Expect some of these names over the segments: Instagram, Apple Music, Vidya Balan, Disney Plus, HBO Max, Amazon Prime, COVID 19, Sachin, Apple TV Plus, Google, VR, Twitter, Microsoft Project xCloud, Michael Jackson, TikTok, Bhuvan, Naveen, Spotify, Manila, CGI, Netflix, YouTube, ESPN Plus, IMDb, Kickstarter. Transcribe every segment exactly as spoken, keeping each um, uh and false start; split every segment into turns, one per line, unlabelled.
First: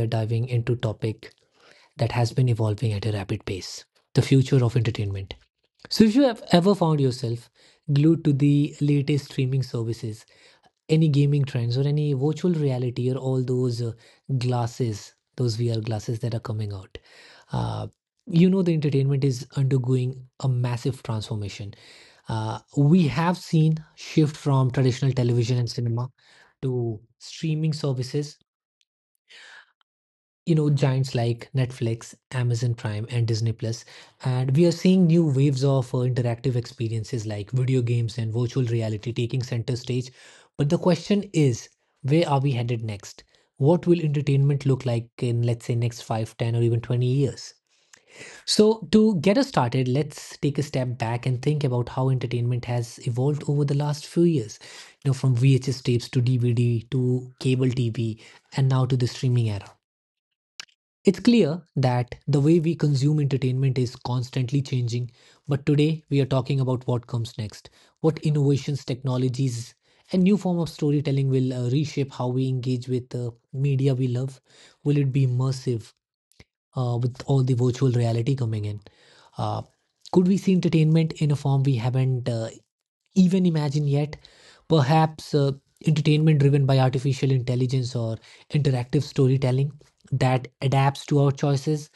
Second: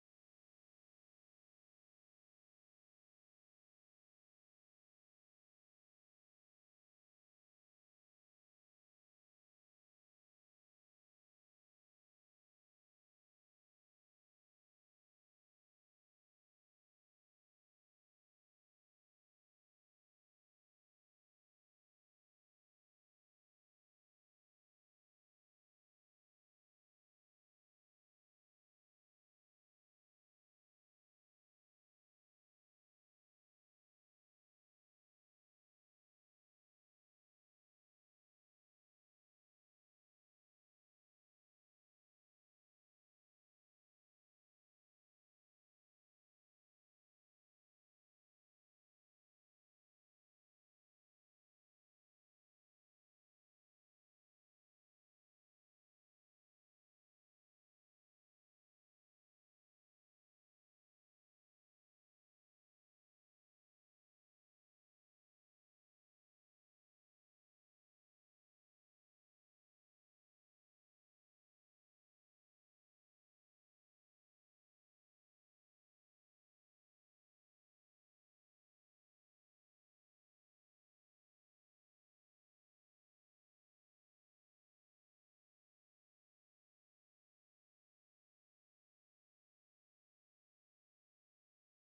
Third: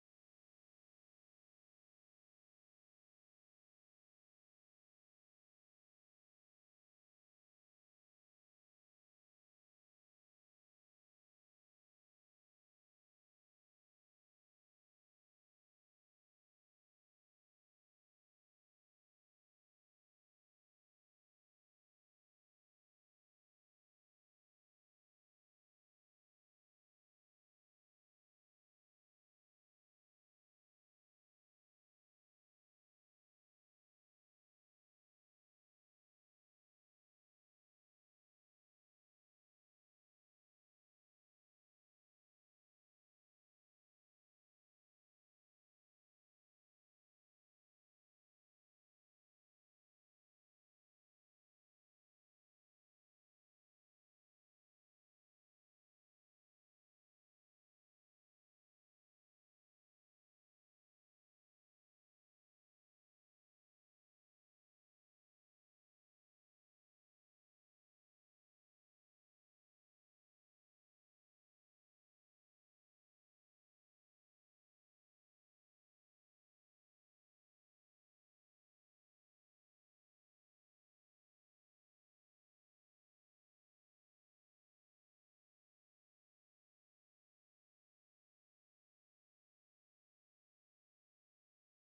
are diving into topic that has been evolving at a rapid pace: the future of entertainment. So, if you have ever found yourself glued to the latest streaming services, any gaming trends, or any virtual reality, or all those uh, glasses, those V R glasses that are coming out, uh, you know the entertainment is undergoing a massive transformation. Uh, we have seen shift from traditional television and cinema to streaming services, you know, giants like Netflix, Amazon Prime, and Disney Plus. And we are seeing new waves of uh, interactive experiences like video games and virtual reality taking center stage. But the question is, where are we headed next? What will entertainment look like in, let's say, next five, ten, or even twenty years? So, to get us started, let's take a step back and think about how entertainment has evolved over the last few years. You know, from V H S tapes to D V D to cable T V and now to the streaming era. It's clear that the way we consume entertainment is constantly changing, but today we are talking about what comes next, what innovations, technologies, and new form of storytelling will uh, reshape how we engage with the media we love. Will it be immersive? Uh, with all the virtual reality coming in. Uh, could we see entertainment in a form we haven't uh, even imagined yet? Perhaps uh, entertainment driven by artificial intelligence or interactive storytelling that adapts to our choices.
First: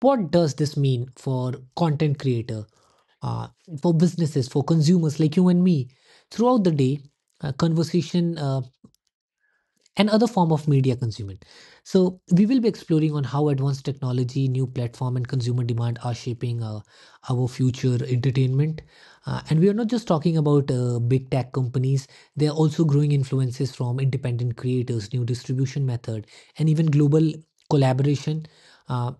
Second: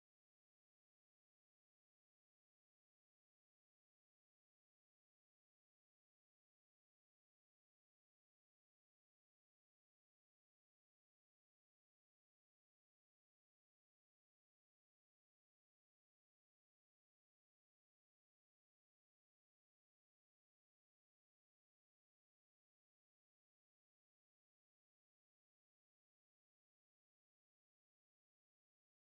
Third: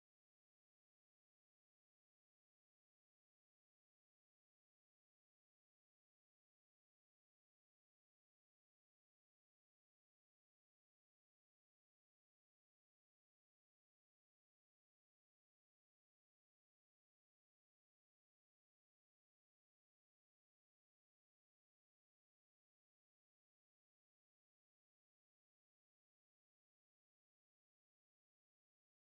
What does this mean for content creator, uh, for businesses, for consumers like you and me? Throughout the day, uh, conversation. Uh, and other form of media consumption. So we will be exploring on how advanced technology, new platform, and consumer demand are shaping uh, our future entertainment. Uh, and we are not just talking about uh, big tech companies; they are also growing influences from independent creators, new distribution method, and even global collaboration. Uh,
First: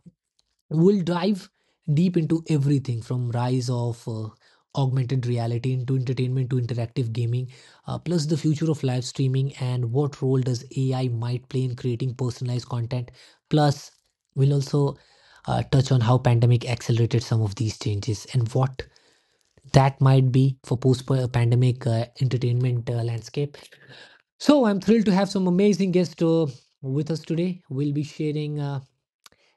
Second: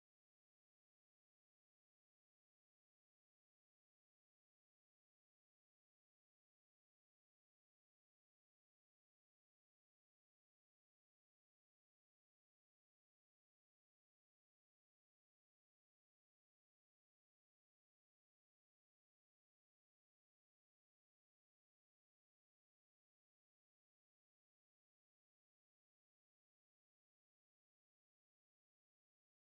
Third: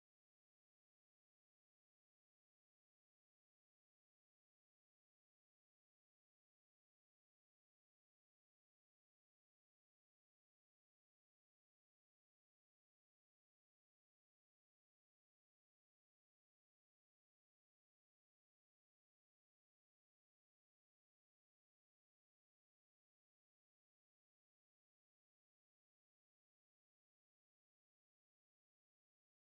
We'll dive deep into everything from rise of uh, augmented reality into entertainment to interactive gaming, uh, plus the future of live streaming and what role does A I might play in creating personalized content. Plus, we'll also uh, touch on how pandemic accelerated some of these changes and what that might be for post-pandemic uh, entertainment uh, landscape. So I'm thrilled to have some amazing guests uh, with us today. We'll be sharing. Uh,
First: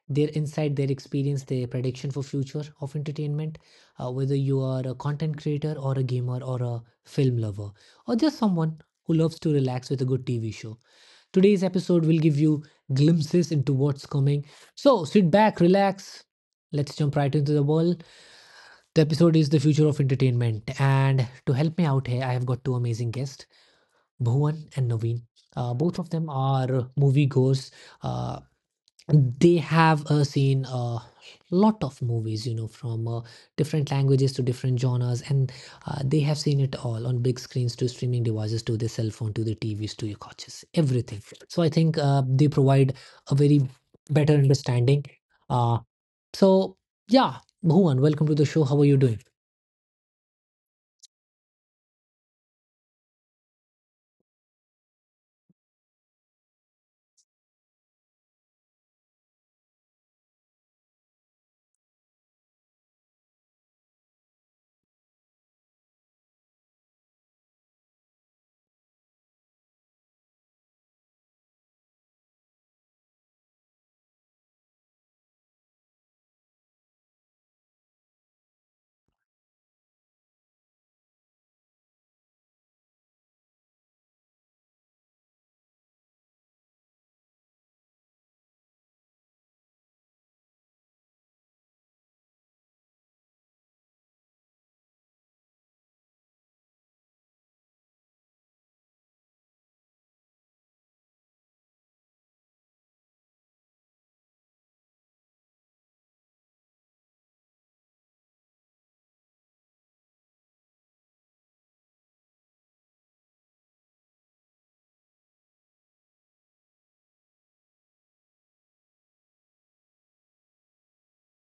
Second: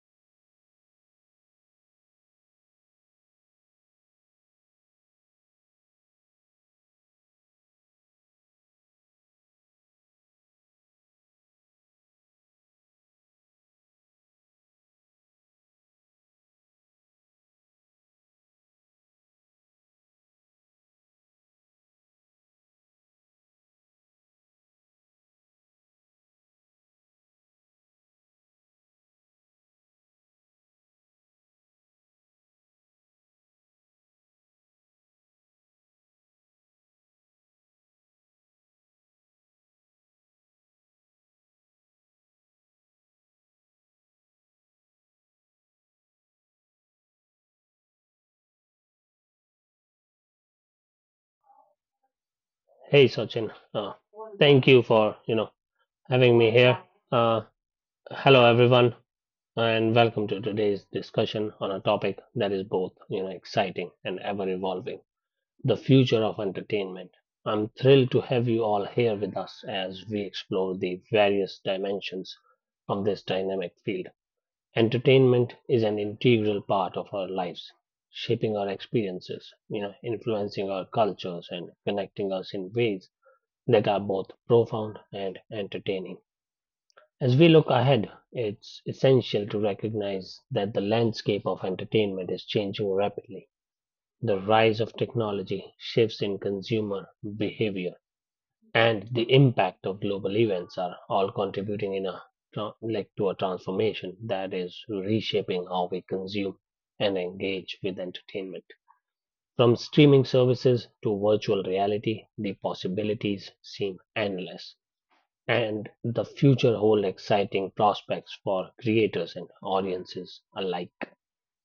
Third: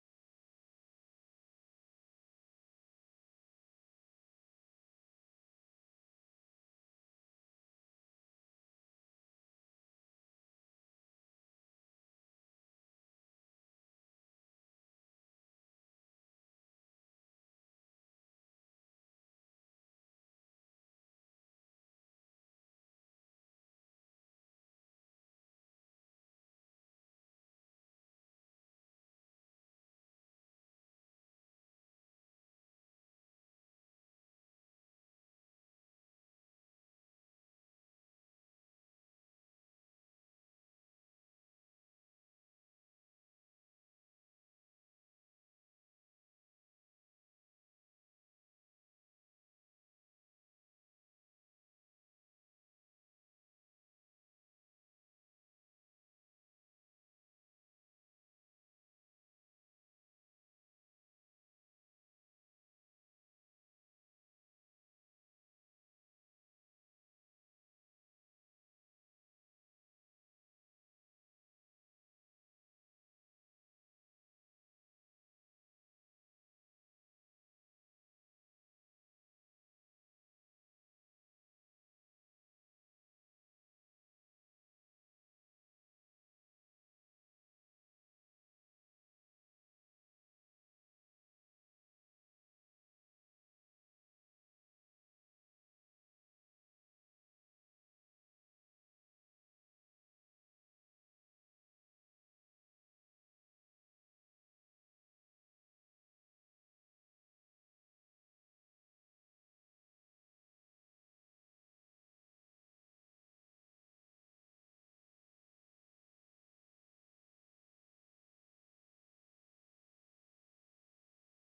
Their insight, their experience, their prediction for future of entertainment, uh, whether you are a content creator or a gamer or a film lover or just someone who loves to relax with a good tv show. Today's episode will give you glimpses into what's coming. So sit back, relax, let's jump right into the world. The episode is the future of entertainment, and to help me out here I have got two amazing guests, Bhuvan and Naveen. Uh, both of them are moviegoers. uh, they have uh, seen a lot of movies, you know, from uh, different languages to different genres, and uh, they have seen it all on big screens, to streaming devices, to their cell phone, to their tvs, to your couches, everything. So I think uh, they provide a very better understanding. uh, so yeah, Bhuvan, welcome to the show. How are you doing?
Hey Sachin, uh, thank you for you know having me here. Uh, hello everyone, and welcome to today's discussion on a topic that is both you know exciting and ever evolving: the future of entertainment. I'm thrilled to have you all here with us as we explore the various dimensions of this dynamic field. Entertainment is an integral part of our lives, shaping our experiences, you know, influencing our cultures, and connecting us in ways that are both profound and entertaining. As we look ahead, it's essential to recognize that the landscape of entertainment is changing rapidly. The rise of technology, shifts in consumer behavior, and the impact of global events are all contributing in a like to a transformation that is reshaping how we consume and engage with entertainment. From streaming services to virtual reality, the possibilities seem endless and the future hold exciting prospects for creators and audiences alike.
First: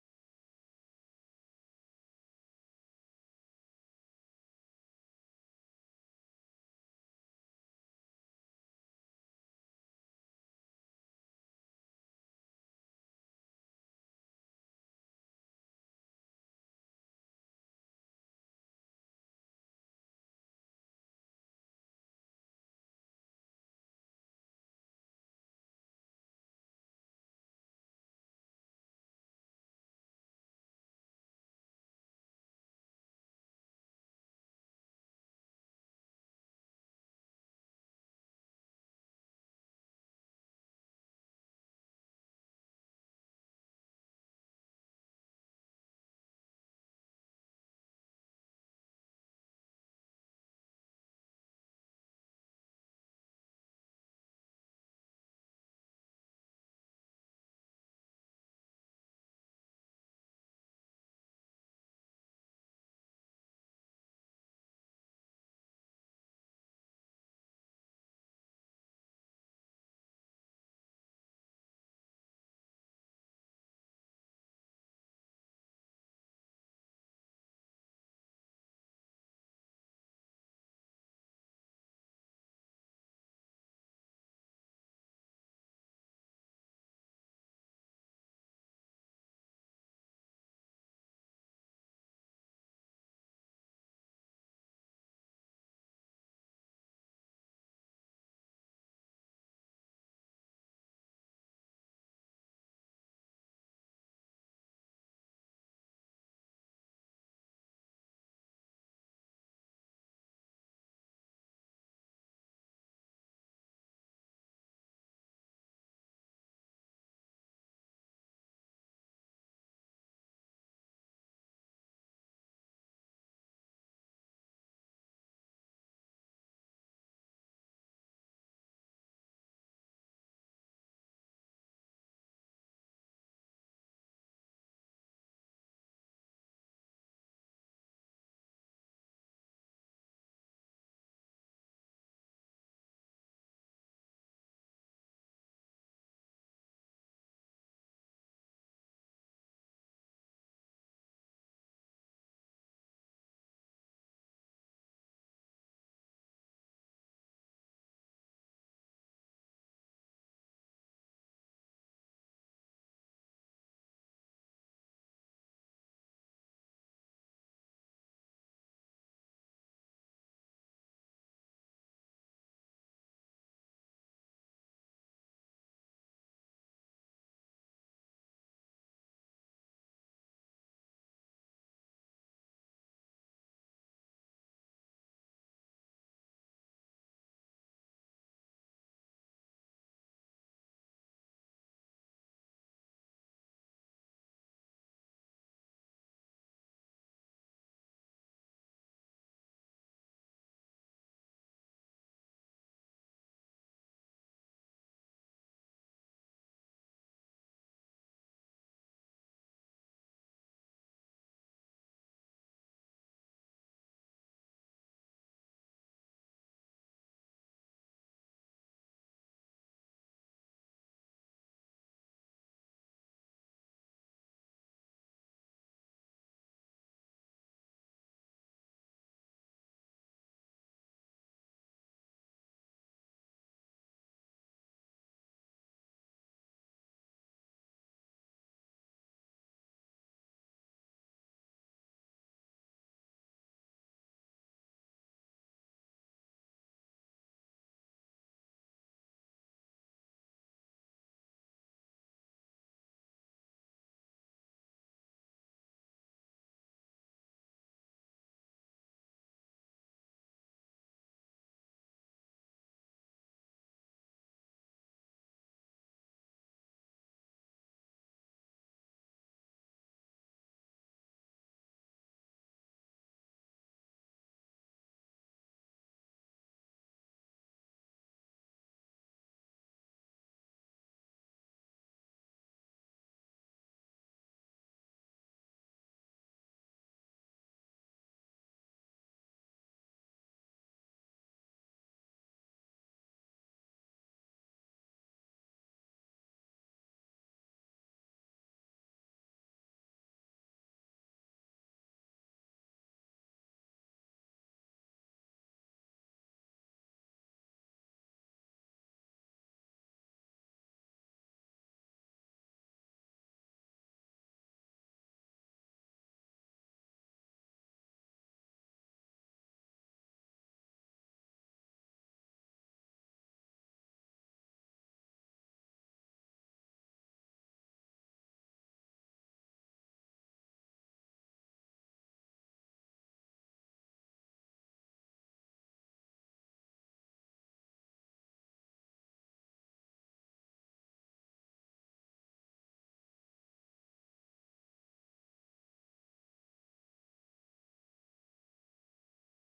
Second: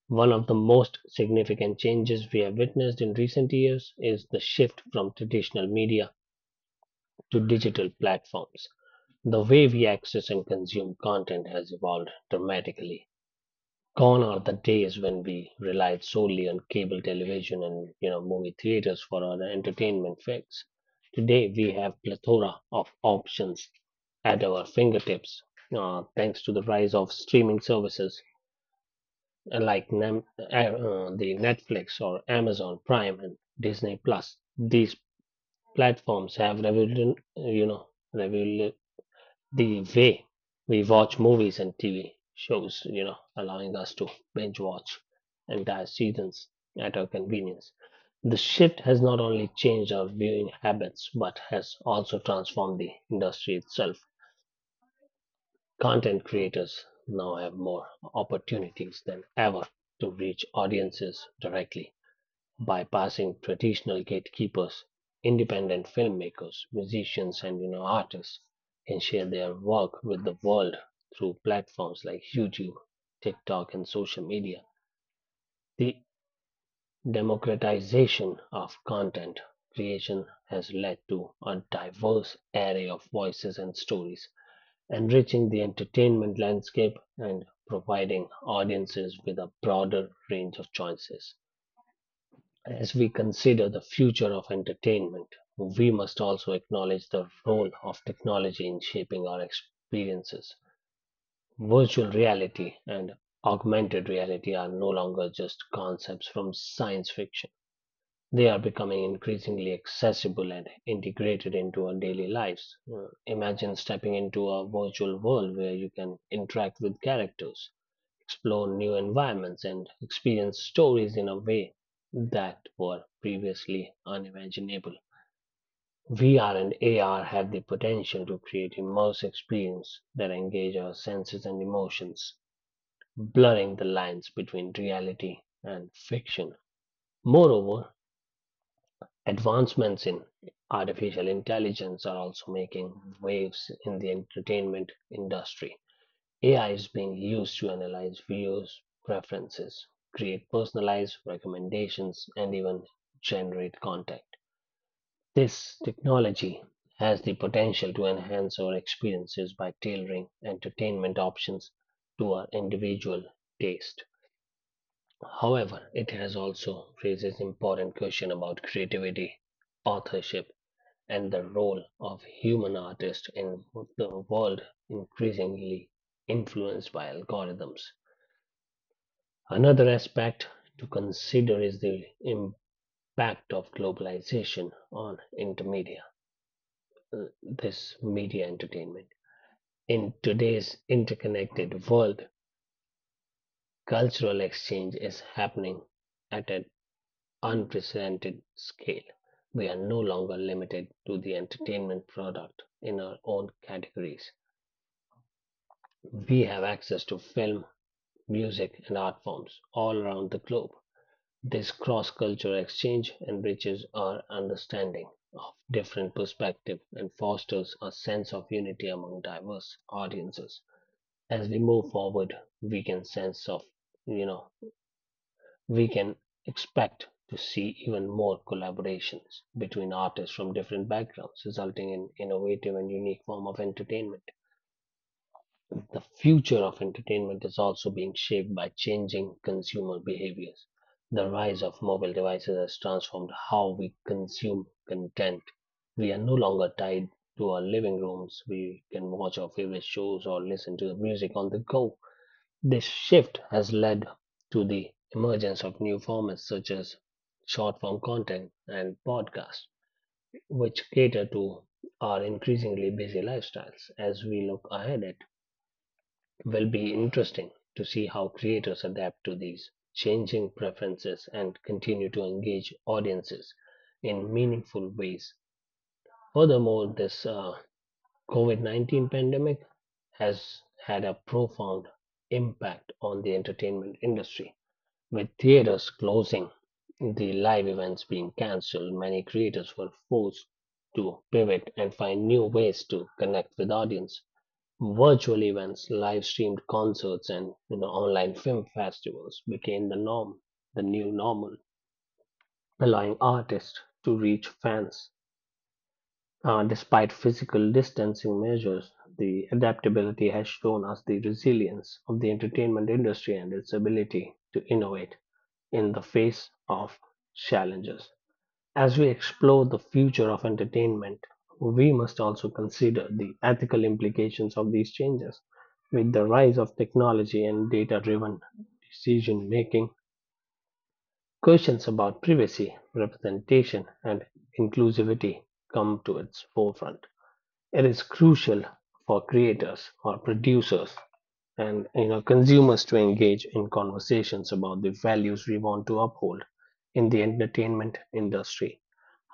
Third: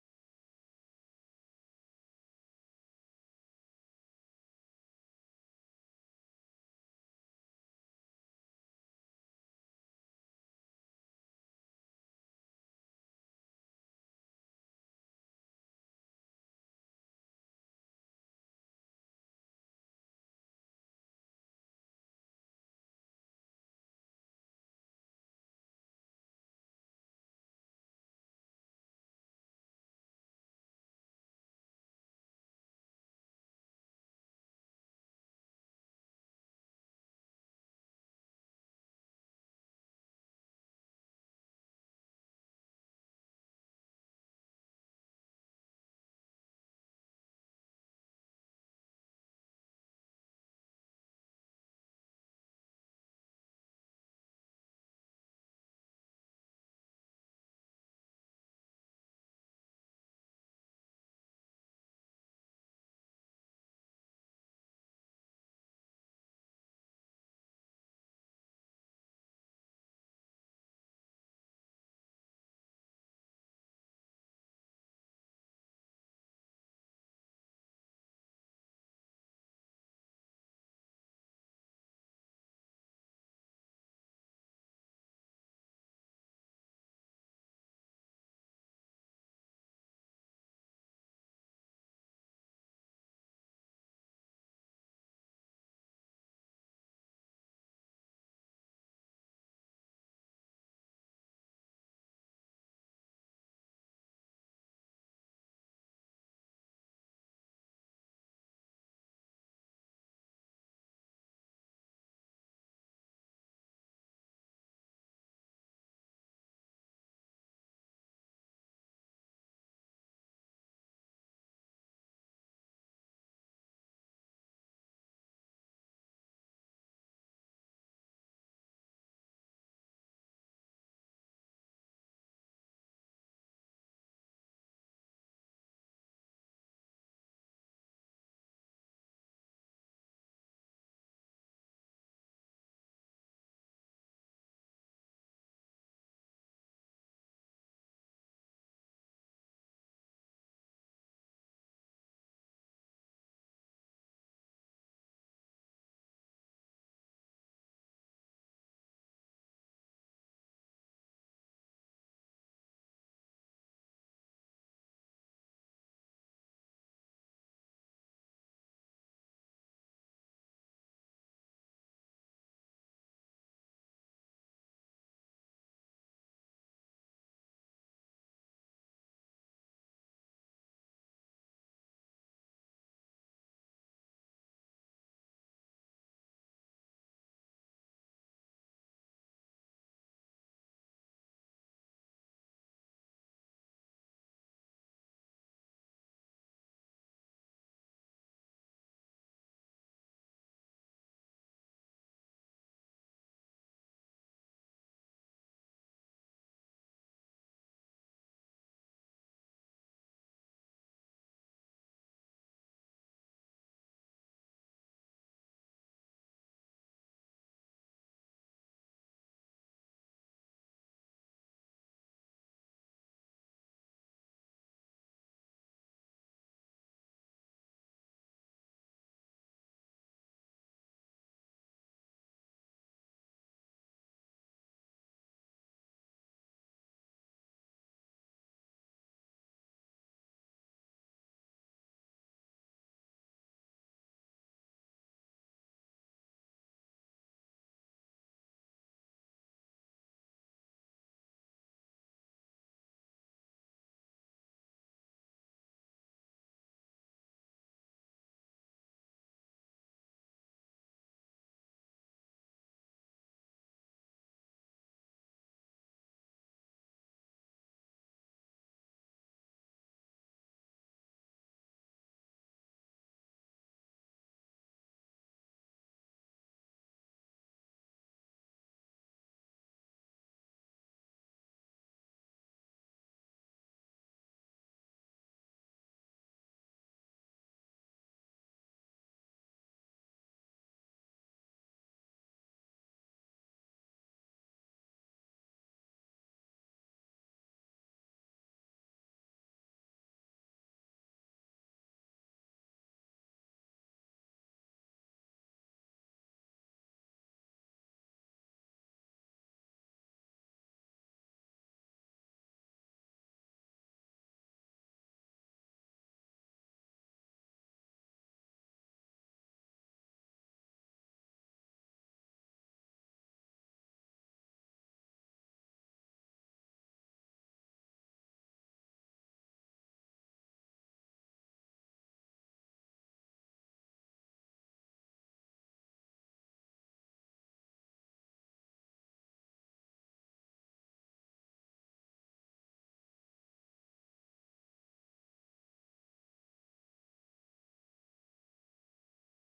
One of the most significant changes we have witnessed in recent years is the shift from traditional media to digital platforms. The way we access and consume content has evolved dramatically. Gone are the days when we relied solely on cable television and you know movie theaters for our entertainment fix. Today we have plethora of options at our fingertips, uh, thanks to the rise of streaming services, uh, like Nem- uh, uh, the Netflix or Amazon Prime and Disney Plus. These platforms have revolution, you know, revol the way we watch movies and T V shows, you know, allowing us to binge watch entire seasons at our convenience. The shift has not only changed our viewing habits, but has also transformed the industry itself. Content creators now have more opportunities than ever to reach audiences directly, bypassing traditional gatekeepers. Independent filmmakers, musicians, and you know artists can share their work with the world through platforms like YouTube, TikTok, and social media. The democratization of content creation has led to a diverse array of voices and stories, enriching the entertainment landscape and providing audiences with a broader range of choices. As we consider the future of entertainment, we must also acknowledge the role of technology in shaping our experiences. Virtual reality and augmented reality are no longer just concepts from science fiction. They are becoming increasingly accessible and integrated into our daily lives. Uh, Imagine stepping into a virtual world where you can interact with characters, explore new environments, and experience stories in a way that were previously unimaginable. V R and A R have the potential to create immersive experiences that engage our senses and emotions, blurring the lines between reality and fiction. Moreover, advancements in artificial intelligence are also making waves in the entertainment industry. A I is being used to analyze videos, preferences, create personalized recommendations, and even generate content. This technology has the potential to enhance our experiences by tailoring entertainment options to our individual taste. However, it has also raises important questions about creativity, authorship, and the role of human artists in the world increasingly influenced by algorithms. Another aspect to consider is the impact of globalization on intermedia, uh, this media entertainment. In today's interconnected world, cultural exchange is happening at an unprecedented scale. We are no longer limited to the entertainment product in our own categories. We have access to film, music, and art forms all around the globe. This cross cultural exchange enriches our understanding of different perspectives and fosters a sense of unity among diverse audiences. As we move forward, we can sense of, you know, we can expect to see even more collaborations between artists from different backgrounds, resulting in innovative and unique form of entertainment. The future of entertainment is also being shaped by changing consumer behaviors. The rise of mobile devices has transformed how we consume content. We are no longer tied to our living rooms. We can watch our favorite shows or listen to the music on the go. This shift has led to the emergence of new formats such as short form content and podcasts, which cater to our increasingly busy lifestyles. As we look ahead at will be interesting to see how creators adapt to these changing preferences and continue to engage audiences in meaningful ways. Furthermore, this uh, COVID nineteen pandemic has had a profound impact on the entertainment industry, with theaters closing, the live events being cancelled, many creators were forced to pivot and find new ways to connect with audience. Virtual events, live-streamed concerts, and you know, online film festivals became the norm, the new normal, allowing artists to reach fans. Uh, despite physical distancing measures, the adaptability has shown us the resilience of the entertainment industry and its ability to innovate in the face of challenges. As we explore the future of entertainment, we must also consider the ethical implications of these changes. With the rise of technology and data driven decision making, questions about privacy, representation, and inclusivity come to its forefront. It is crucial for creators or producers and you know consumers to engage in conversations about the values we want to uphold in the entertainment industry.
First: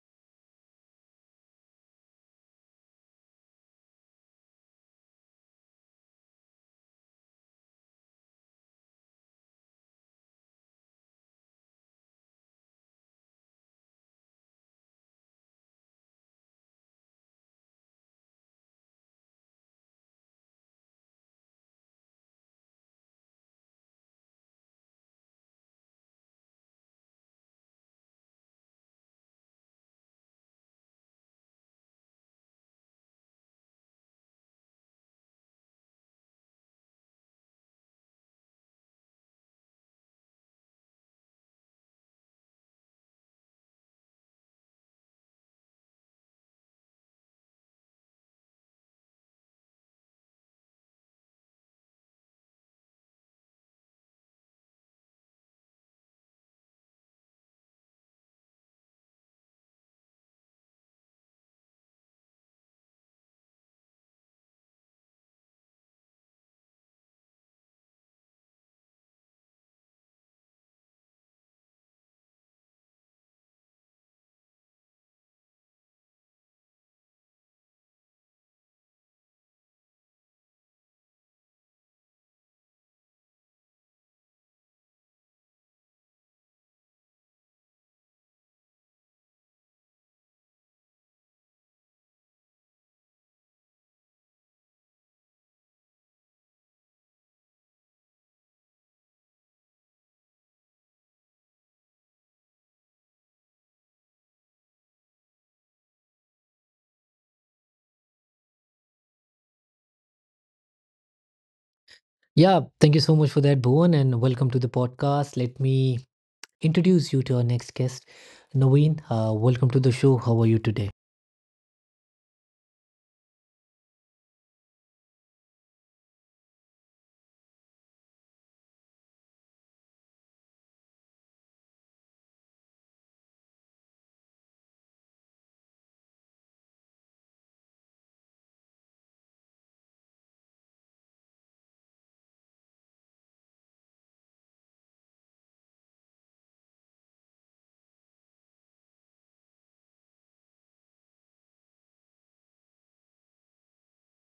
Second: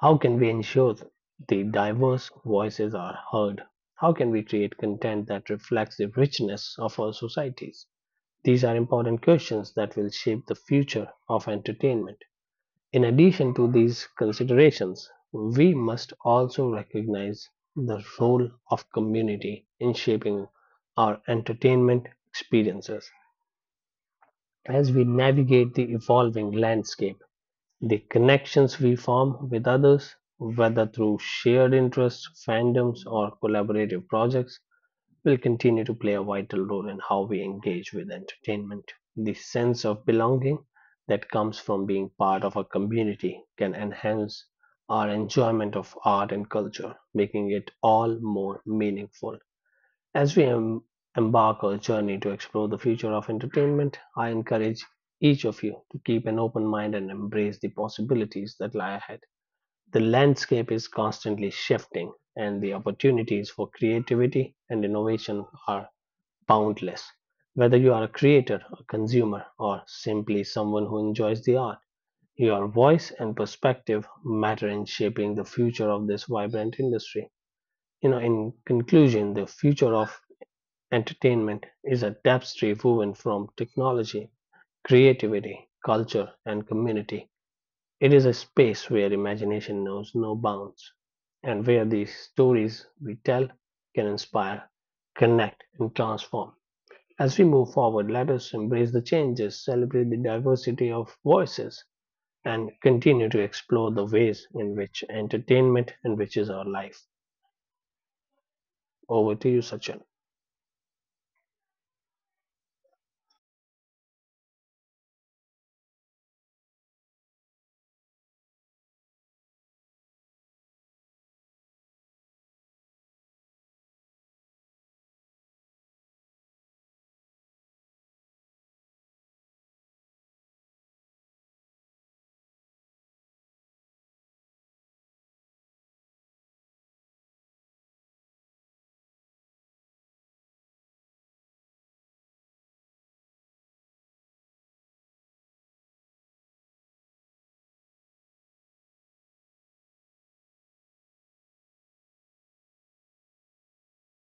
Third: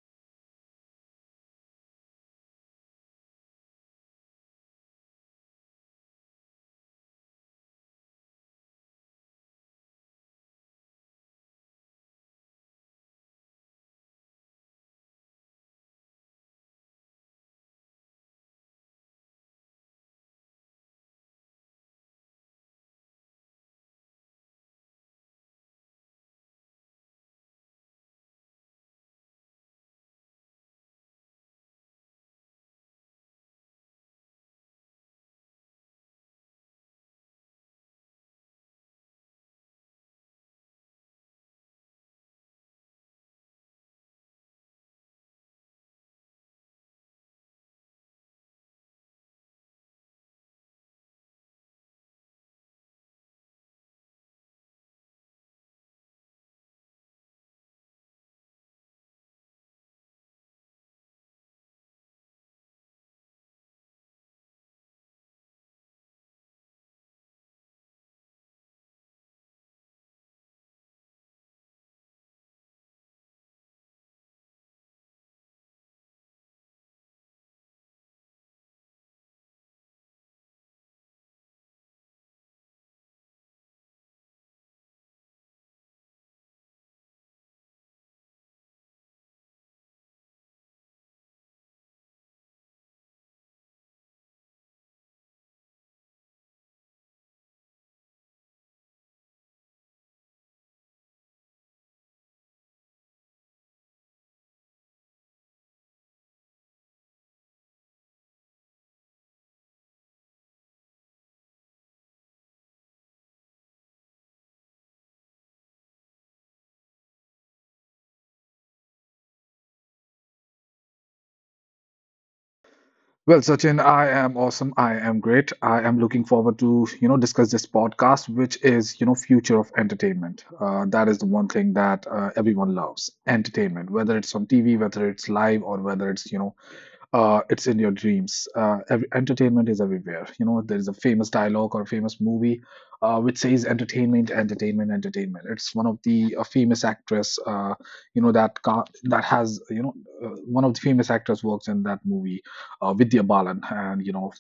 How can we ensure th- the diverse voices are heard? How can we create content that reflects the richness of our societies? These are important questions that will shape the future of entertainment. In addition to these considerations, we must also recognize the role of community in shaping our entertainment experiences. As we navigate the evolving landscape, the connections we form with others, whether through shared interests, fandoms, or collaborative projects, will continue to play a vital role in how we engage with entertainment. The sense of belonging that comes from being part of a community can enhance our enjoyment of art and culture, making it all more meaningful. As we em- embark on a journey to explore the future of entertainment, I encourage each of you to keep an open mind and embrace the possibilities that lie ahead. The landscape is constantly shifting, and the opportunities for creativity and innovation are boundless. Whether you are a creator, a consumer, or simply someone who enjoys the art, your voice and perspective matter in shaping the future of this vibrant industry. You know, in conclusion, the future of entertainment is a tapestry woven from technology, creativity, culture, and community. It is a space where imagination knows no bounds and where the stories we tell can inspire, connect, and transform. As we move forward, let us embrace the changes, celebrate the diversity of voices, and continue to explore the ways in which entertainment enriches our life. Over to you, Sachin.
Yeah, thank you so much for that, Bhuvan, and welcome to the podcast. Let me introduce you to our next guest, Naveen. Uh, welcome to the show. How are you today?
Well, Sachin, I am awesome. I am great. I am looking forward to, you know, discuss this podcast, which is, you know, future of entertainment. Uh, that is the one thing that uh, everyone loves, entertainment, whether it's on T V, whether it's live, or whether it's, you know, uh, it's in your dreams. Uh, ev- entertainment is everywhere. You know, there is a famous dialogue or a famous movie uh, which says entertainment, entertainment, entertainment. It's one of the uh, famous actress, uh, you know, that ca- that has, you know, uh, one of the famous actors works in that movie, uh, Vidya Balan. And, you know,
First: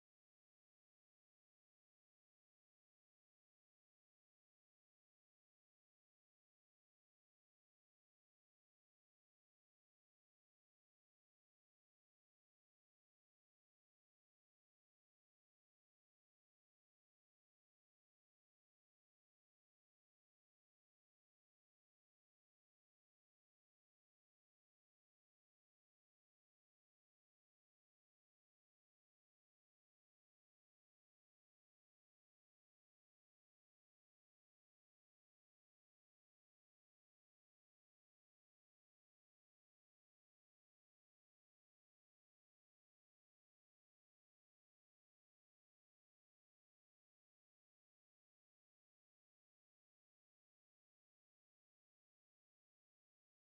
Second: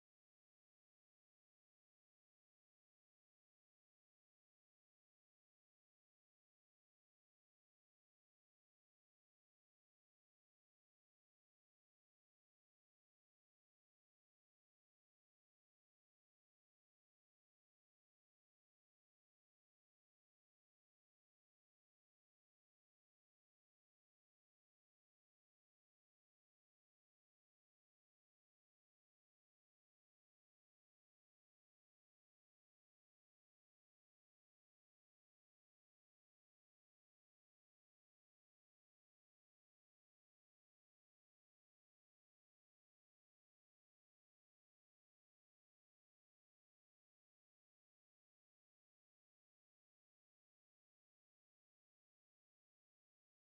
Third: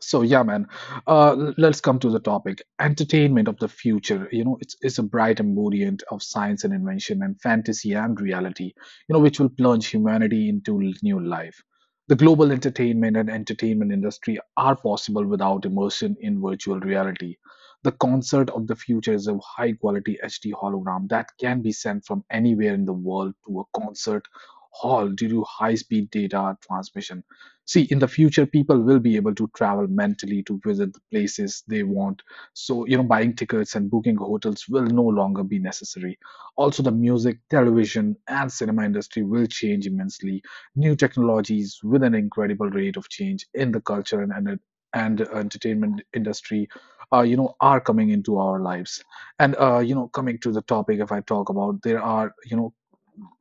so yeah, man. Uh, let's come to the topic. Entertainment of the future. You know, it's it's a bright emollient of science and invention and fantasy and reality. You know, which will plunge humanity into l- new life. The global entertainment and entertainment industry are possible without immersion in virtual reality. The concert of the future is a high quality H D hologram that can be sent from anywhere in the world to a concert hall due to high speed data transmission. See, in the future people will be able to travel mentally to visit the places they want. So you know, buying tickets and booking hotels will no longer be necessary. Also, the music, television and cinema industry will change immensely. New technologies with an incredible rate of change in the culture and and, and entertainment industry uh, you know, are coming into our lives. And uh, you know, coming to the topic, if I talk about, there are you know,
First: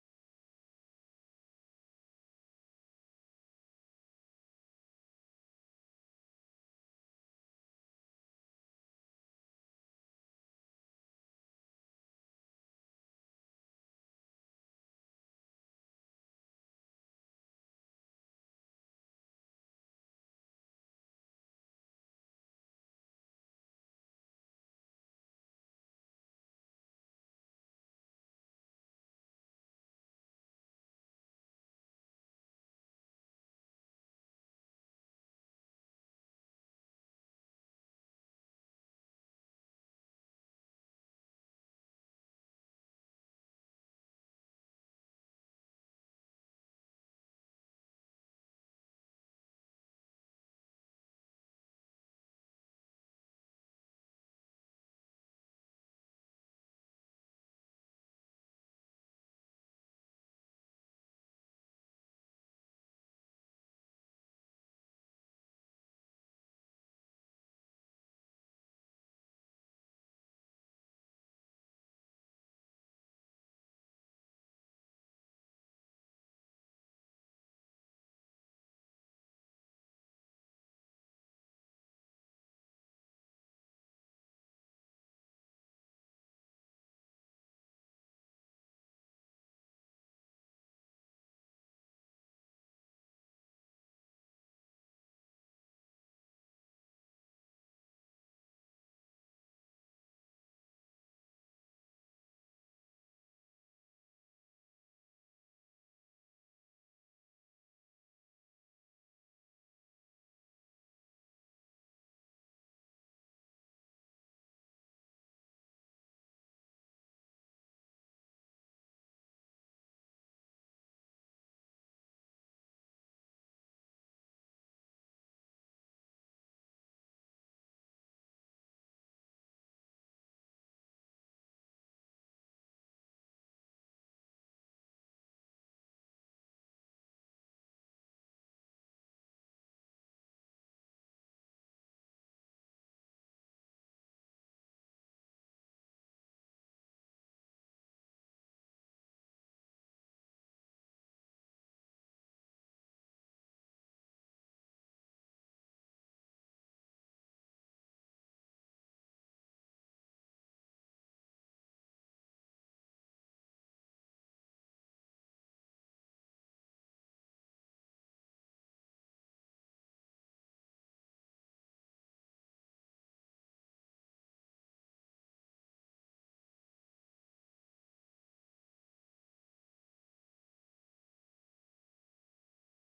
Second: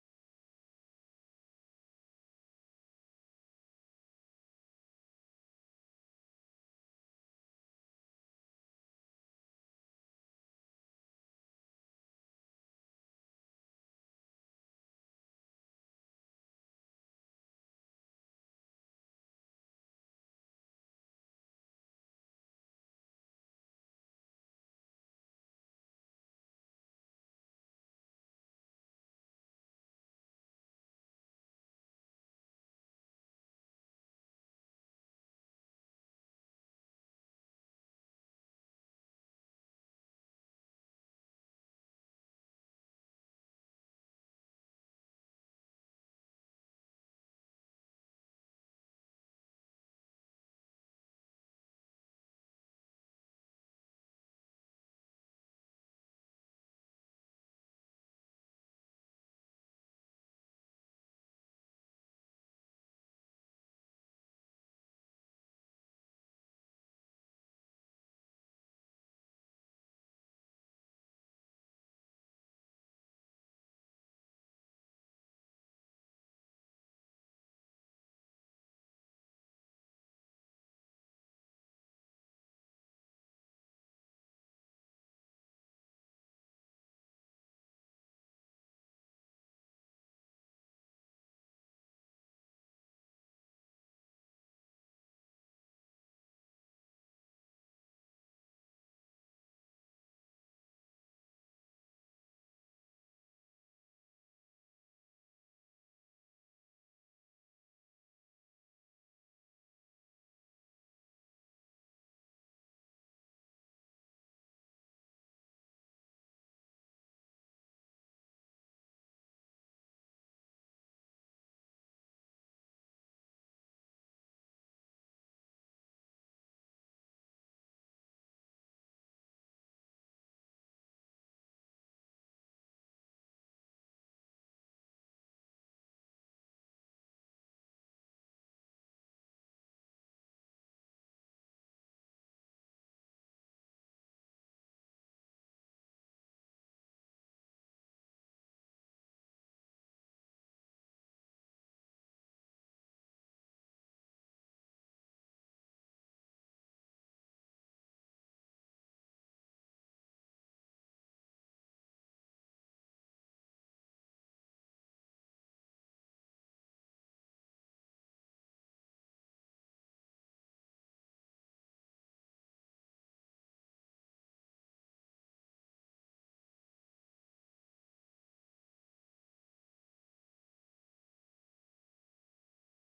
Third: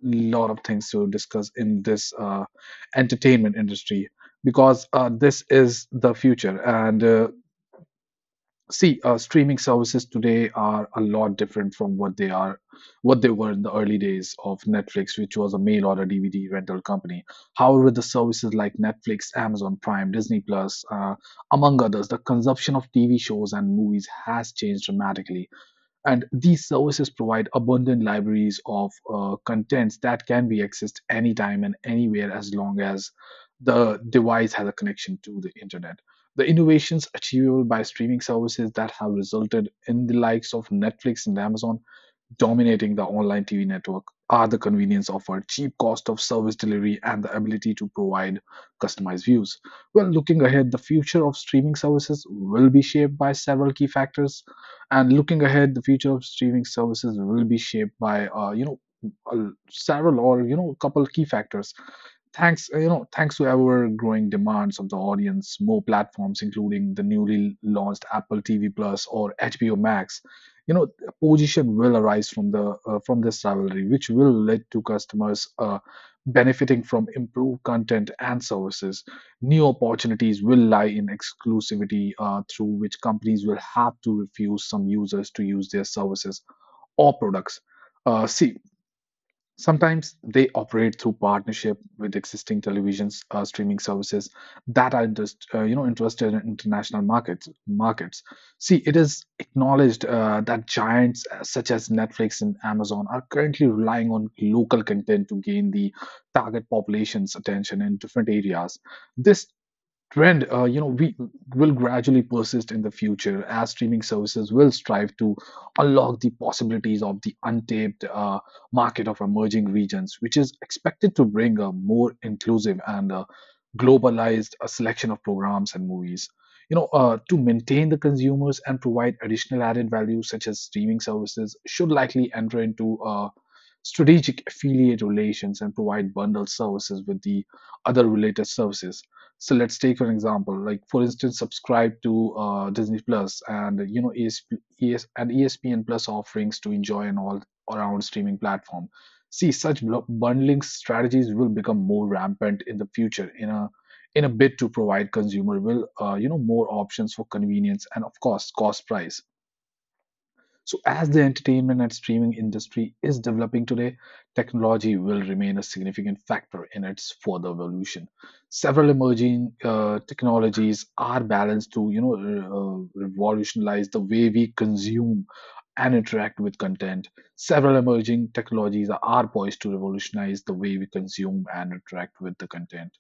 lot of things to discuss in this uh, entertainment industry because uh, this is the future. And uh, see, uh, streaming services today are a lot different from what they are, what they were in the early days of Netflix, which was a mail order D V D rental company. However, the services like Netflix, Amazon Prime, Disney Plus, uh, among others, the consumption of T V shows and movies has changed dramatically, and these services provide abundant libraries of uh, contents that can be accessed anytime and anywhere as long as the device has a connection to the internet. The innovations achievable by streaming services that have resulted in the likes of Netflix and Amazon dominating the online T V network are the convenience offered, cheap cost of service delivery, and the ability to provide customized views. Well, looking ahead, the future of streaming services will be shaped by several key factors, and looking ahead, the future of streaming services will be shaped by uh, you know, a- several, or you know, a couple key factors. Thanks uh, you know thanks to ever growing demands of the audience, more platforms including the newly launched Apple TV Plus or HBO Max, you know, a position will arise from the uh, from this rivalry, which will lead to customers uh, benefiting from improved content and services. New opportunities will lie in exclusivity uh, through which companies will have to refuse some users to use their services or products. Uh, see, sometimes they operate through partnership with existing televisions uh, streaming services that are just uh, you know, interested in international markets. Markets. See, it is acknowledged uh, that giants uh, such as Netflix and Amazon are currently relying on local content to gain the target population's attention in different areas. This trend uh, you know we will gradually persist in the future as streaming services will strive to unlock the possibilities of the untapped uh, market of emerging regions, which is expected to bring a more inclusive and uh, globalized uh, selection of programs and movies. You know, uh, to maintain the consumers and provide additional added value, such as streaming services should likely enter into uh, strategic affiliate relations and provide bundled services with the other related services. So let's take for example, like for instance, subscribe to uh, Disney Plus and you know, E S P E S, and ESPN Plus offerings to enjoy an all around streaming platform. See, such bundling strategies will become more rampant in the future, in a in a bid to provide consumer will, uh, you know, more options for convenience and of course cost price. So, as the entertainment and streaming industry is developing today, technology will remain a significant factor in its further evolution. Several emerging uh, technologies are balanced to, you know, re- uh, revolutionize the way we consume and interact with content. Several emerging technologies are poised to revolutionize the way we consume and interact with the content.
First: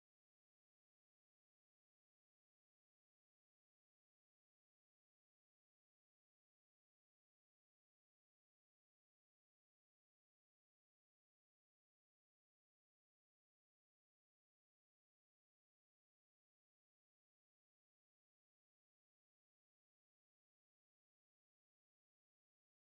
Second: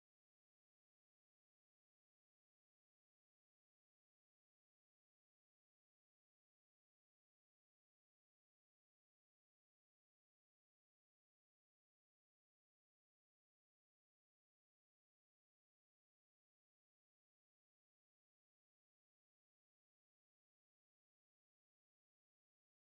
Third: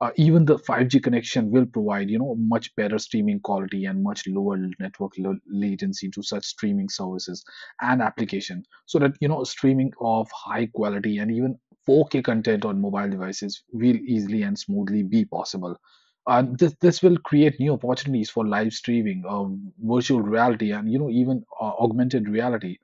Uh, even the five G connection will provide, you know, much better streaming quality and much lower network lo- latency to such streaming services and application, so that you know, streaming of high quality and even four K content on mobile devices will easily and smoothly be possible. Uh, this this will create new opportunities for live streaming, um, virtual reality, and you know, even uh, augmented reality.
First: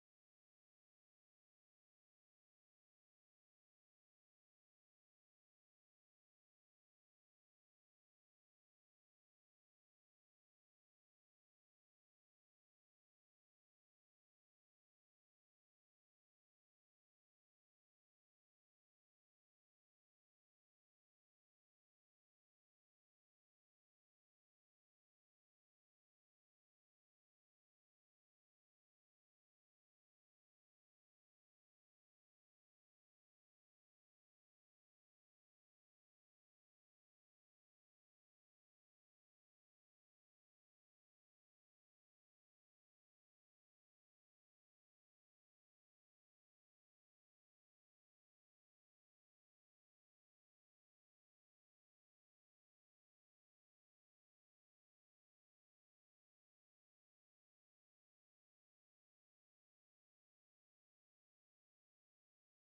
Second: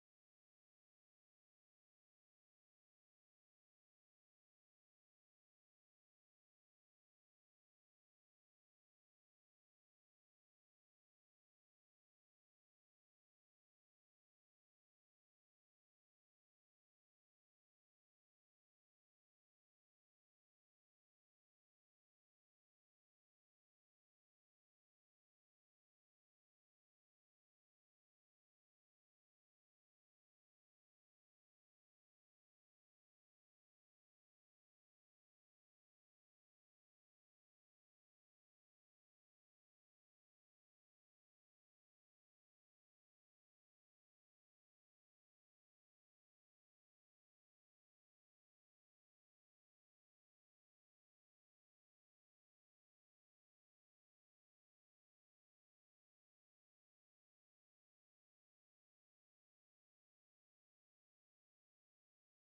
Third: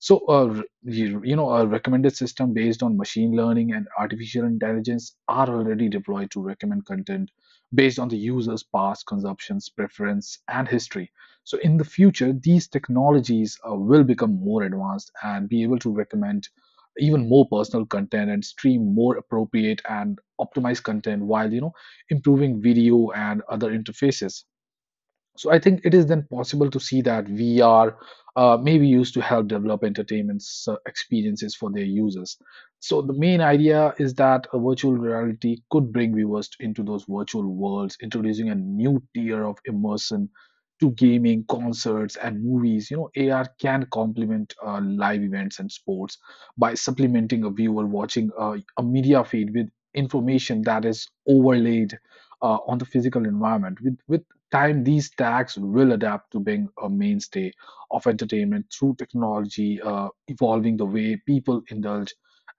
So, uh, r- you you know, a recommended system based on machine learning and artificial intelligence are already deployed to recommend content based on the user's past consumptions, preference, and history. So, in the future, these technologies uh, will become more advanced and be able to recommend even more personal content and stream more appropriate and optimized content, while you know, improving video and other interfaces. So I think it is then possible to see that V R uh, may be used to help develop entertainment uh, experiences for their users. So the main idea is that a virtual reality could bring viewers into those virtual worlds, introducing a new tier of immersion to gaming, concerts, and movies. You know, A R can complement uh, live events and sports by supplementing a viewer watching uh, a media feed with information that is overlaid uh, on the physical environment. With with time, these tags will adapt to being a mainstay of entertainment through technology, uh, evolving the way people indulge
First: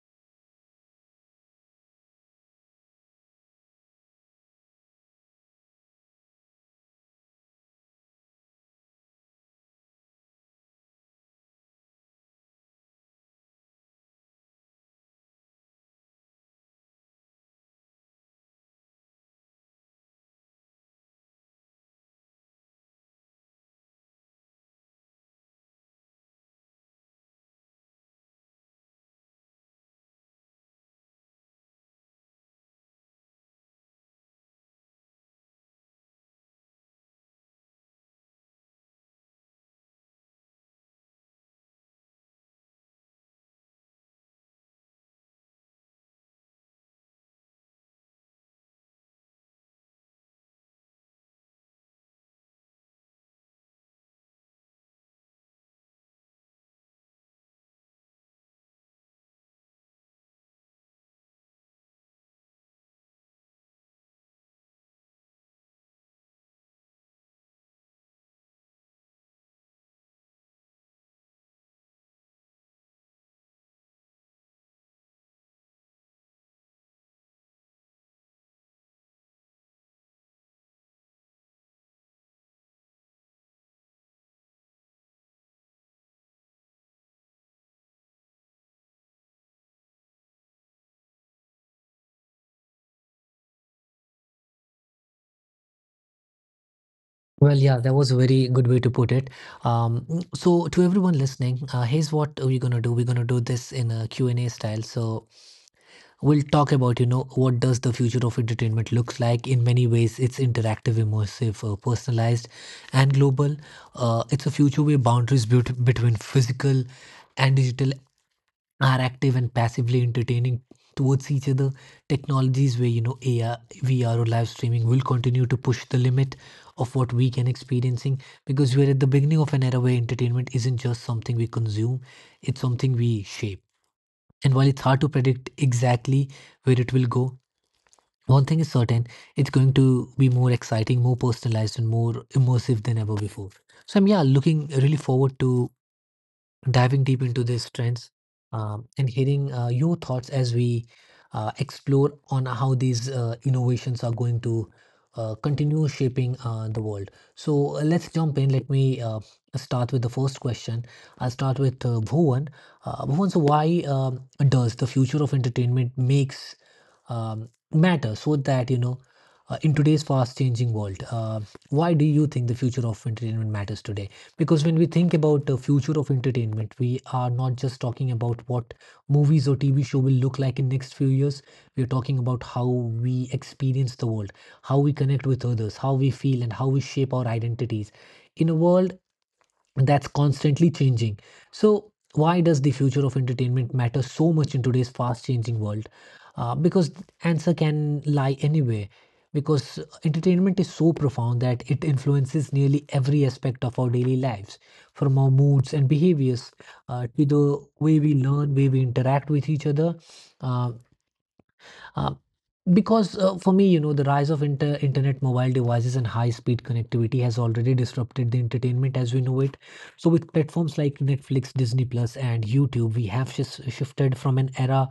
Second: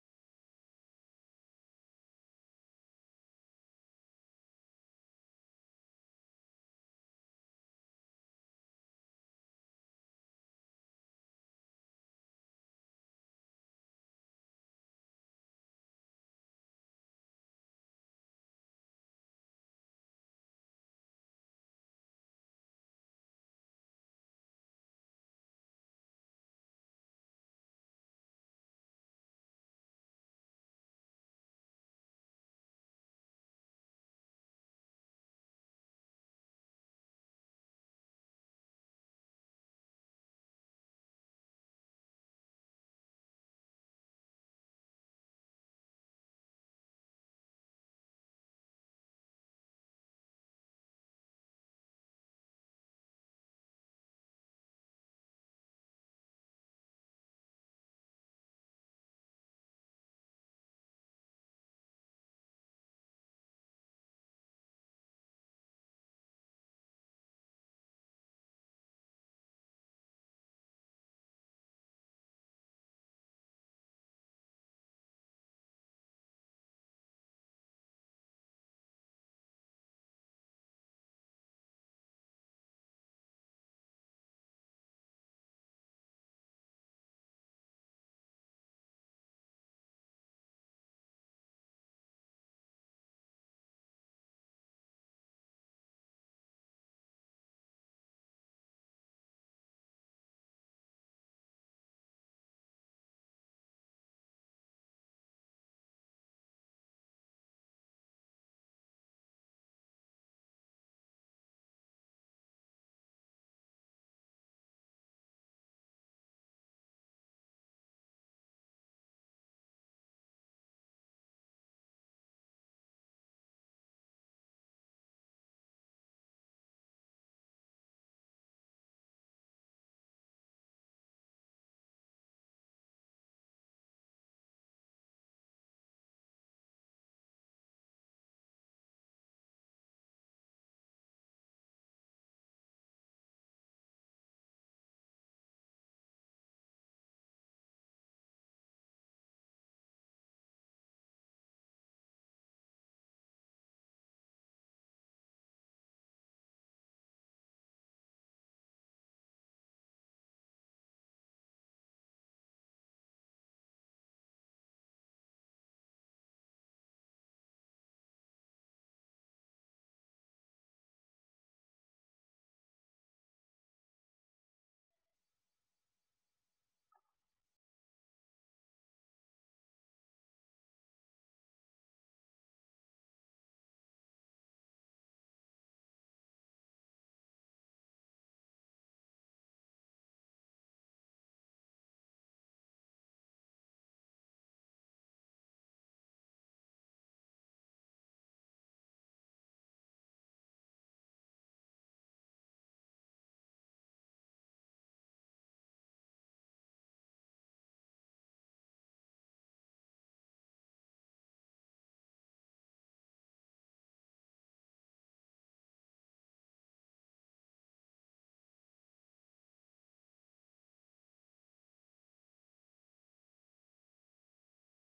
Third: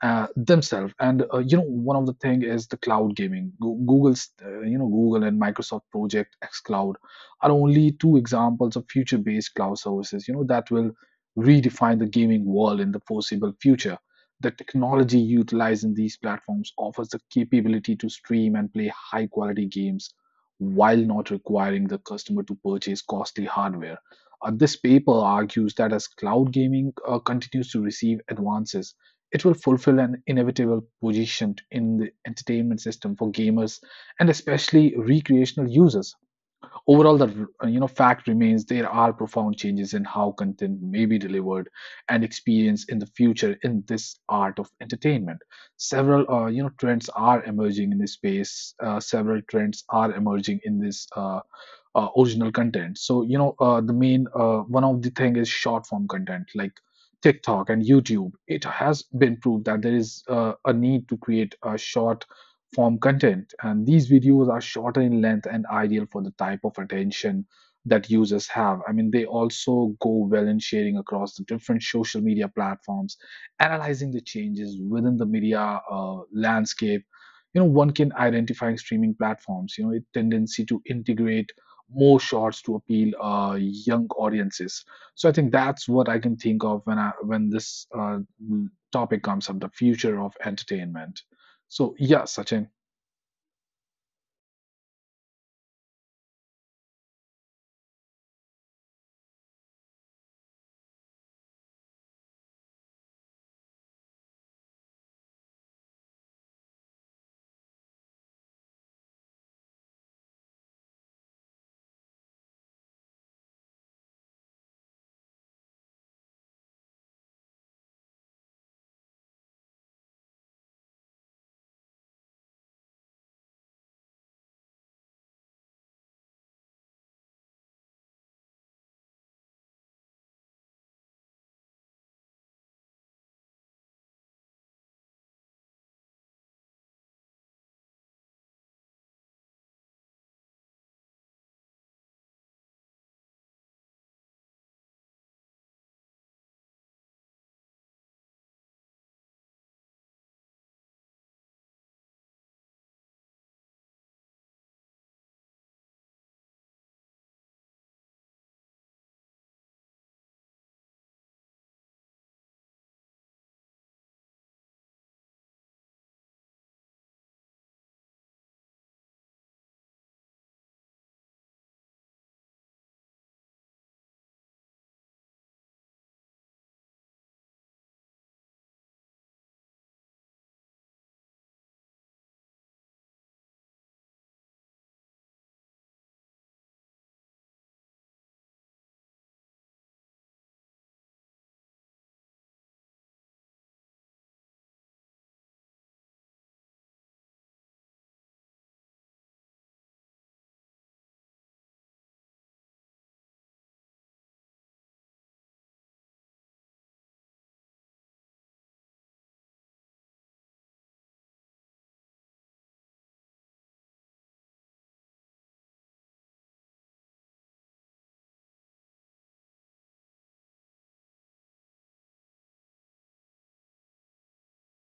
uh, themselves. And uh, you know, one of the thing is the cloud gaming. Go- Google's, uh, you know, Google and Microsoft Project xCloud are only two examples of future-based cloud services. You know, that will redefine the gaming world in the foreseeable future. The technology utilized in these platforms offers the capability to stream and play high-quality games while not requiring the customer to purchase costly hardware. Uh, this paper argues that as cloud gaming uh, continues to receive advances, it will fulfill an inevitable position in the entertainment system for gamers and especially recreational users. Overall, the uh, you know, fact remains there are profound changes in how content may be delivered and experienced in the future in this art of entertainment. Several uh, you know trends are emerging in this space. Uh, several trends are emerging in this uh, uh, original content. So you know, uh, the main uh, one of the thing is short form content like TikTok and YouTube. It has been proved that there is uh, a need to create a short form content. And these videos are shorter in length and ideal for the type of attention that users have. I mean, they also go well in sharing across the different social media platforms, analyzing the changes within the media uh, landscape. You know, one can identify streaming platforms, you know, a tendency to integrate more shorts to appeal uh, young audiences. So I think that's what I can think of when I when this uh, topic comes up, the future of entertainment. So yeah, Sachin.
Well, yeah, that was a very good way to put it. Um, mm, so, to everyone listening, uh, here's what we're gonna do. We're gonna do this in a Q and a style. So, we'll talk about, you know, what does the future of entertainment looks like? In many ways, it's interactive, immersive, uh, personalized, and global. Uh, it's a future where boundaries bet- between physical and digital are active and passively entertaining towards each other. Technologies where, you know, A R, V R or live streaming will continue to push the limit of what we can experiencing, because we're at the beginning of an era where entertainment isn't just something we consume, it's something we shape. And while it's hard to predict exactly where it will go, one thing is certain, it's going to be more exciting, more personalized, and more immersive than ever before. So I'm, yeah, looking really forward to diving deep into these trends, um, and hearing uh, your thoughts as we uh, explore on how these uh, innovations are going to uh, continue shaping uh, the world. So uh, let's jump in. Let me uh, start with the first question. I'll start with uh, Bhuvan. Uh, Bhuvan, so why um, does the future of entertainment makes um, matter, so that, you know, uh, in today's fast changing world, uh, why do you think the future of entertainment matters today? Because when we think about the future of entertainment, we are not just talking about what movies or T V show will look like in next few years. We are talking about how we experience the world, how we connect with others, how we feel, and how we shape our identities. In a world that's constantly changing. So, why does the future of entertainment matter so much in today's fast changing world? Uh, because the answer can lie anywhere. Because entertainment is so profound that it influences nearly every aspect of our daily lives, from our moods and behaviors uh, to the way we learn, way we interact with each other, uh, uh, because uh, for me, you know, the rise of inter- internet, mobile devices, and high speed connectivity has already disrupted the entertainment as we know it. So, with platforms like Netflix, Disney Plus, and YouTube, we have shis- shifted from an era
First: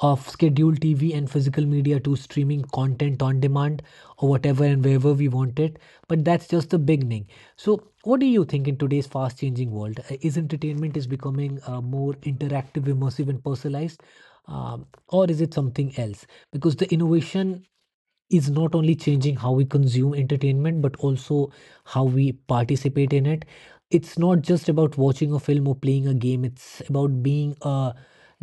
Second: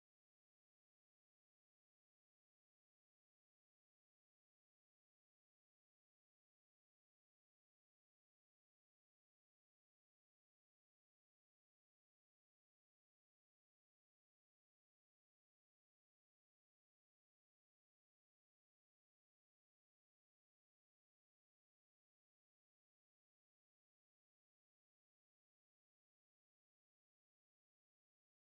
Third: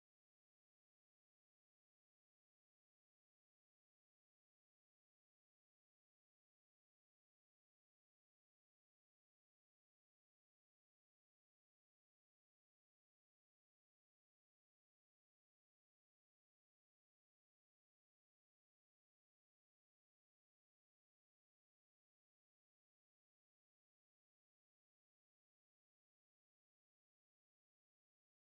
of scheduled T V and physical media to streaming content on demand or whatever and wherever we want it. But that's just the beginning. So, what do you think in today's fast changing world? Uh, Is entertainment is becoming uh, more interactive, immersive, and personalized, um, or is it something else? Because the innovation is not only changing how we consume entertainment but also how we participate in it. It's not just about watching a film or playing a game, it's about being a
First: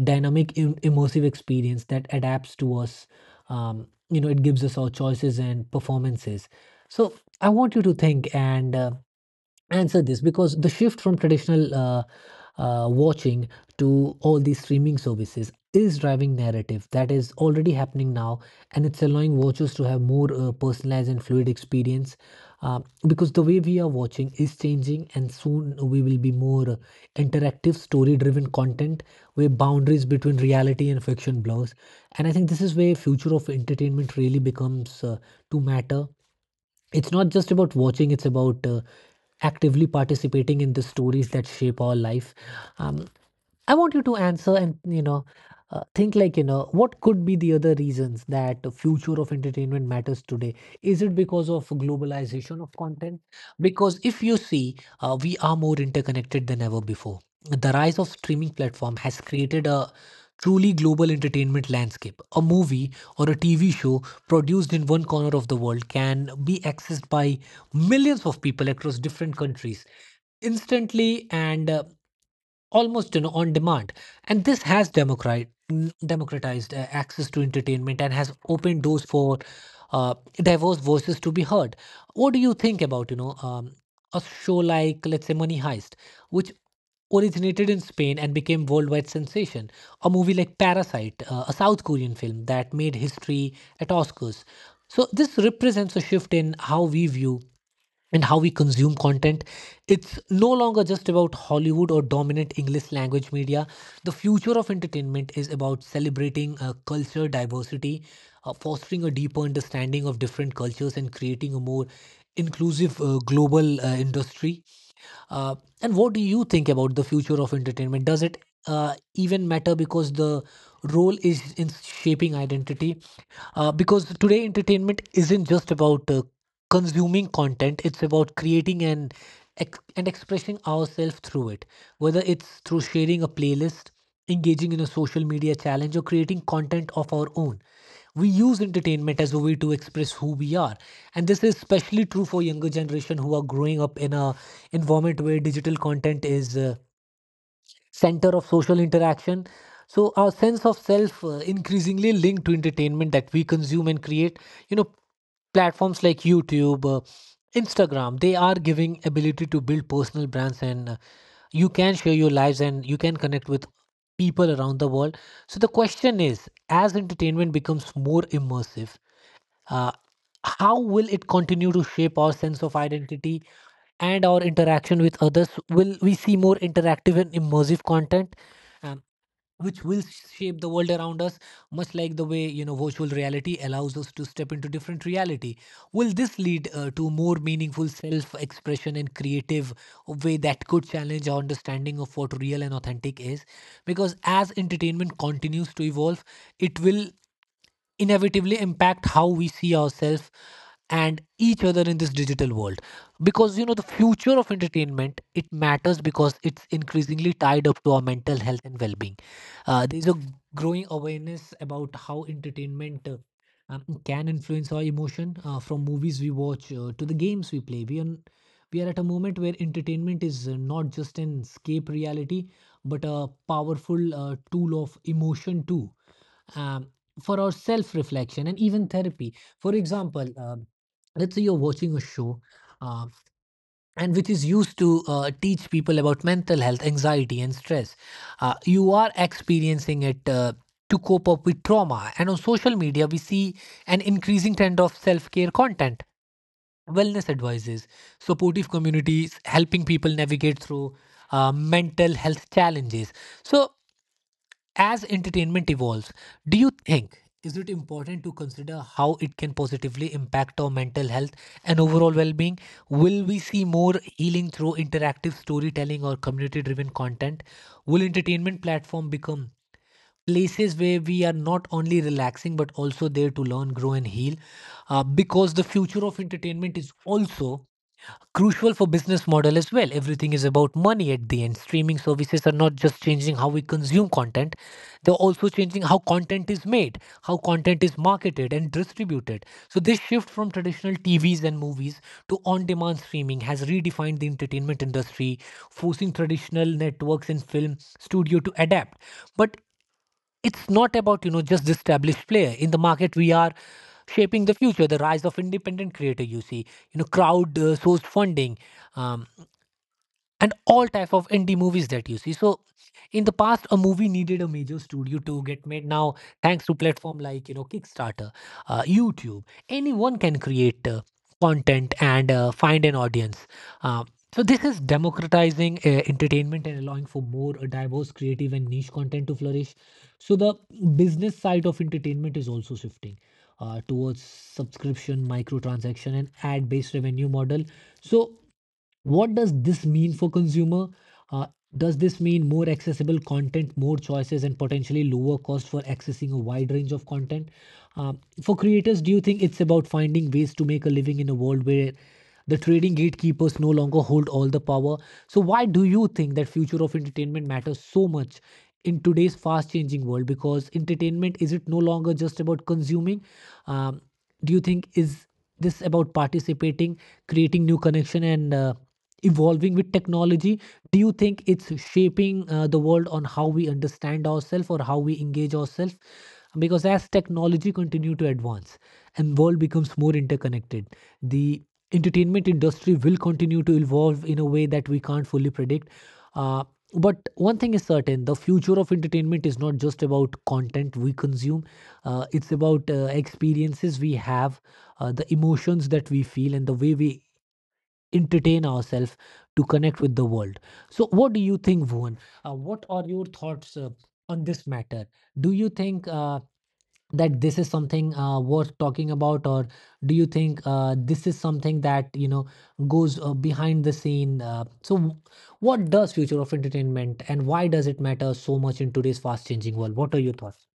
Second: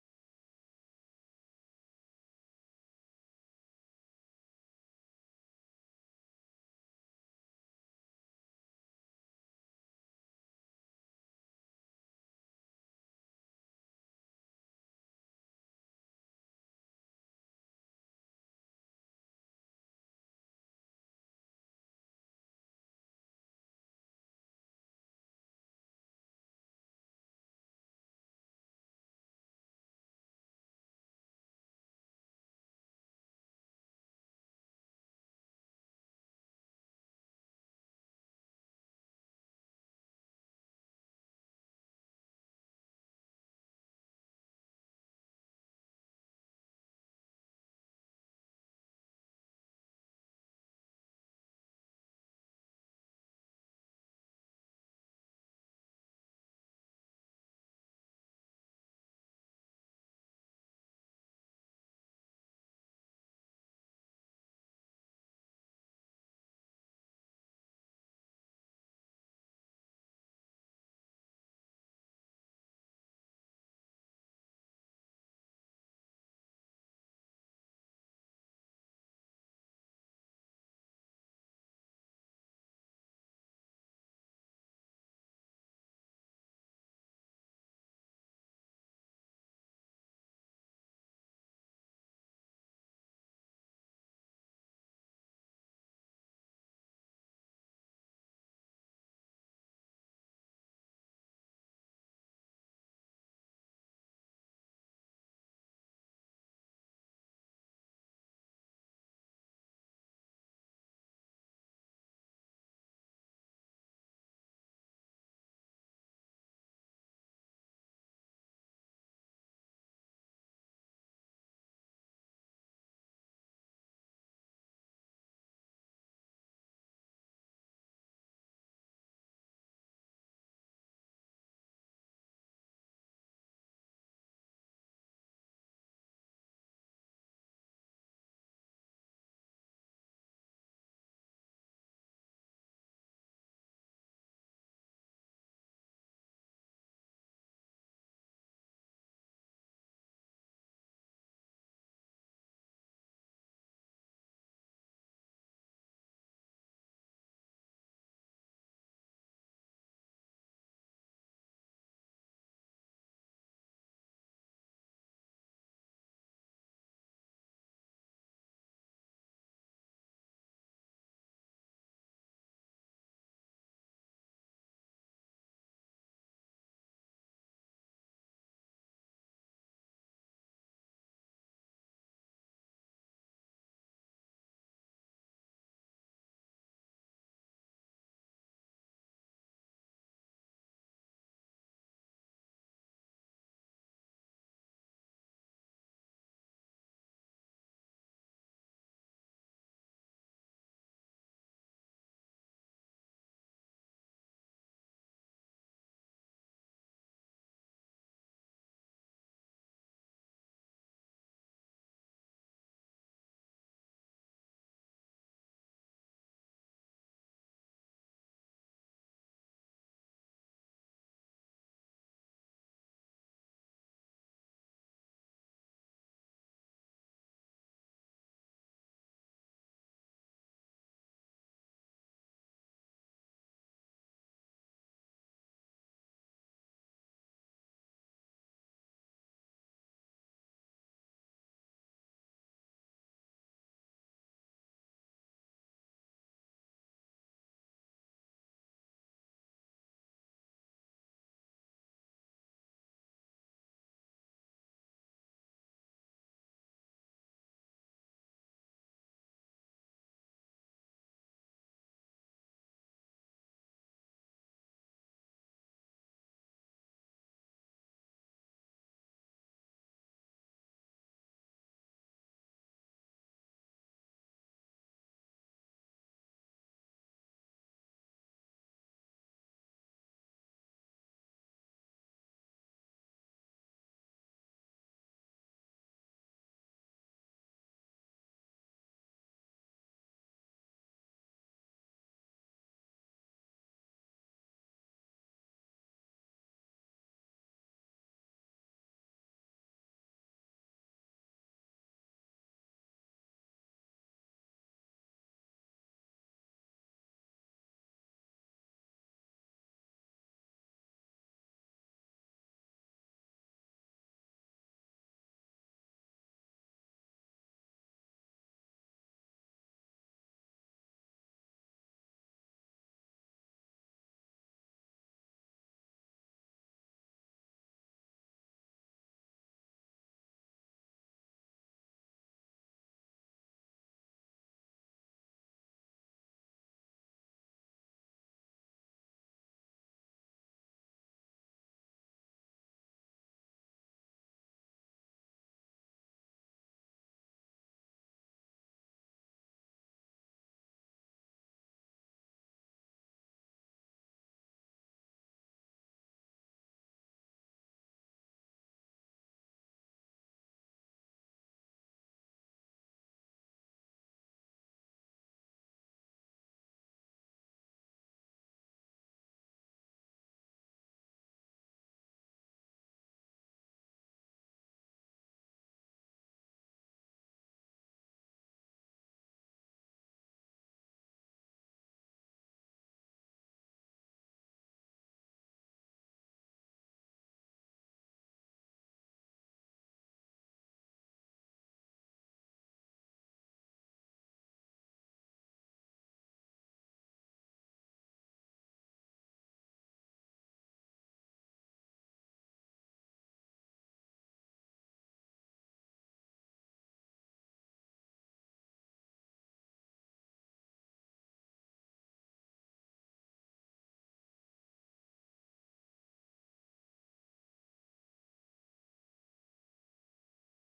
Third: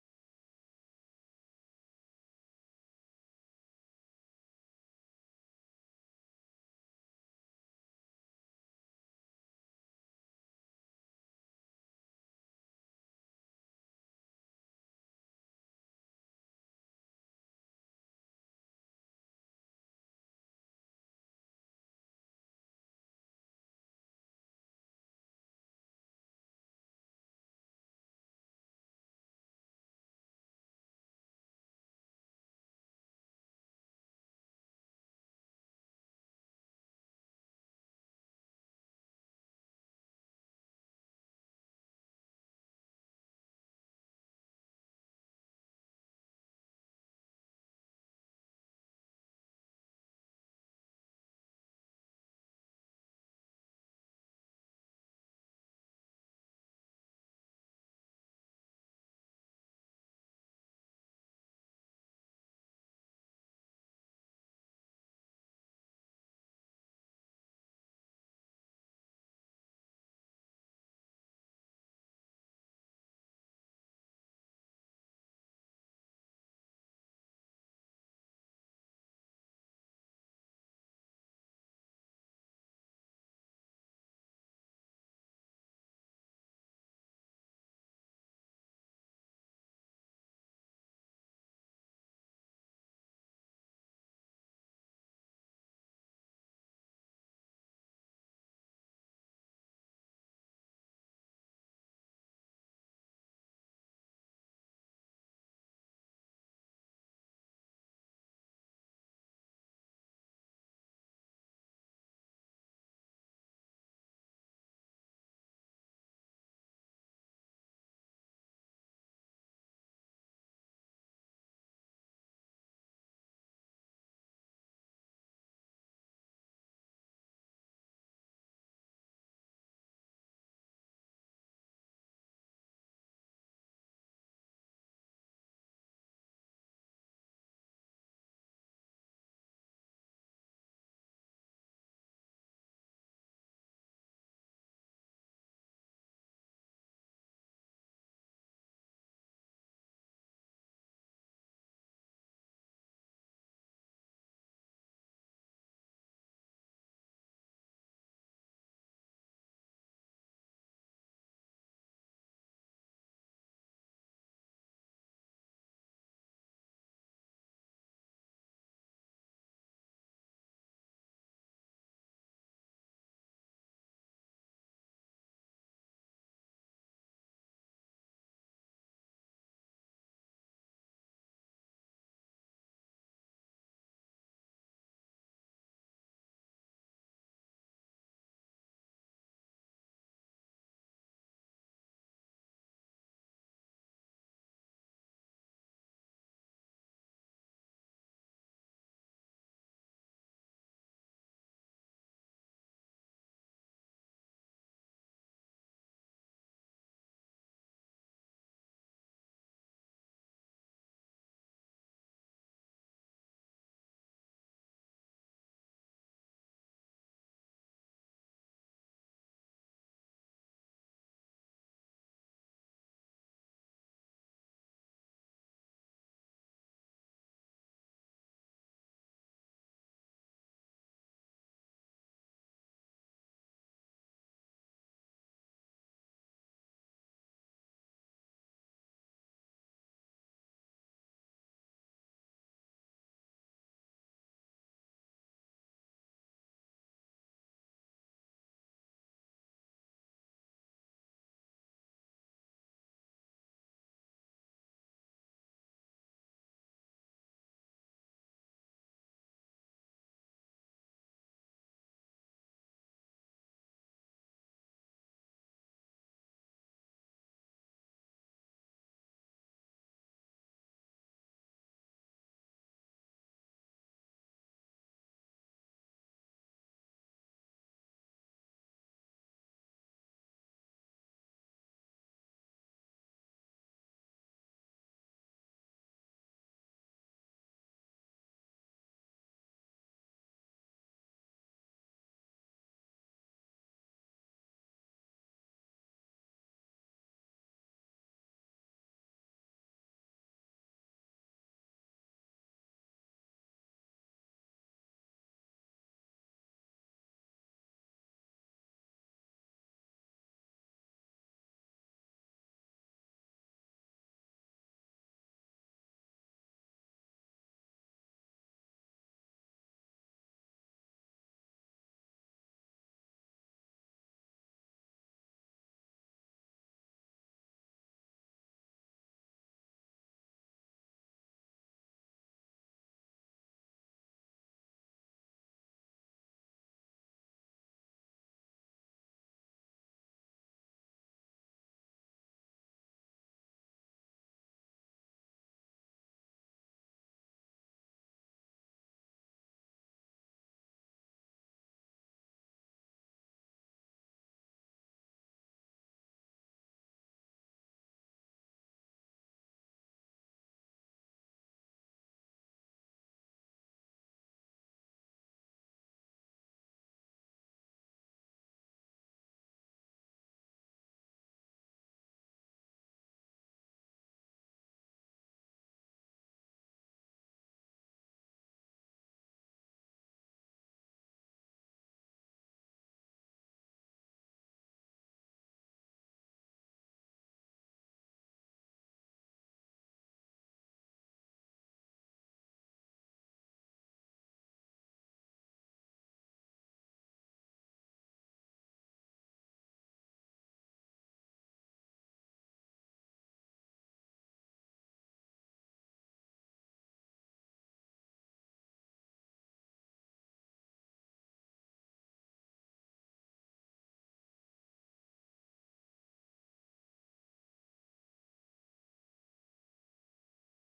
dynamic, im- immersive experience that adapts to us. Um, you know, it gives us our choices and performances. So I want you to think and uh, answer this, because the shift from traditional uh, uh, watching to all these streaming services is driving narrative that is already happening now, and it's allowing watchers to have more uh, personalized and fluid experience. uh, because the way we are watching is changing, and soon we will be more uh, interactive story driven content where boundaries between reality and fiction blurs. And I think this is where future of entertainment really becomes uh, to matter. It's not just about watching, it's about uh, actively participating in the stories that shape our life. um, I want you to answer and, you know, uh, think, like, you know, what could be the other reasons that the future of entertainment matters today? Is it because of globalization of content? Because if you see, uh, we are more interconnected than ever before. The rise of streaming platform has created a truly global entertainment landscape. A movie or a tv show produced in one corner of the world can be accessed by millions of people across different countries instantly and uh, almost, you know, on demand. And this has democrat democratized uh, access to entertainment and has opened doors for uh, diverse voices to be heard. What do you think about, you know, um, a show like, let's say, Money Heist, which originated in Spain and became worldwide sensation? A movie like Parasite, uh, a South Korean film that made history at Oscars. So this represents a shift in how we view and how we consume content. It's no longer just about Hollywood or dominant English language media. The future of entertainment is about celebrating uh, culture diversity, uh, fostering a deeper understanding of different cultures, and creating a more inclusive uh, global uh, industry. Uh, and what do you think about the future of entertainment? Does it uh, even matter because the role is in shaping identity? Uh, because today, entertainment isn't just about uh, consuming content, it's about creating and ex- and expressing ourselves through it, whether it's through sharing a playlist, engaging in a social media challenge, or creating content of our own. We use entertainment as a way to express who we are, and this is especially true for younger generation who are growing up in a environment where digital content is uh, center of social interaction. So our sense of self uh, increasingly linked to entertainment that we consume and create, you know, platforms like youtube, uh, instagram, they are giving ability to build personal brands, and uh, you can share your lives and you can connect with people around the world. So the question is, as entertainment becomes more immersive, uh, how will it continue to shape our sense of identity and our interaction with others? Will we see more interactive and immersive content, um, which will shape the world around us, much like the way, you know, virtual reality allows us to step into different reality? Will this lead uh, to more meaningful self expression and creative way that could challenge our understanding of what real and authentic is? Because as entertainment continues to evolve, it will inevitably impact how we see ourselves and each other in this digital world. Because, you know, the future of entertainment, it matters because it's increasingly tied up to our mental health and well-being. Uh, there's a growing awareness about how entertainment uh, um, can influence our emotion, uh, from movies we watch uh, to the games we play. We are, we are at a moment where entertainment is uh, not just an escape reality, but a powerful uh, tool of emotion too, um, for our self reflection and even therapy. For example, um, let's say you're watching a show uh, and which is used to uh, teach people about mental health, anxiety, and stress. Uh, you are experiencing it Uh, to cope up with trauma. And on social media we see an increasing trend of self-care content, wellness advices, supportive communities helping people navigate through uh, mental health challenges. So as entertainment evolves, do you think is it important to consider how it can positively impact our mental health and overall well-being? Will we see more healing through interactive storytelling or community-driven content? Will entertainment platform become places where we are not only relaxing but also there to learn, grow, and heal? Uh, because the future of entertainment is also crucial for business model as well. Everything is about money at the end. Streaming services are not just changing how we consume content, they're also changing how content is made, how content is marketed and distributed. So this shift from traditional tvs and movies to on demand streaming has redefined the entertainment industry, forcing traditional networks and film studio to adapt. But it's not about, you know, just the established player in the market. We are shaping the future, the rise of independent creator, you see, you know, crowd uh, sourced funding, um, and all type of indie movies that you see. So in the past, a movie needed a major studio to get made. Now, thanks to platform like, you know, kickstarter, uh, youtube, anyone can create uh, content and uh, find an audience. uh, so this is democratizing uh, entertainment and allowing for more uh, diverse creative and niche content to flourish. So the business side of entertainment is also shifting uh, towards subscription, microtransaction, and ad based revenue model. So what does this mean for consumer? uh, does this mean more accessible content, more choices, and potentially lower cost for accessing a wide range of content? Um, for creators, do you think it's about finding ways to make a living in a world where the trading gatekeepers no longer hold all the power? So why do you think that future of entertainment matters so much in today's fast changing world? Because entertainment is it no longer just about consuming? Um, do you think is this about participating, creating new connection, and uh, evolving with technology? Do you think it's shaping uh, the world on how we understand ourselves or how we engage ourselves? Because as technology continue to advance and world becomes more interconnected, the entertainment industry will continue to evolve in a way that we can't fully predict. uh, but one thing is certain, the future of entertainment is not just about content we consume, uh, it's about uh, experiences we have, uh, the emotions that we feel, and the way we entertain ourselves to connect with the world. So, what do you think, Bhuvan? Uh, what are your thoughts uh, on this matter? Do you think uh, that this is something uh, worth talking about, or do you think uh, this is something that, you know, goes uh, behind the scene? Uh, so, w- what does future of entertainment and why does it matter so much in today's fast-changing world? What are your thoughts?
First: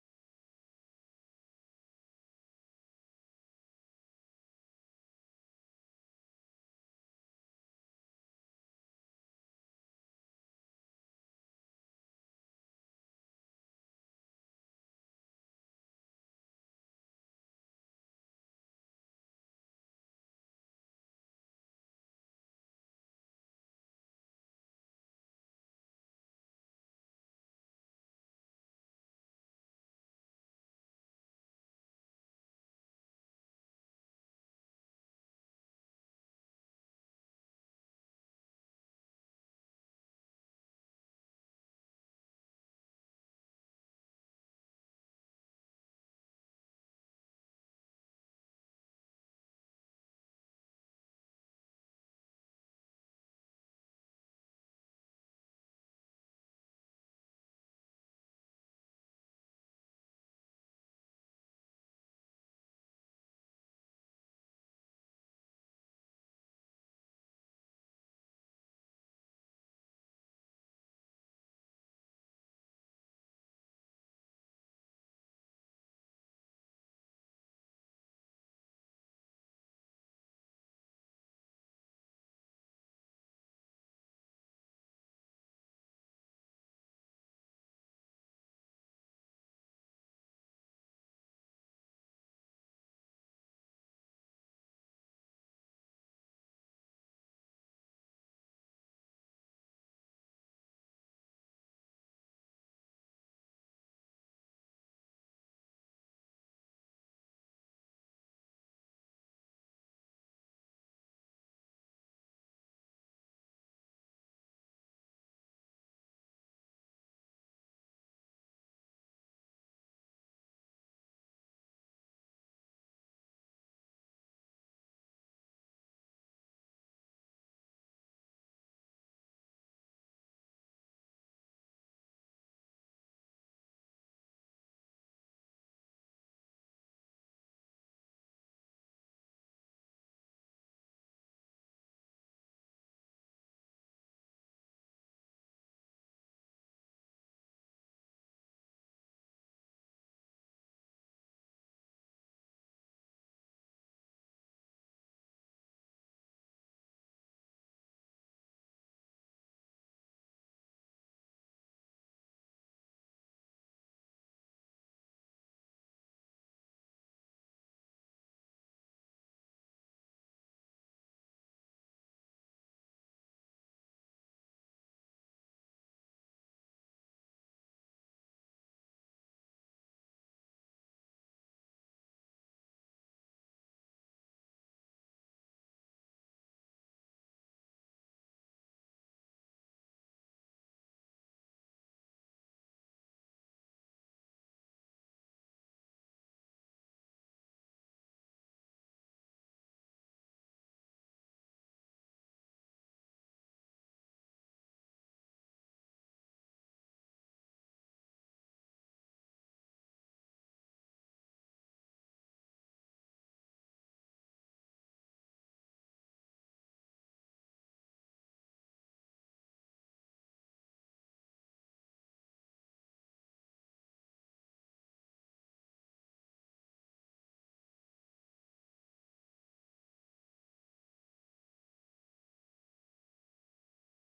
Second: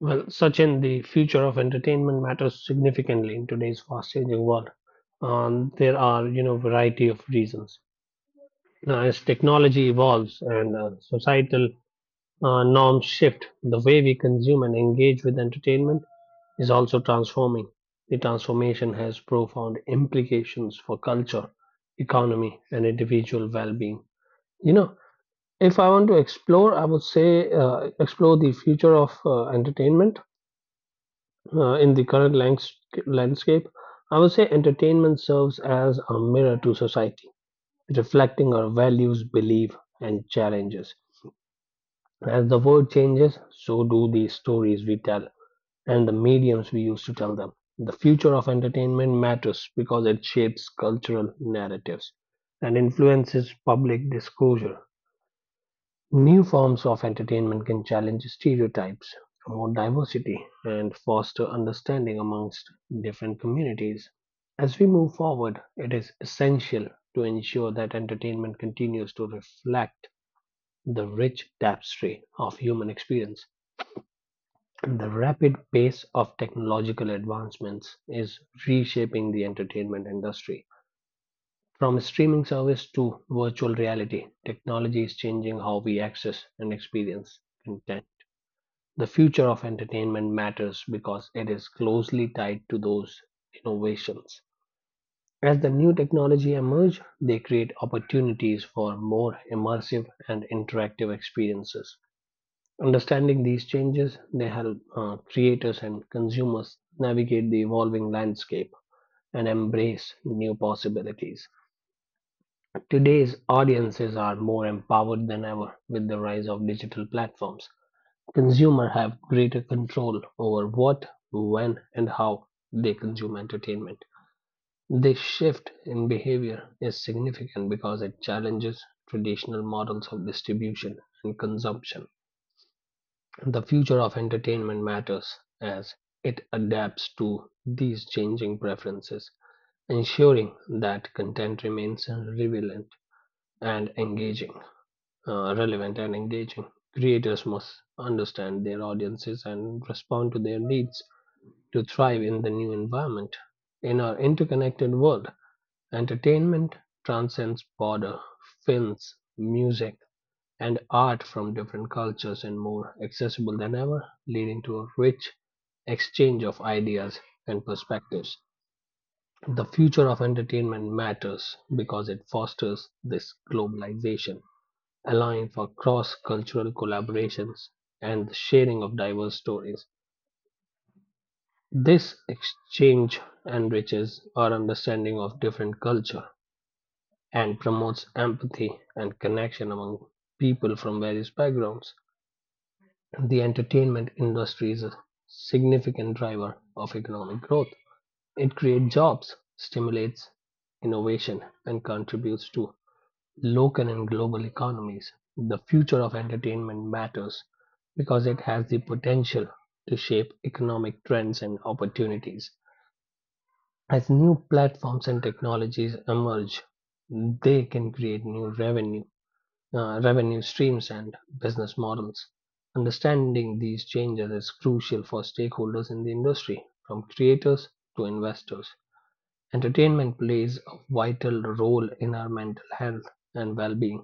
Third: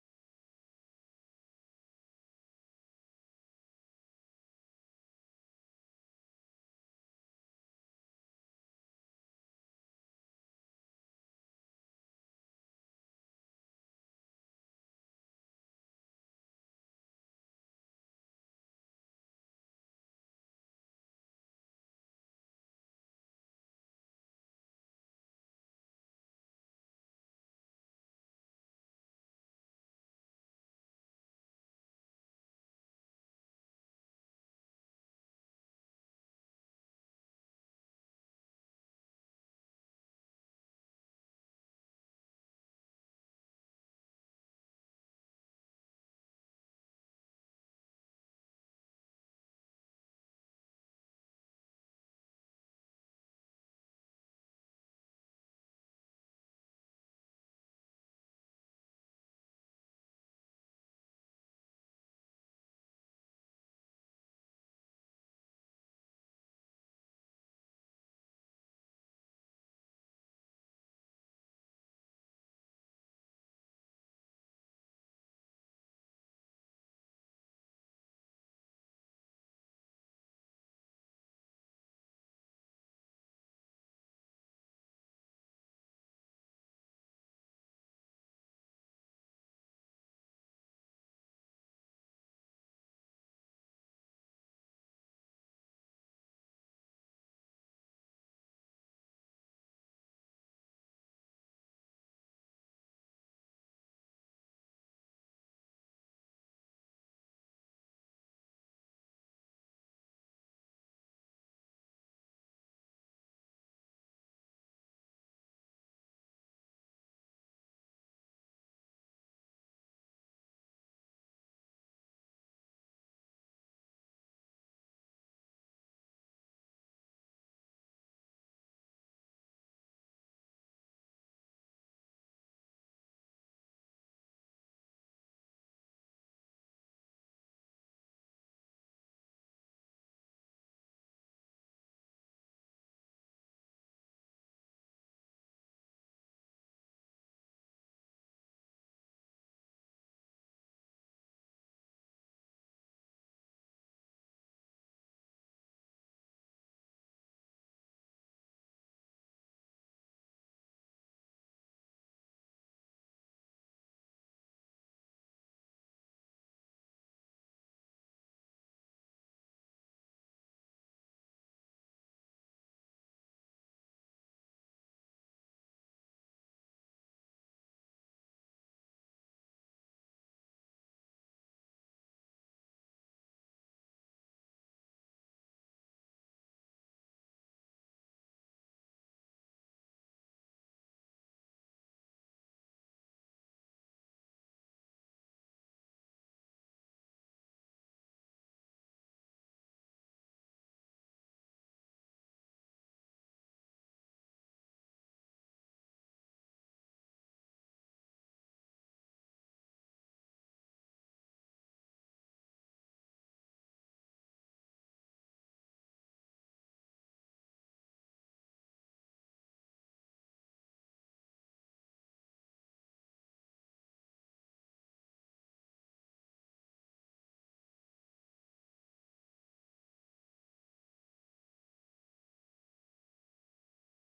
Well, Sachin, the future of entertainment matters significantly in today's fast-changing world. Um, there are, you know, variety of reasons. Now, as technology evolves and uh, societal uh, norms shift, the way we consume and engage with entertainment is also transforming. The transformation has profound implications for culture, economy, and individual well being. You know, if I want to explore, I would say uh, explore the future of uh, entertainment uh, in the current lands- landscape. I would say entertainment serves as a mirror to society, reflecting our values, beliefs, and challenges. As the world changes, so do the stories we tell. and the mediums we use to tell them. The future of entertainment matters because it shapes cultural narratives and influences public disclosure. New forms of entertainment can challenge stereotypes, promote diversity, and foster understanding amongst different communities. As we move forward, it is essential to ensure that entertainment continues to reflect the rich tapestry of human experience. The rapid pace of technological advancements is reshaping the entertainment industry. From streaming service to virtual reality, technology is changing how we access and experience content. The future of entertainment matters because it is closely tied to those innovations. As the new technology emerge, they create opportunities for more immersive and interactive experiences. Understanding these changes, they help uh, creators and consumers navigate the evolving landscape and embrace new possibilities. Today's audiences are more empowered than ever with the rise of digital platforms. Consumers have greater control over what, when, and how they consume entertainment. This shift in behavior is significant because it challenges traditional models of distribution and consumption. The future of entertainment matters as it adapts to these changing preferences, ensuring that content remains relevant and engaging. Uh, relevant and engaging. Creators must understand their audiences and respond to their needs to thrive in the new environment. In our interconnected world, entertainment transcends border, films, music, and art from different cultures and more accessible than ever, leading to a rich exchange of ideas and perspectives. The future of entertainment matters because it fosters this globalization, allowing for cross cultural collaborations and the sharing of diverse stories. This exchange enriches our understanding of different culture and promotes empathy and connection among people from various backgrounds. The entertainment industry is a significant driver of economic growth. It creates jobs, stimulates innovation, and contributes to local and global economies. The future of entertainment matters because it has the potential to shape economic trends and opportunities. As new platforms and technologies emerge, they can create new revenue uh, revenue streams and business models. Understanding these changes is crucial for stakeholders in the industry, from creators to investors. Entertainment plays a vital role in our mental health and well being.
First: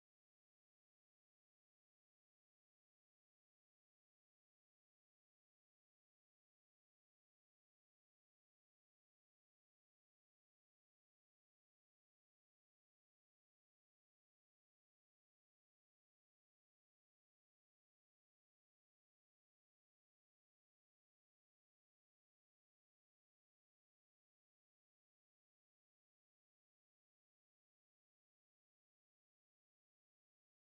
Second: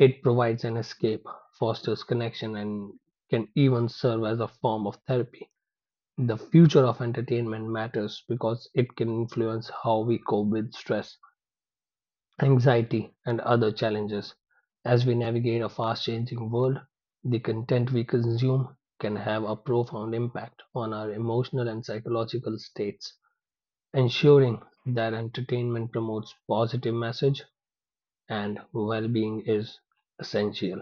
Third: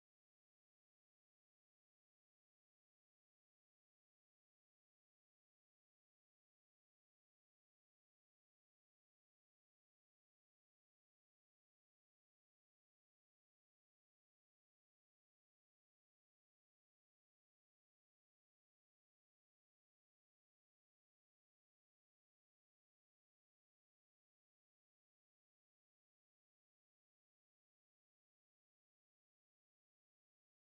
It provides an escape, fosters connection, and can even serve as a form of therapy. The future of entertainment matters because it can influence how we cope with stress, anxiety, and other challenges. As we navigate a fast changing world, the content we consume can have a profound impact on our emotional and psychological states. Ensuring that entertainment promotes positive message and well being is essential.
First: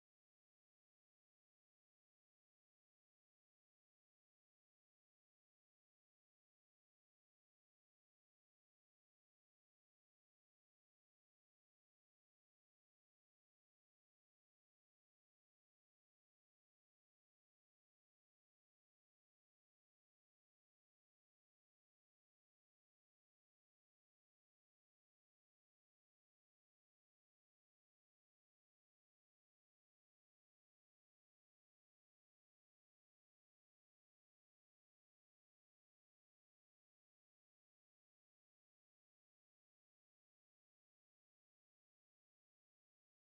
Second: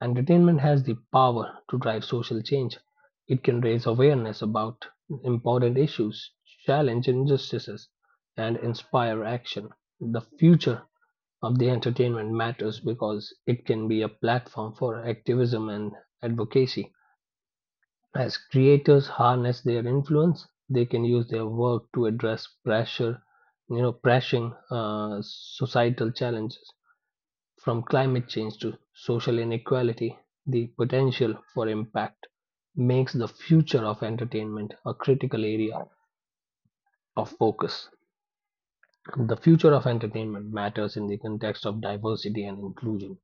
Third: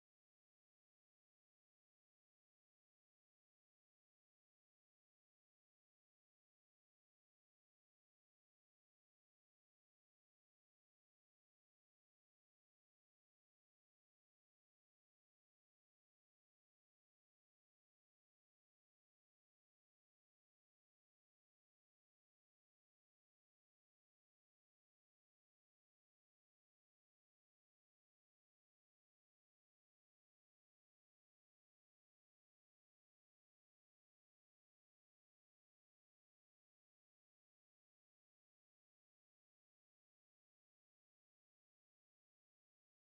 Entertainment has the power to drive social change. It can raise awareness about important issues, challenge injustices, and inspire action. The future of the entertainment matters because it can be a platform for activism and advocacy. As creators harness their influence, they can use their work to address pressure, you know, pressing uh, societal challenges from climate change to social inequality. The potential for impact makes the future of entertainment a critical area of focus. The future of entertainment matters in the context of diversity and inclusion.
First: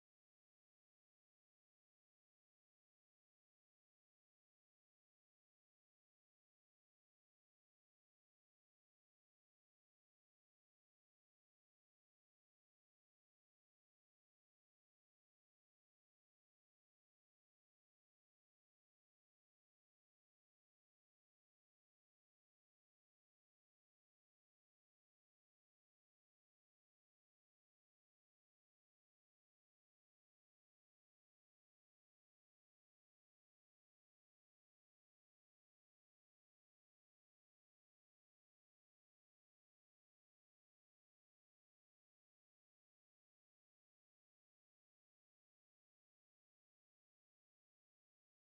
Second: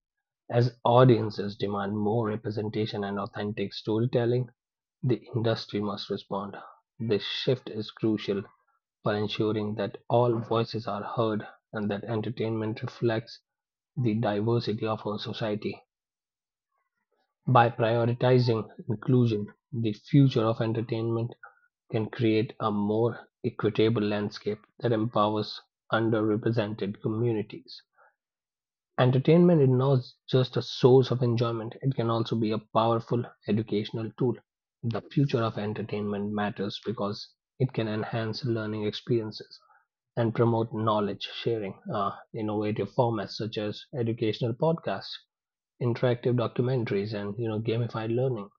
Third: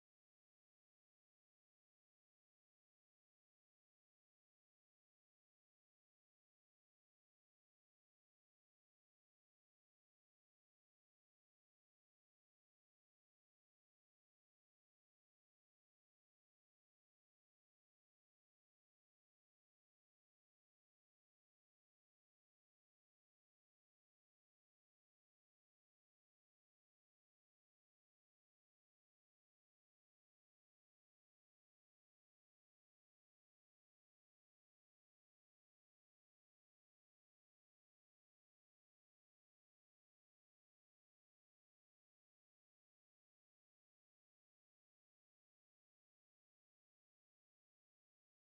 As audiences demand more representation and authentic storytelling, the industry must respond. This shift is crucial for ensuring that all voices are heard and that entertainment reflects the diversity of our society. By prioritizing inclusion, the future of entertainment can create a more equitable landscape that empowers underrepresented communities. Entertainment is not just a source of enjoyment, it can also be a powerful educational tool. The future of entertainment matters because it can enhance learning experiences and promote knowledge sharing. Uh, innovative formats such as educational podcasts, interactive documentaries, and you know gamified learning.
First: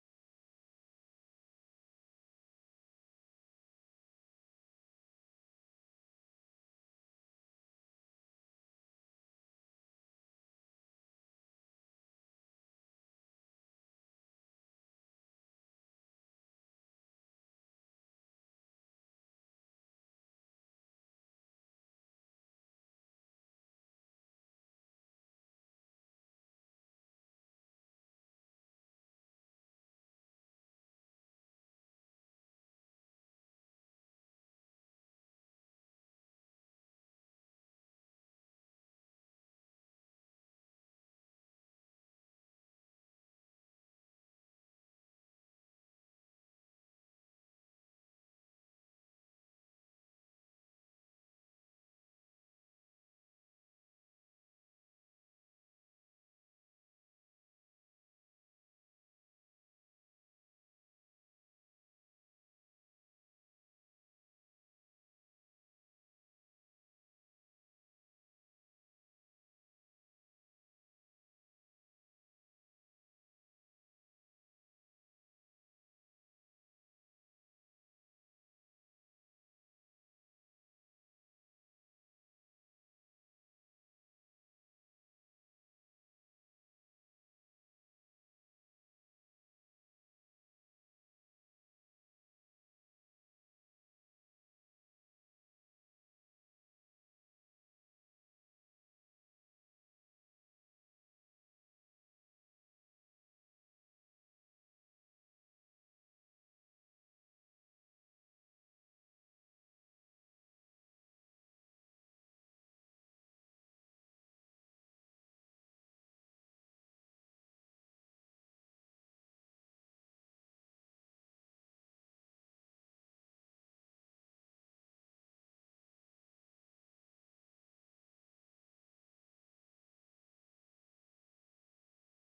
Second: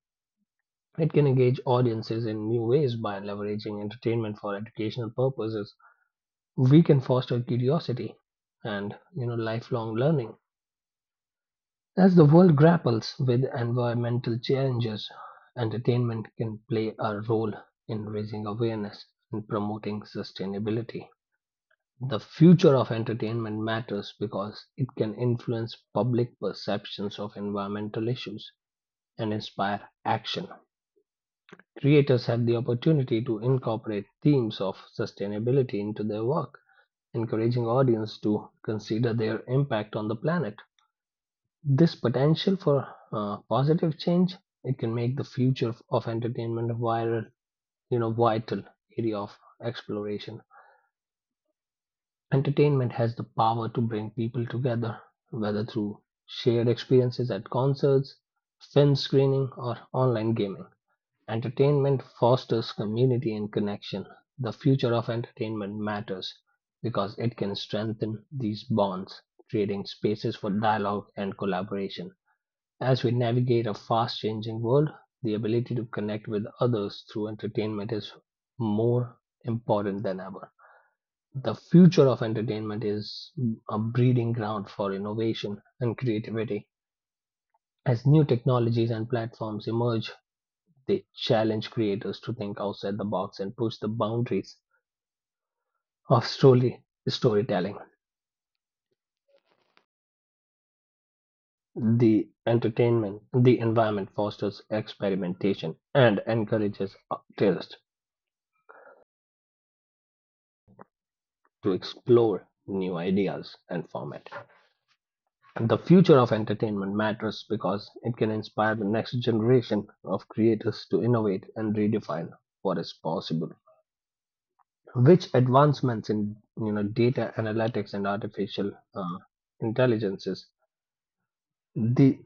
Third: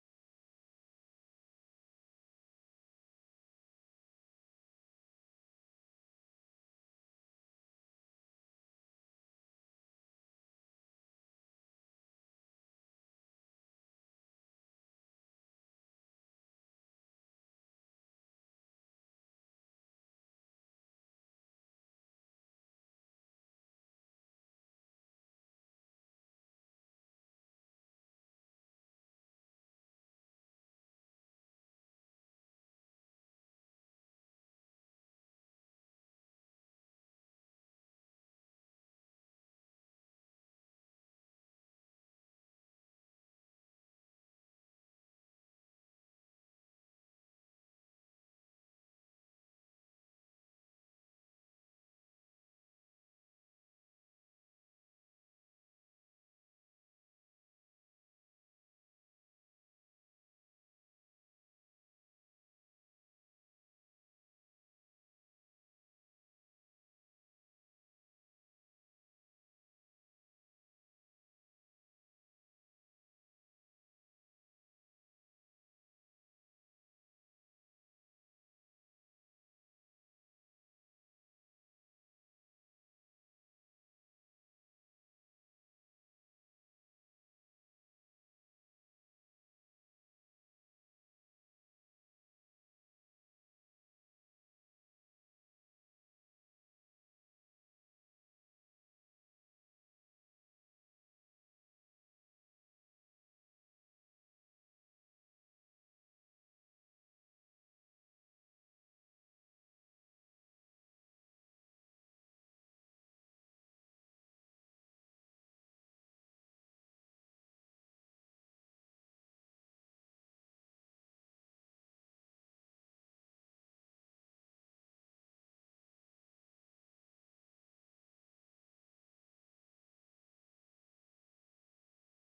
It can engage audiences in new ways by leveraging entertainment for educational purposes. We can foster curiosity and you know lifelong learning. As the world grapples with environmental challenges, entertainment can play a role in raising awareness and promoting sustainability. The future of entertainment matters because it can influence public perceptions of environmental issues and inspire action. Creators have the opportunity to incorporate themes of sustainability into their work, encouraging audience to consider their impact on the planet. This potential for uh, positive change it can make the future of entertainment a viral, you know, vital area of exploration. Entertainment has the power to bring people together, whether through shared experiences at concerts, film screening, or online gaming. Entertainment fosters community and connection. The future of entertainment matters because it can strengthen these bonds, creating spaces for dialogue and collaboration. As we navigate a fast changing world, the ability to connect with others through entertainment is more important than ever. The future of entertainment is a breeding ground for innovation and creativity. As new technologies and platforms emerge, they challenge creators to think outside the box and push the boundaries of story storytelling. The entertainment, the environment fosters experimentation and encourages artists to explore new ideas and format. The future of entertainment matters because it can inspire the next generation of creators to innovate and redefine what is possible. Which advancements in you know data analytics and artificial uh, intelligences, the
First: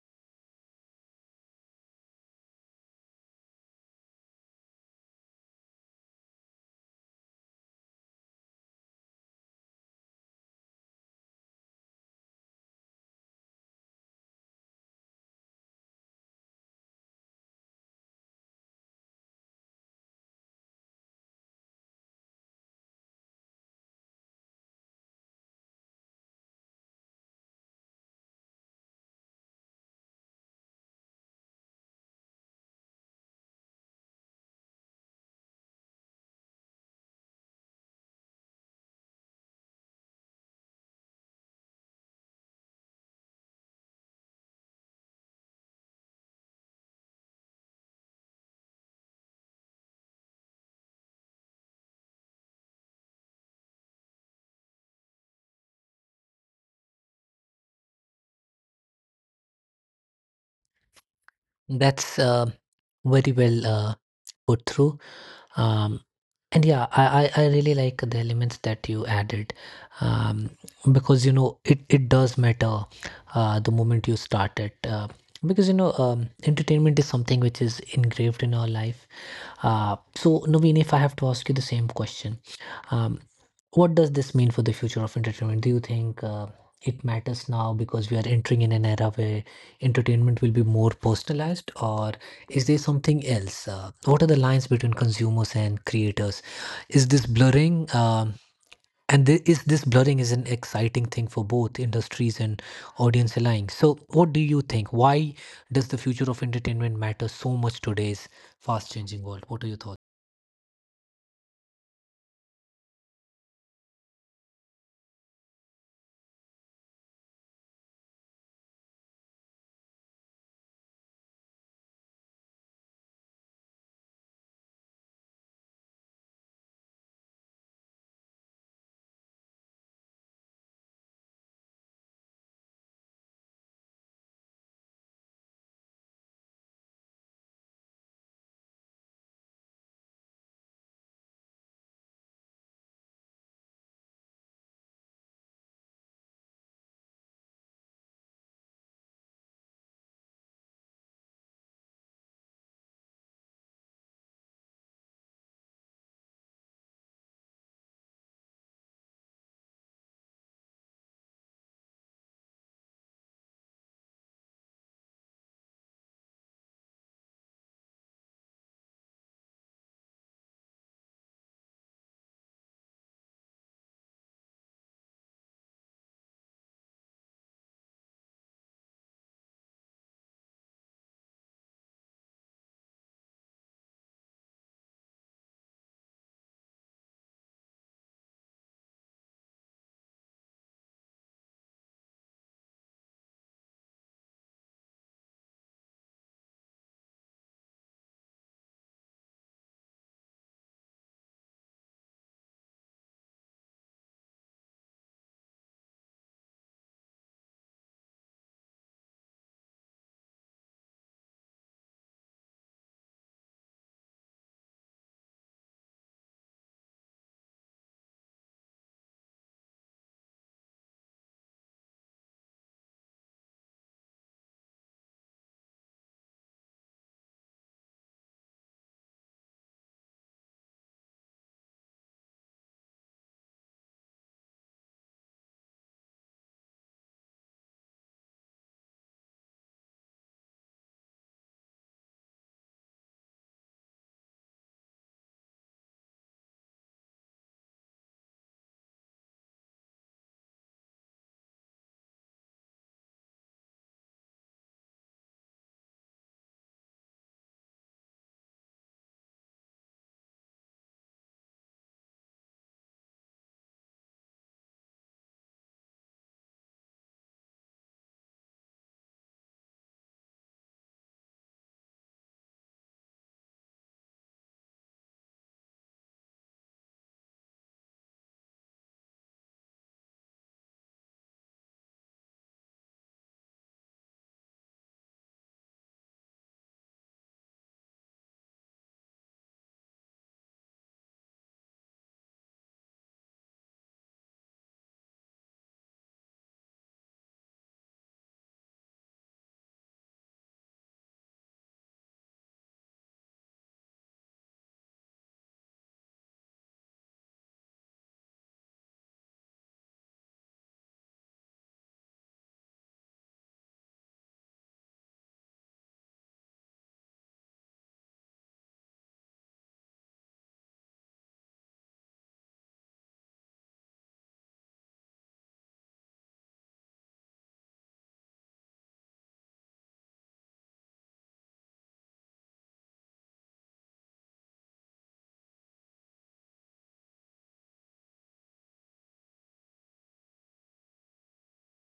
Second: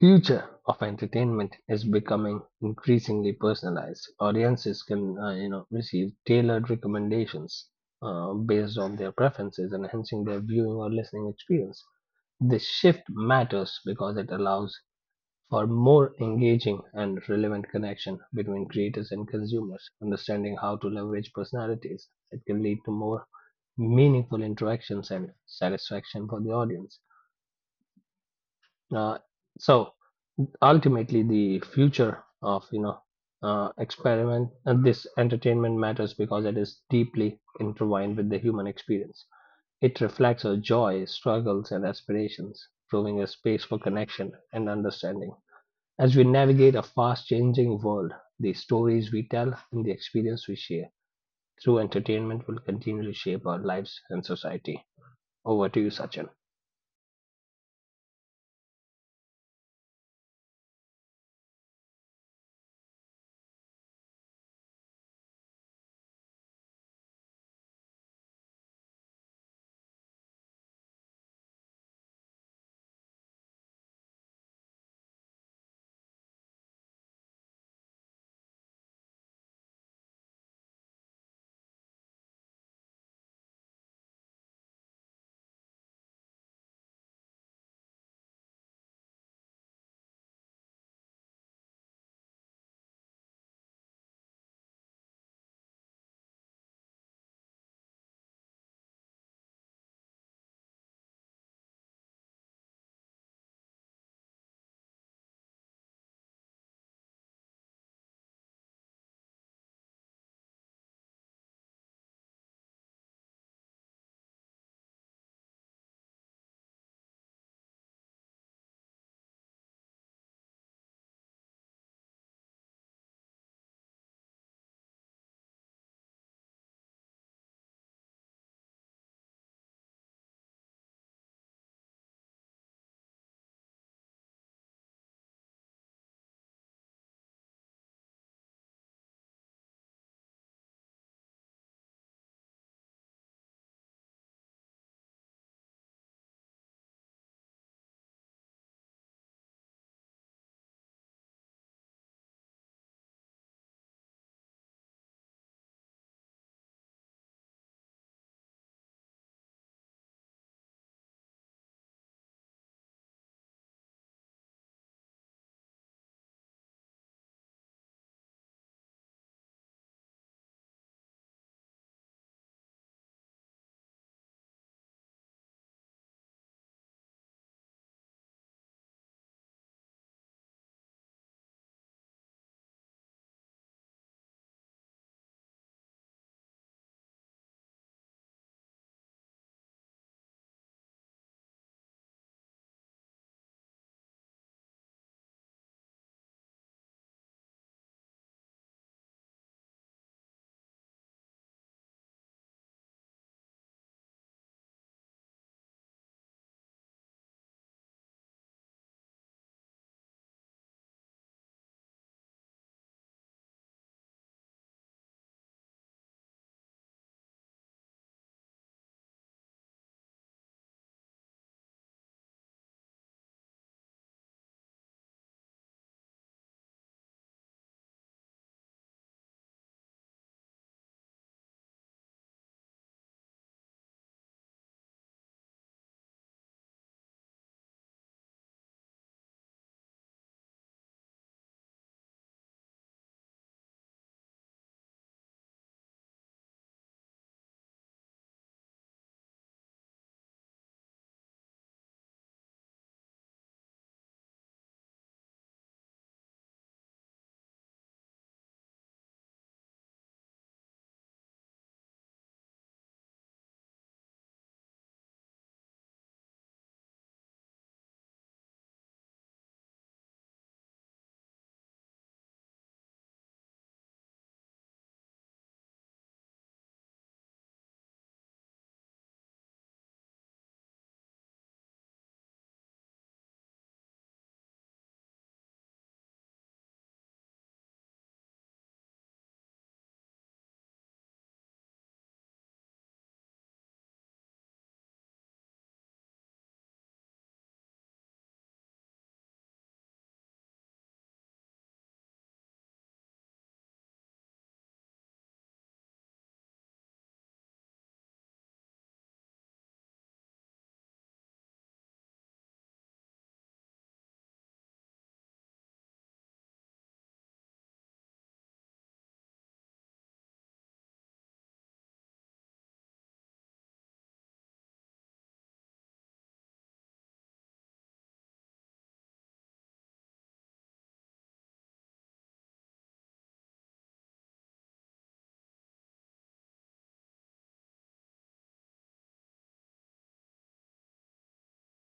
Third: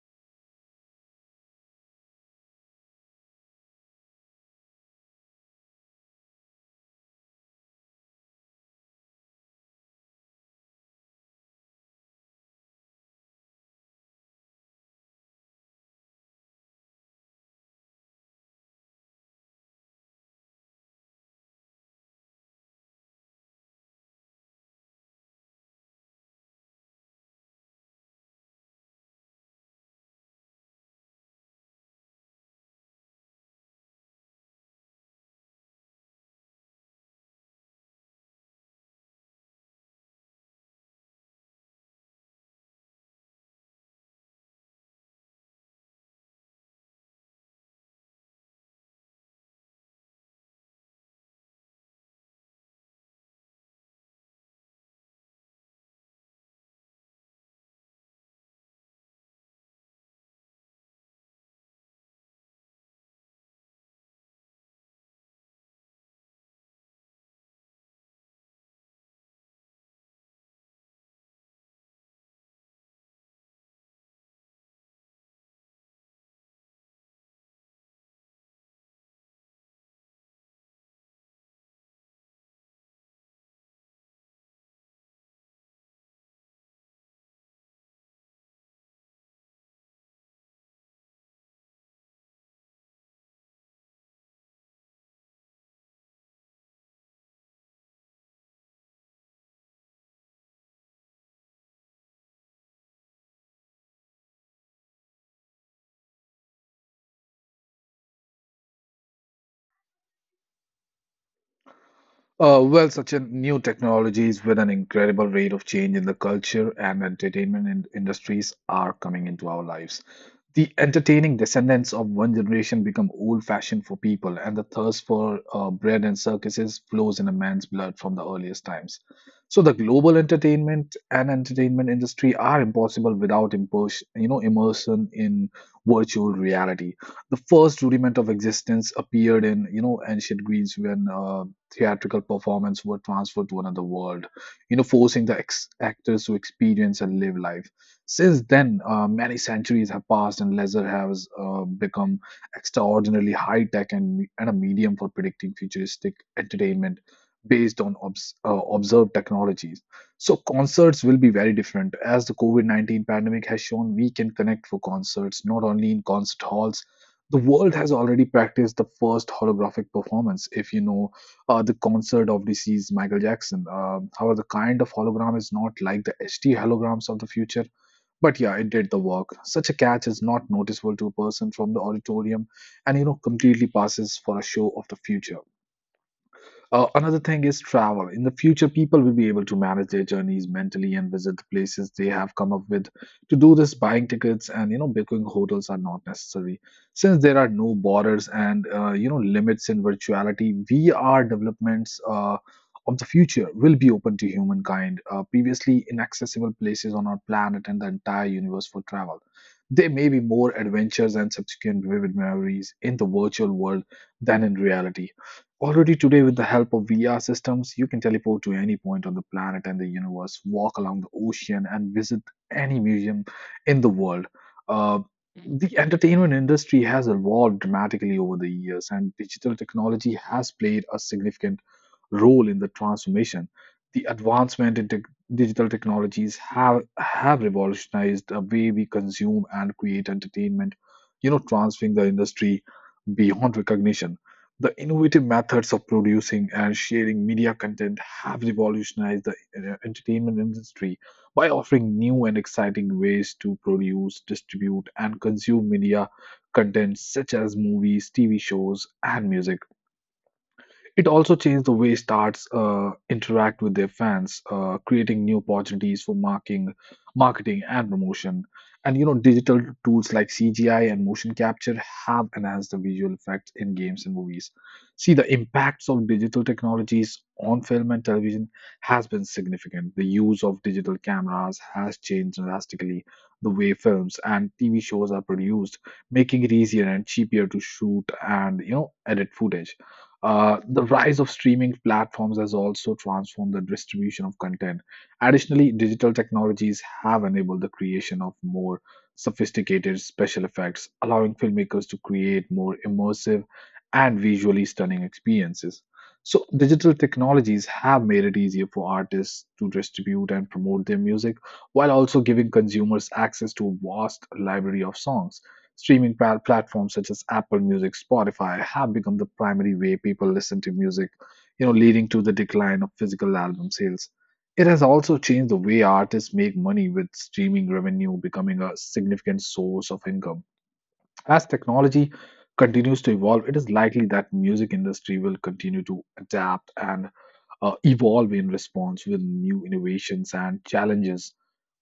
future of entertainment is becoming increasingly personalized. Audiences can uh, you know receive tailored recommendations uh, based on their preferences, enhancing their viewing or listening experience. This shift matters because it allows for more engaging and relevant connection between creators and consumers. Understanding how to leverage personalities, it can lead to more meaningful interactions and satisfaction for the audience. Uh, so ultimately, the future of you know uh, experiment and this entertainment matters because it is deeply intertwined with the human experience. It reflects our joy, struggles, and aspirations, proving a space for connection and understanding. As we navigate a fast changing world, the stories we tell and the experience we share through entertainment will continue to shape our lives and society. Over to you, Sachin.
That's uh, very well uh, put through. Um, And yeah, I, I, I really like the elements that you added, um, because, you know, it, it does matter uh, the moment you start it, uh, because, you know, um, entertainment is something which is engraved in our life. Uh, so, Naveen, if I have to ask you the same question, um, what does this mean for the future of entertainment? Do you think uh, it matters now because we are entering in an era where entertainment will be more personalized, or is there something else? Uh, what are the lines between consumers and creators? Is this blurring? Um, and thi- is this blurring is an exciting thing for both industries and audience alike. So, what do you think? Why does the future of entertainment matter so much today's fast changing world? What are your thoughts?
Uh, well, such a new technologies with an incredible rate of change in the culture and entertainment in industries are coming into our lives. The entertaining descendants of one generation become old-fashioned for people, and the thirst for uh, bread and circuses flows in a man's blood from the earliest times. So the global entertainment and entertainment industry are impossible without impers- you know, immersion in virtual reality. The first rudiment of existence appeared in you know, ancient Greece when uh, theatrical performance were transferred to another world, you know, forcing the ex- actors to experience and live life. Since then, uh, many centuries have passed, and laser has uh, become extraordinarily high tech and, me- and a medium for predicting futuristic entertainment based on obs- uh, observed technologies. So, concerts will be very different. As the COVID nineteen pandemic has shown, we can connect for concerts not only in concert halls. The world has already practiced the first holographic performance. If you know, uh, the concert of deceased Michael Jackson. Um however, the kind of hologram is not like the H D holograms of the future. But yeah, it did the work. Such a catch is not noticeable to a person from the auditorium and, you know, completely passes for a show of the future. Uh, another thing is travel. In the future, people will be able to manage their journeys mentally and visit the places they have come up with. To do this, buying tickets and you know booking hotels are not necessary. Since there are no borders and uh, you know limits in virtuality, V R developments uh, of the future will be open to humankind. Uh, previously inaccessible places on our planet and the entire universe for travel. There may be more adventures and subsequent vivid memories in the virtual world than in reality. Already today, with the help of V R systems, you can teleport to any point on the planet and the universe, walk along the ocean, and visit any museum in the world. Uh, the entertainment industry has evolved dramatically over the years, and digital technology has played a significant role in the transformation. The advancement in tech- Digital technologies have, have revolutionized the way we consume and create entertainment, you know, transferring the industry beyond recognition. The innovative methods of producing and sharing media content have revolutionized the uh, entertainment industry by offering new and exciting ways to produce, distribute, and consume media content such as movies, T V shows, and music. It also changed the way stars uh, interact with their fans, uh, creating new opportunities for marketing, marketing and promotion. And you know, digital tools like C G I and motion capture have enhanced the visual effects in games and movies. See, the impacts of digital technologies on film and television has been significant. The use of digital cameras has changed drastically the way films and T V shows are produced, making it easier and cheaper to shoot and you know edit footage. Uh, the rise of streaming platforms has also transformed the distribution of content. Additionally, digital technologies have enabled the creation of more sophisticated special effects, allowing filmmakers to create more immersive and visually stunning experiences. So, digital technologies have made it easier for artists to distribute and promote their music while also giving consumers access to a vast library of songs. Streaming pal- platforms such as Apple Music, Spotify have become the primary way people listen to music, you know, leading to the decline of physical album sales. It has also changed the way artists make money, with streaming revenue becoming a significant source of income. As technology continues to evolve, it is likely that music industry will continue to adapt and uh, evolve in response with new innovations and challenges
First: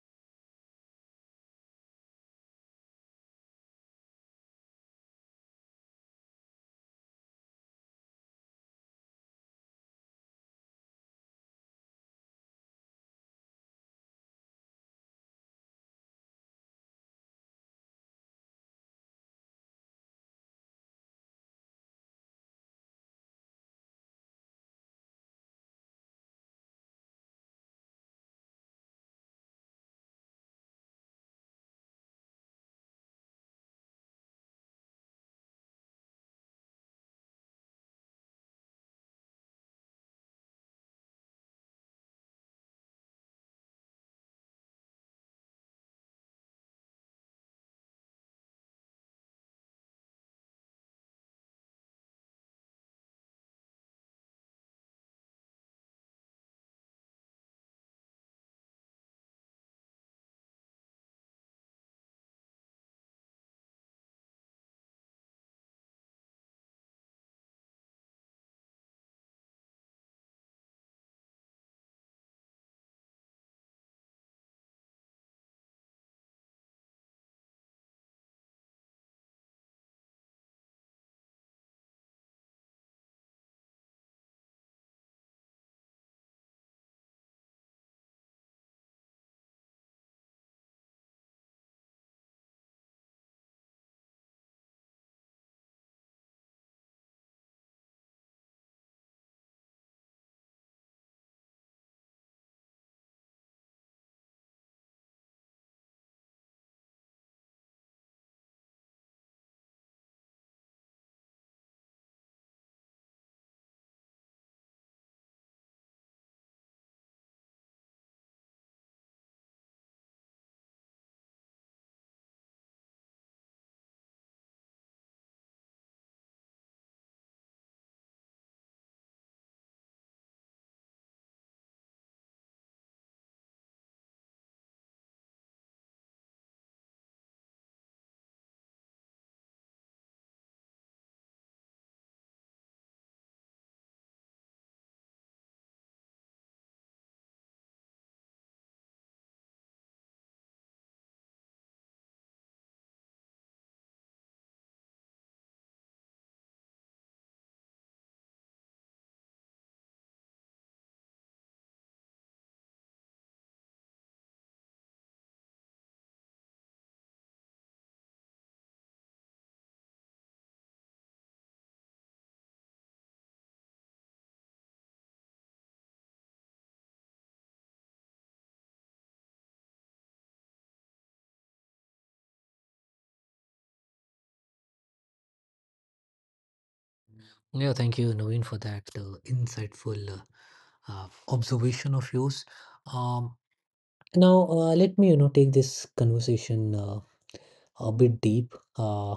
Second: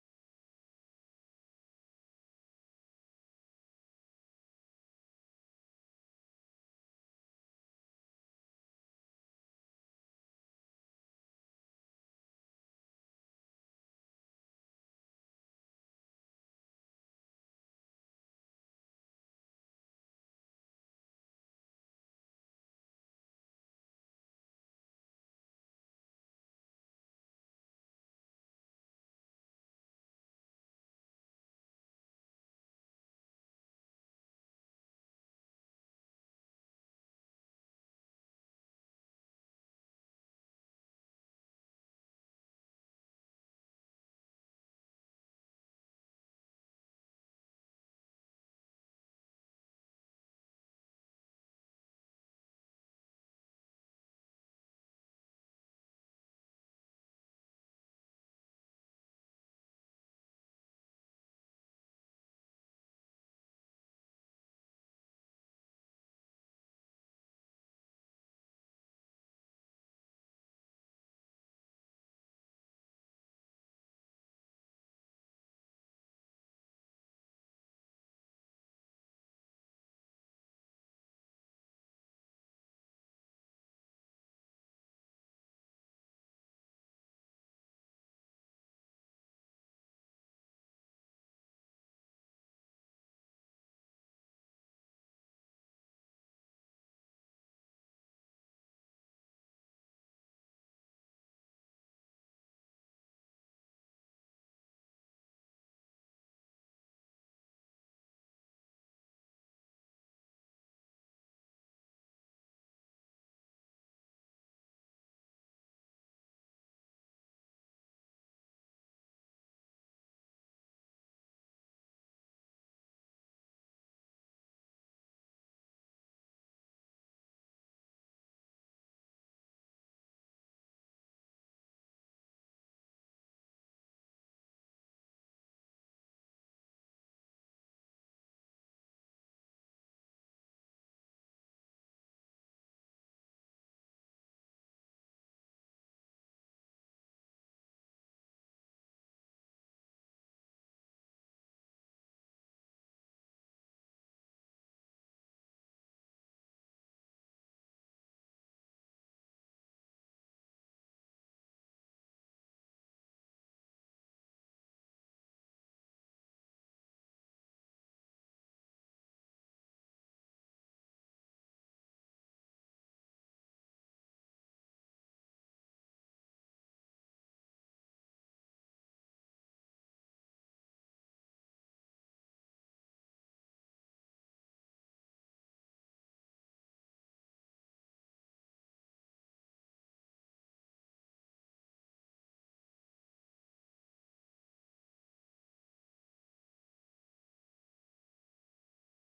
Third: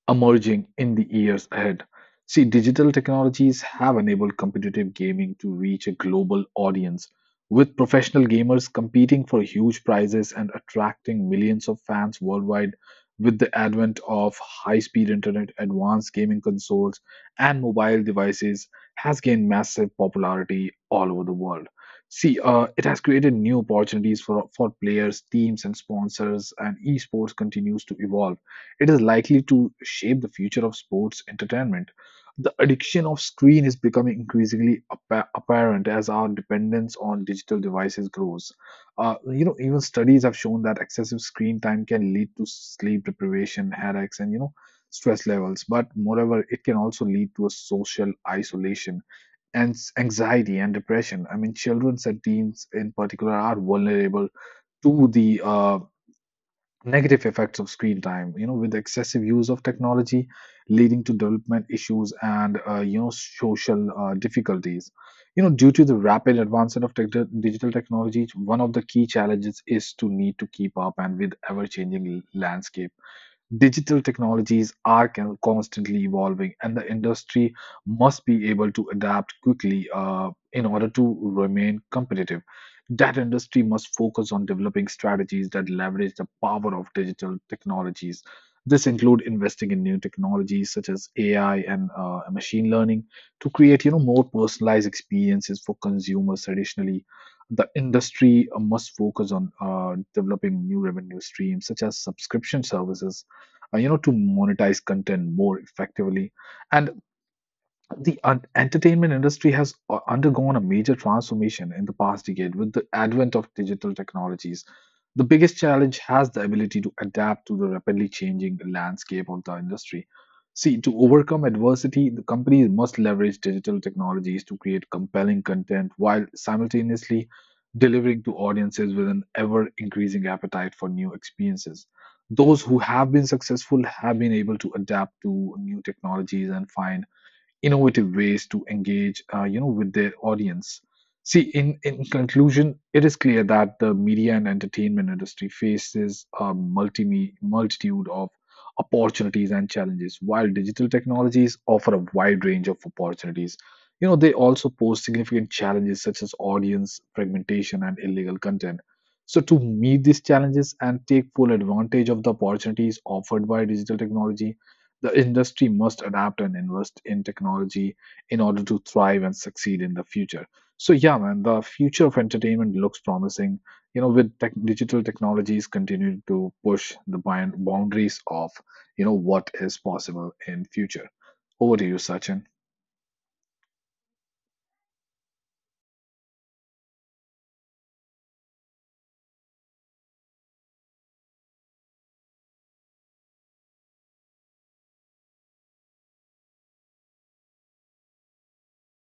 emerging in the years ahead. See, digital technologies have enabled competitive gaming to reach a global audience, with professional gamers competing for huge prizes and attracting millions of fans worldwide. With the advent of high speed internet, advanced gaming consoles, and mobile devices, has gained massive popularity all over the world. See, uh, it has created new opportunities for, for players, teams, and sponsors, and esports continues to evolve. It is likely to shape the future of sports entertainment. The addiction of screen is becoming increasingly appa- apparent as our dependence on digital devices grows. Uh, you know, even studies have shown that excessive screen time can lead to sleep deprivation, headaches, and you know, stress levels. But moreover, it can also lead to a social isolation and s- anxiety and depression. I mean, children and teens in particular are vulnerable to the uh, negative effects of screen time, you know with excessive use of technology leading to development issues and uh, you know social uh, difficulties, you know due to the rapid advancement of tech- digital technologies. One of the key challenges is to need to keep up and with ever changing landscape. Digital technologies are con- constantly evolving, and the industry must be able to adapt quickly uh, in order to remain competitive. That industry must focus on developing strategies that leverage the power of digital technologies. This include investing in new technologies such as A I and uh, machine learning to create, you know, more personalized experiences for consumers. Additionally, the industry uh, must focus on uh, developing new revenue streams such as subscription services, uh, you know to monetize content more effectively. And the un- entertainment industry has u- undergone a major transformation in the past decade with the advent of digital technologies. The biggest challenge has the ability to adapt to the rapidly changing landscape of the industry. See, to overcome adversity, the companies must leverage digital technologies to create compelling content while simultaneously delivering to audiences with an ever increasing appetite for new experiences. Those who have been successful have been able to adapt to new technologies and find innovative ways to engage uh, you know with their audience. See, in in conclusion, it is clear that the media and entertainment industry faces a multi multitude of opportunities and challenges. While digital technologies offer a wide range of opportunities, you know they also pose significant challenges such as audience fragmentation and illegal content. So to meet these challenges and take full advantage of the opportunities offered by digital technology, the industry must adapt and invest in technology in order to thrive and succeed in the future. So yeah, man, the future of entertainment looks promising. You know, with tech digital technologies continuing to push the bound- boundaries of you know what is possible in future. Over to you, Sachin.
Yeah, thank you, Naveen, for that uh, insightful uh, uh, observation of yours. Um, Now, uh, let me, you know, take this conversation uh, a bit deep, uh,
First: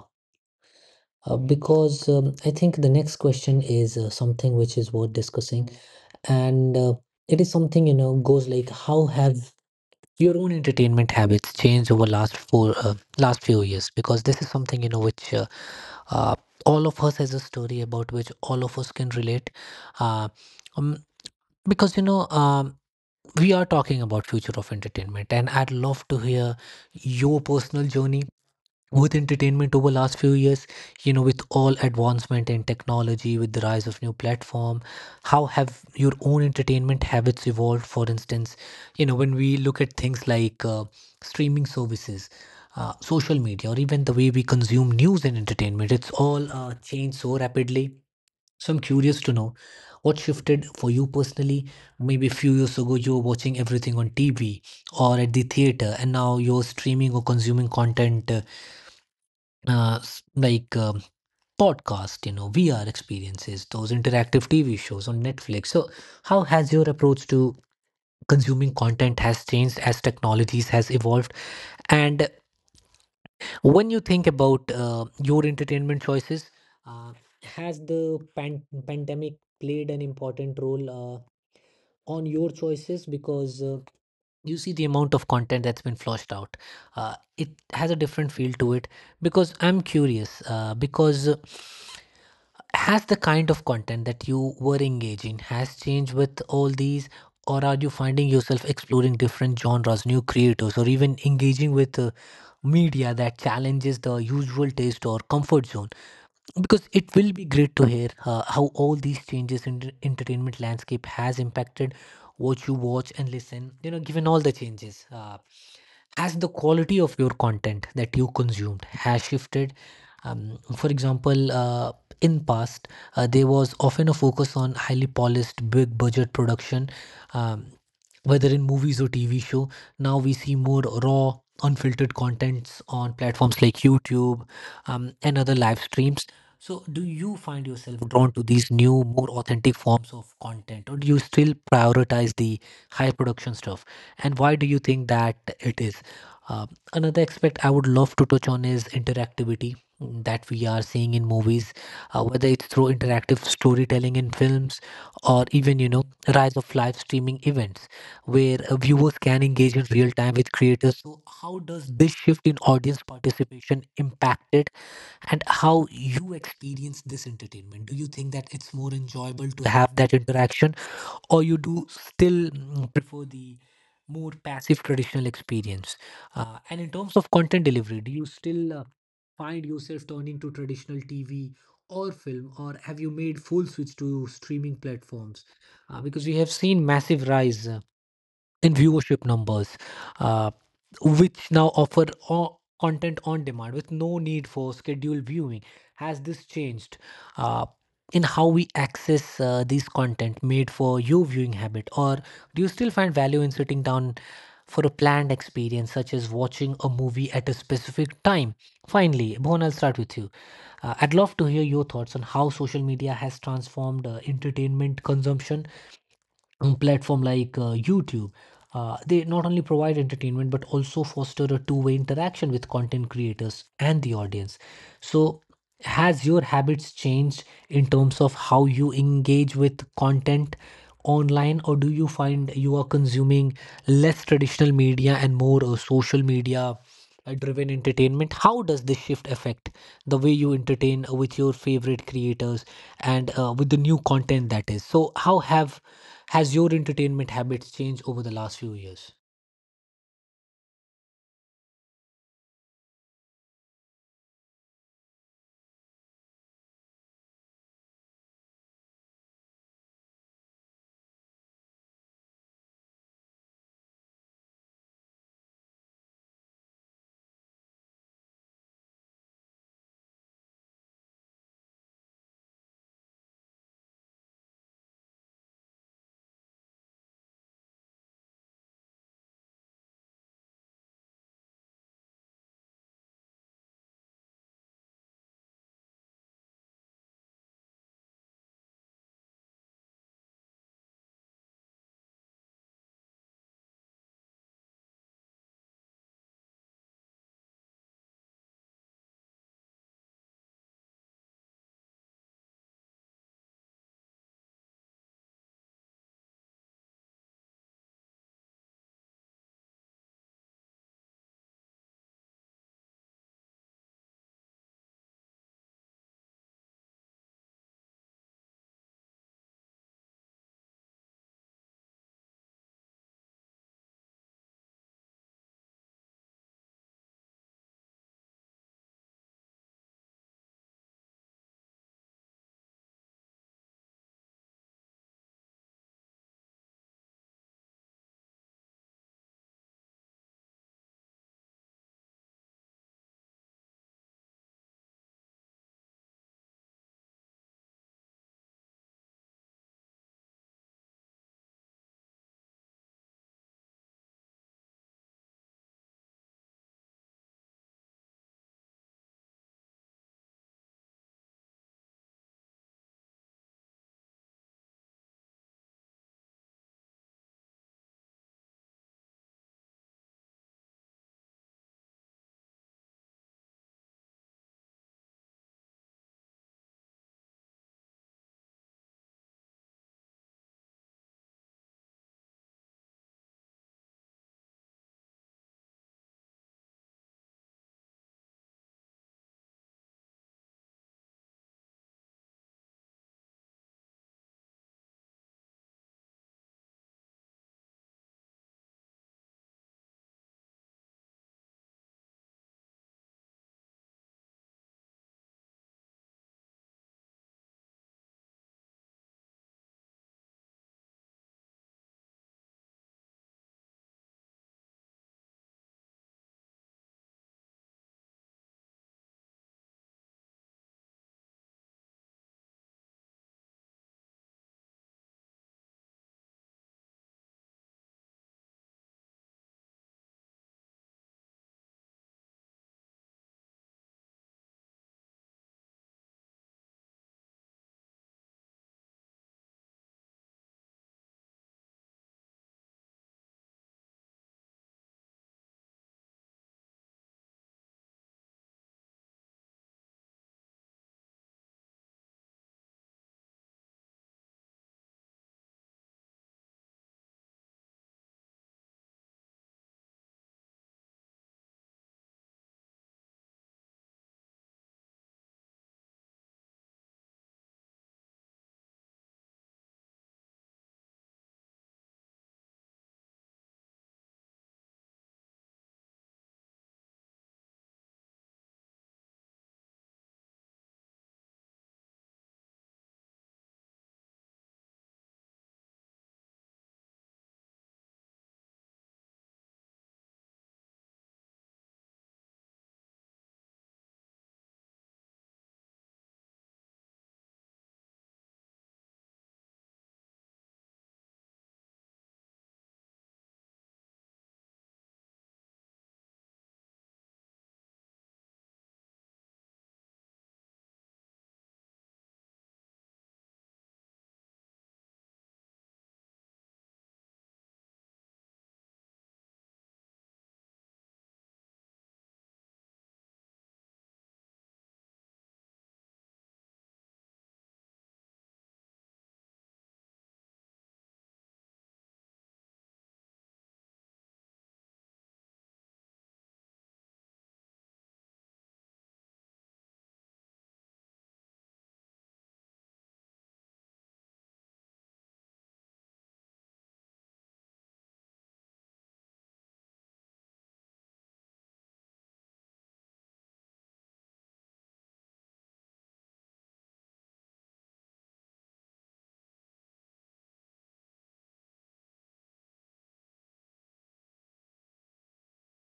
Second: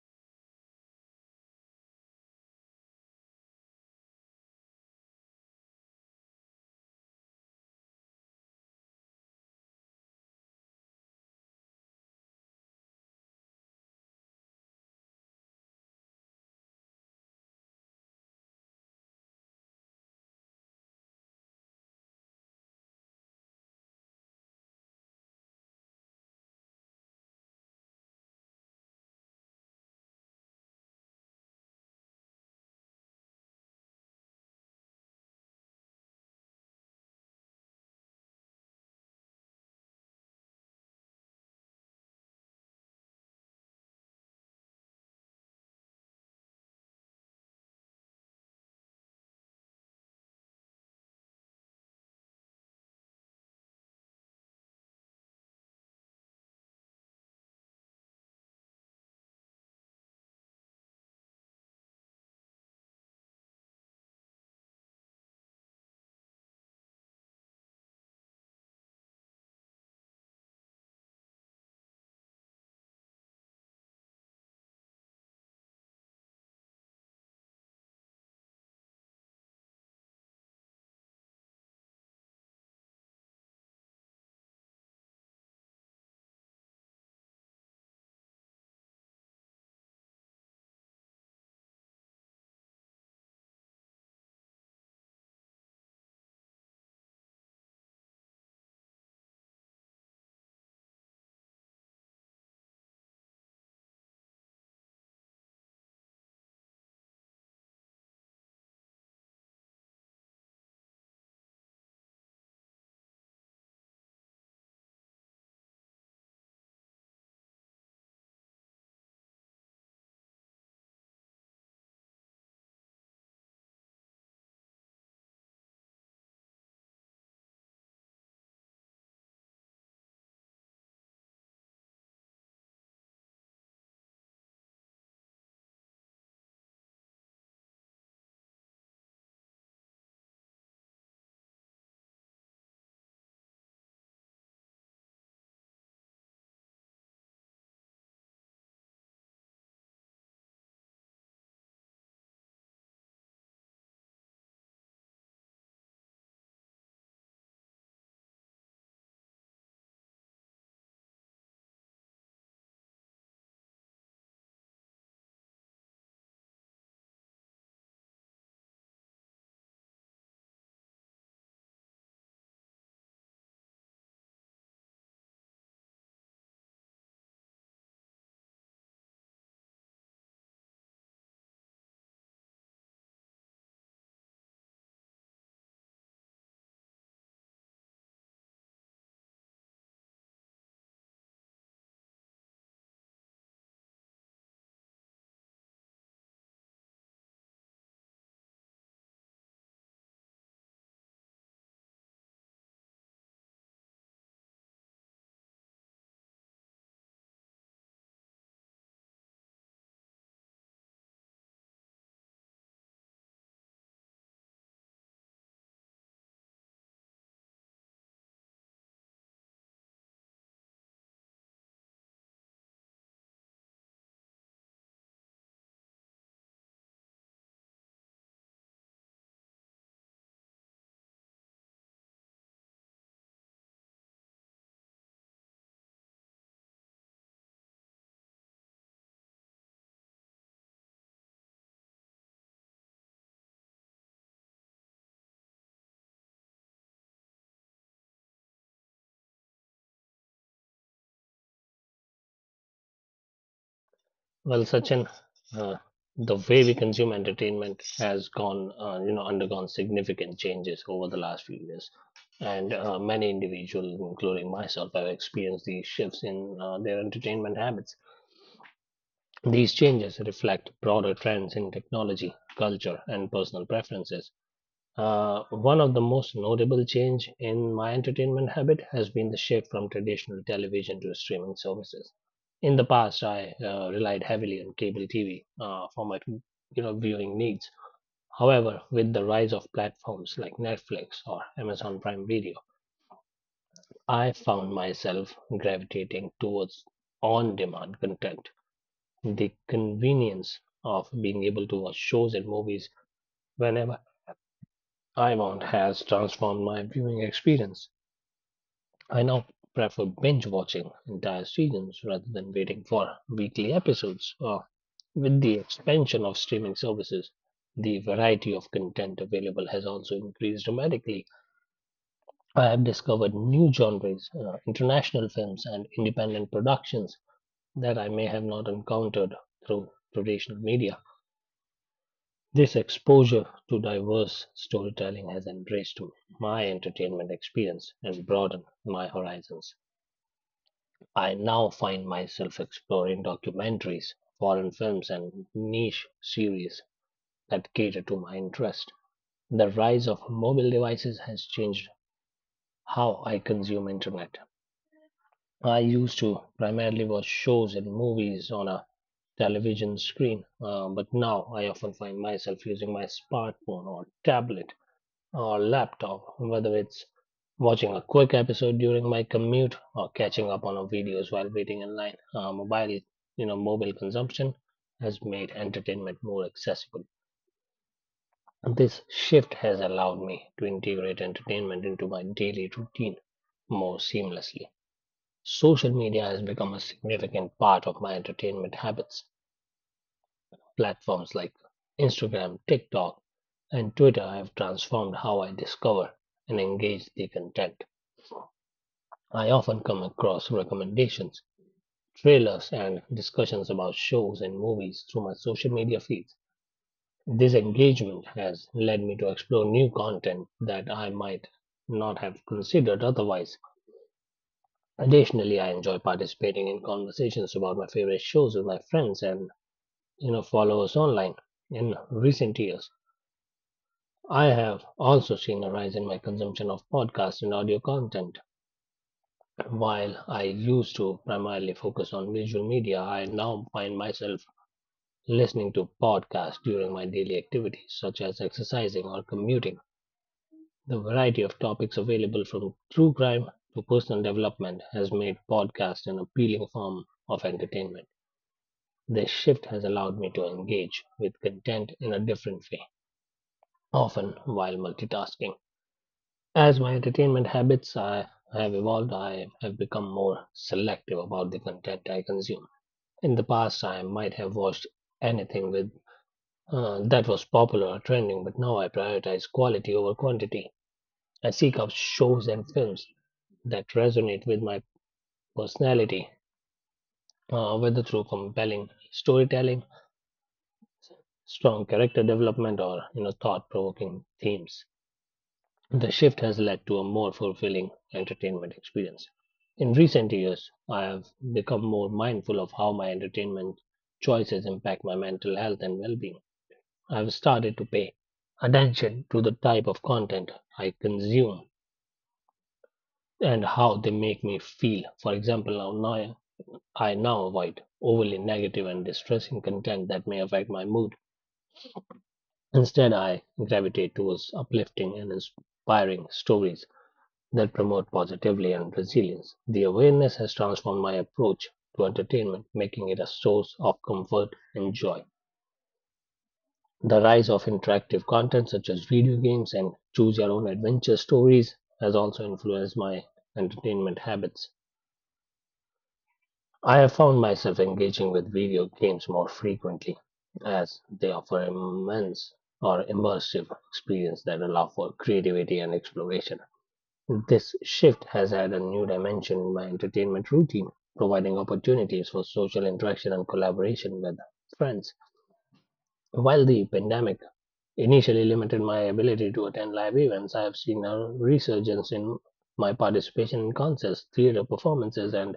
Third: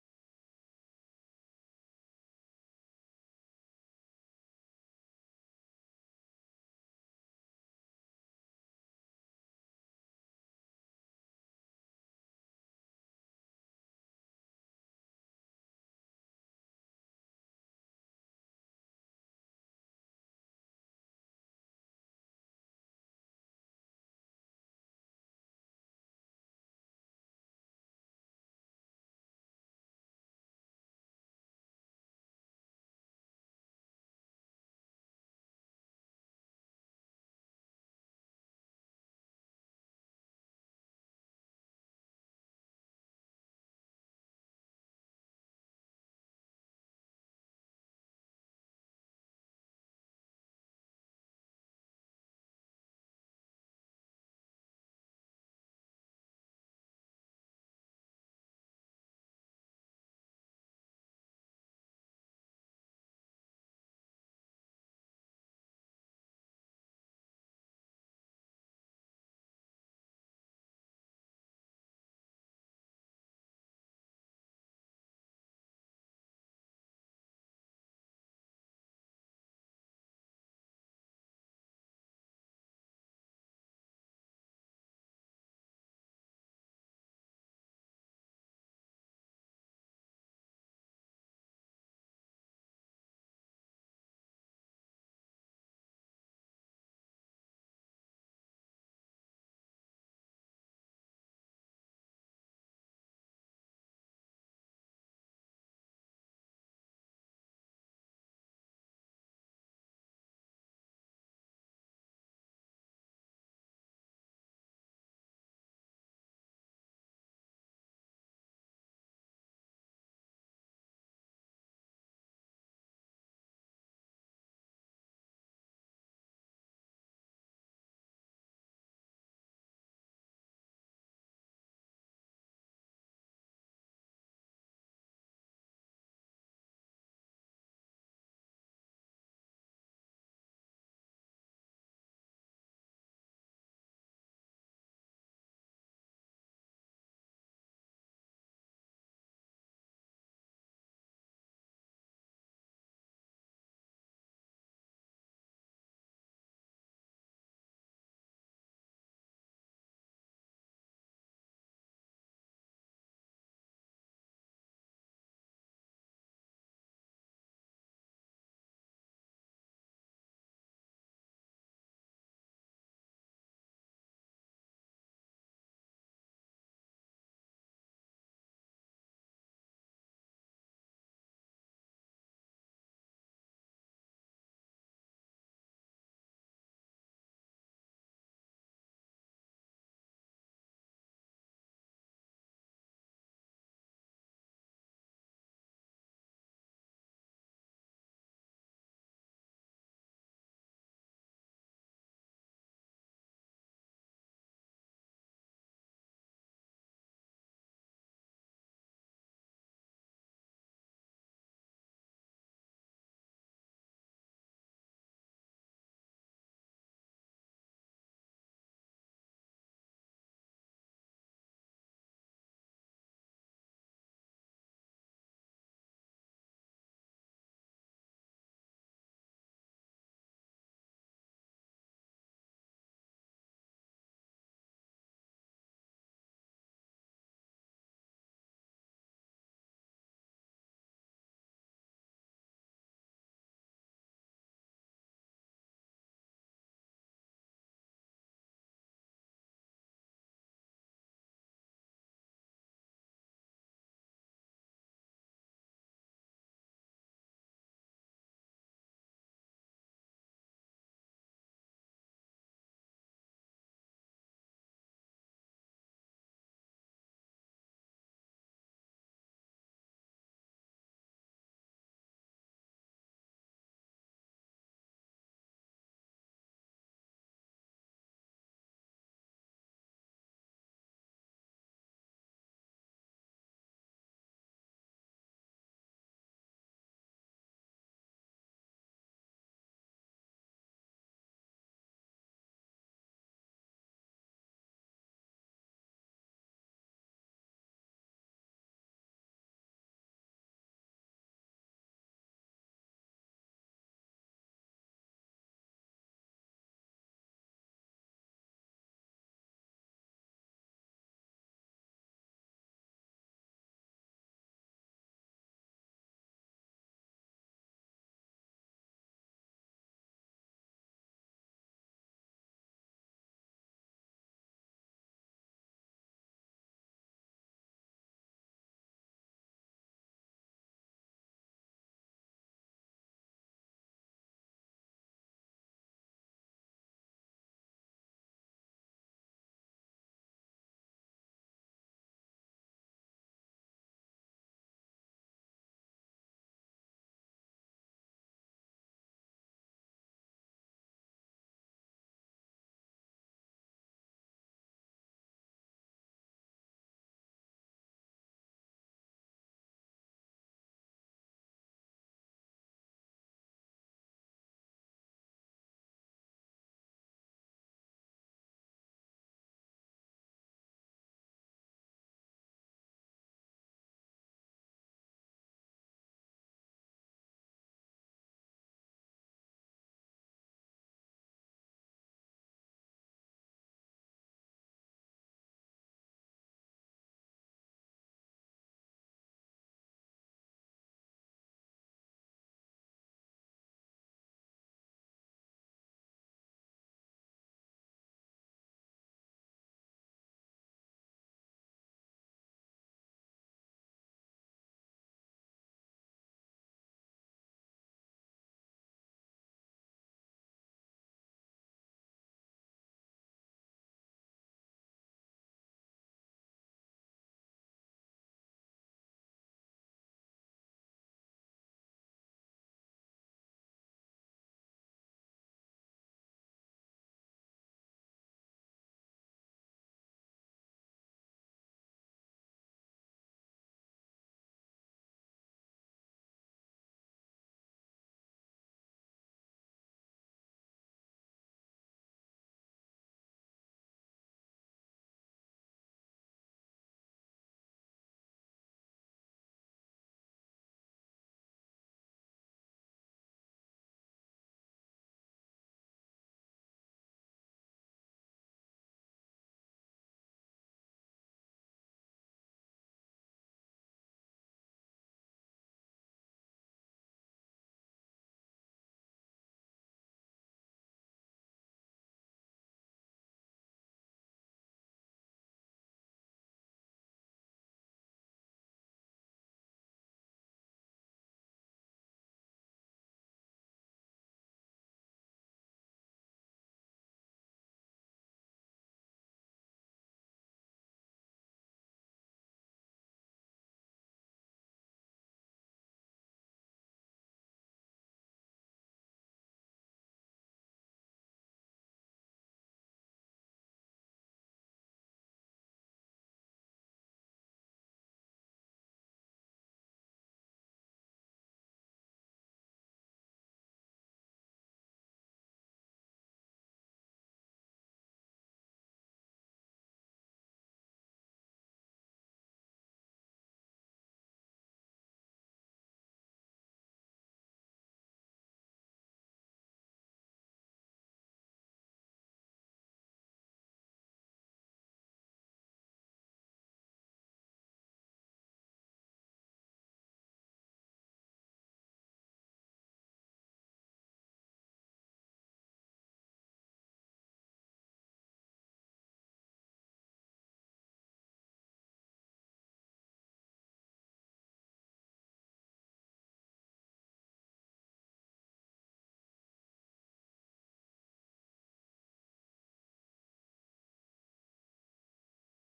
uh, because, um, I think the next question is uh, something which is worth discussing, and uh, it is something, you know, goes like, how have your own entertainment habits changed over last four uh, last few years? Because this is something, you know, which uh, uh, all of us has a story about which all of us can relate. Uh, um, because, you know, um, we are talking about future of entertainment, and I'd love to hear your personal journey with entertainment over last few years. You know, with all advancement in technology, with the rise of new platform, how have your own entertainment habits evolved? For instance, you know, when we look at things like uh, streaming services, uh, social media, or even the way we consume news and entertainment, it's all uh, changed so rapidly. So I'm curious to know what shifted for you personally. Maybe a few years ago, you were watching everything on T V or at the theater, and now you're streaming or consuming content uh, uh, s- like, um, podcast, you know, V R experiences, those interactive T V shows on Netflix. So how has your approach to consuming content has changed as technologies has evolved? And when you think about uh, your entertainment choices, uh, has the pan- pandemic played an important role Uh, on your choices? Because uh, you see the amount of content that's been flushed out, uh, it has a different feel to it. Because I'm curious, uh, because uh, has the kind of content that you were engaging has changed with all these, or are you finding yourself exploring different genres, new creators, or even engaging with uh, media that challenges the usual taste or comfort zone? Because it will be great to hear uh, how all these changes in the entertainment landscape has impacted what you watch and listen. You know, given all the changes, uh, as the quality of your content that you consumed has shifted. Um, for example, uh, in past, uh, there was often a focus on highly polished big budget production, um, whether in movies or tv show. Now we see more raw unfiltered contents on platforms like youtube, um, and other live streams. So, do you find yourself drawn to these new, more authentic forms of content, or do you still prioritize the high production stuff? And why do you think that it is? Um, another aspect I would love to touch on is interactivity mm, that we are seeing in movies, uh, whether it's through interactive storytelling in films or even, you know, rise of live streaming events where uh, viewers can engage in real time with creators. So how does this shift in audience participation impact it, and how you experience this entertainment? Do you think that it's more enjoyable to have that interaction, or you do still mm, prefer the more passive traditional experience? Uh, and in terms of content delivery, do you still uh, find yourself turning to traditional tv or film, or have you made full switch to streaming platforms? Uh, because we have seen massive rise uh, in viewership numbers, uh, which now offer o- content on demand with no need for scheduled viewing. Has this changed uh, in how we access uh, these content made for your viewing habit, or do you still find value in sitting down for a planned experience, such as watching a movie at a specific time? Finally, Bhuvan, I'll start with you. Uh, I'd love to hear your thoughts on how social media has transformed uh, entertainment consumption, um, platform like uh, YouTube. Uh, they not only provide entertainment but also foster a two-way interaction with content creators and the audience. So, has your habits changed in terms of how you engage with content online, or do you find you are consuming less traditional media and more uh, social media uh, driven entertainment? How does this shift affect the way you entertain uh, with your favorite creators and uh, with the new content that is? So how have has your entertainment habits changed over the last few years?
Well, Sachin, uh, the way we consume entertainment has gone, uh, you know, undergone significant changes over the last few years, and uh, many individuals, including myself, have experienced these shifts in uh, their entertainment habits. These changes reflect broader trends in technology, culture, and personal preferences. Uh, one of the most notable change in my entertainment habit has been the shift from traditional television to streaming services. In the past, I uh, relied heavily on cable T V uh, for my you know viewing needs. However, with the rise of platforms like Netflix or Amazon Prime Video, I found myself gravitating towards on-demand content. The convenience of being able to watch shows and movies whenever I want has transformed my viewing experience. I now prefer binge watching entire seasons rather than waiting for weekly episodes. Uh, with the expansion of streaming services, the variety of content available has also increased dramatically. I have discovered new genres, uh, international films, and independent productions that I may have not encountered through traditional media. This exposure to diverse storytelling has enriched my entertainment experience and broadened my horizons. I now find myself exploring documentaries, foreign films, and niche series that cater to my interest. The rise of mobile devices has changed how I consume internet. I used to primarily watch shows and movies on a television screen, uh, but now I often find myself using my smartphone or tablet or laptop, whether it's watching a quick episode during my commute or catching up on a videos while waiting in line. Uh, mobile, you know, mobile consumption has made entertainment more accessible. And this shift has allowed me to integrate entertainment into my daily routine more seamlessly. Social media has become a significant part of my entertainment habits. Platforms like Instagram, TikTok, and Twitter have transformed how I discover and engage the content. I often come across recommendations, trailers, and discussions about shows and movies through my social media feeds. This engagement has led me to explore new content that I might not have considered otherwise. Additionally, I enjoy participating in conversations about my favorite shows with my friends and you know followers online. In recent years, I have also seen a rise in my consumption of podcasts and audio content. While I used to primarily focus on visual media, I now find myself listening to podcasts during my daily activities, such as exercising or commuting. The variety of topics available from true crime to personal development has made podcasts an appealing form of entertainment. This shift has allowed me to engage with content in a different way, often while multitasking. As my entertainment habits I have evolved, I have become more selective about the content I consume. In the past, I might have watched anything with uh, that was popular or trending, but now I prioritize quality over quantity. I seek out shows and films that resonate with my personality, uh, whether through compelling storytelling, strong character development, or you know thought-provoking themes. The shift has led to a more fulfilling entertainment experience. In recent years, I have become more mindful of how my entertainment choices impact my mental health and well-being. I've started to pay attention to the type of content I consume and how they make me feel. For example, now, now I now avoid overly negative and distressing content that may affect my mood. Instead, I gravitate towards uplifting and inspiring stories that promote positivity and resilience. The awareness has transformed my approach to entertainment, making it a source of comfort and joy. The rise of interactive content such as video games and choose your own adventure stories has also influenced my entertainment habits. I have found myself engaging with video games more frequently as they offer immense or immersive experience that allow for creativity and exploration. This shift has added a new dimension in my entertainment routine, providing opportunities for social interaction and collaboration with friends. While the pandemic initially limited my ability to attend live events, I have seen a resurgence in my participation in concerts, theater performances, and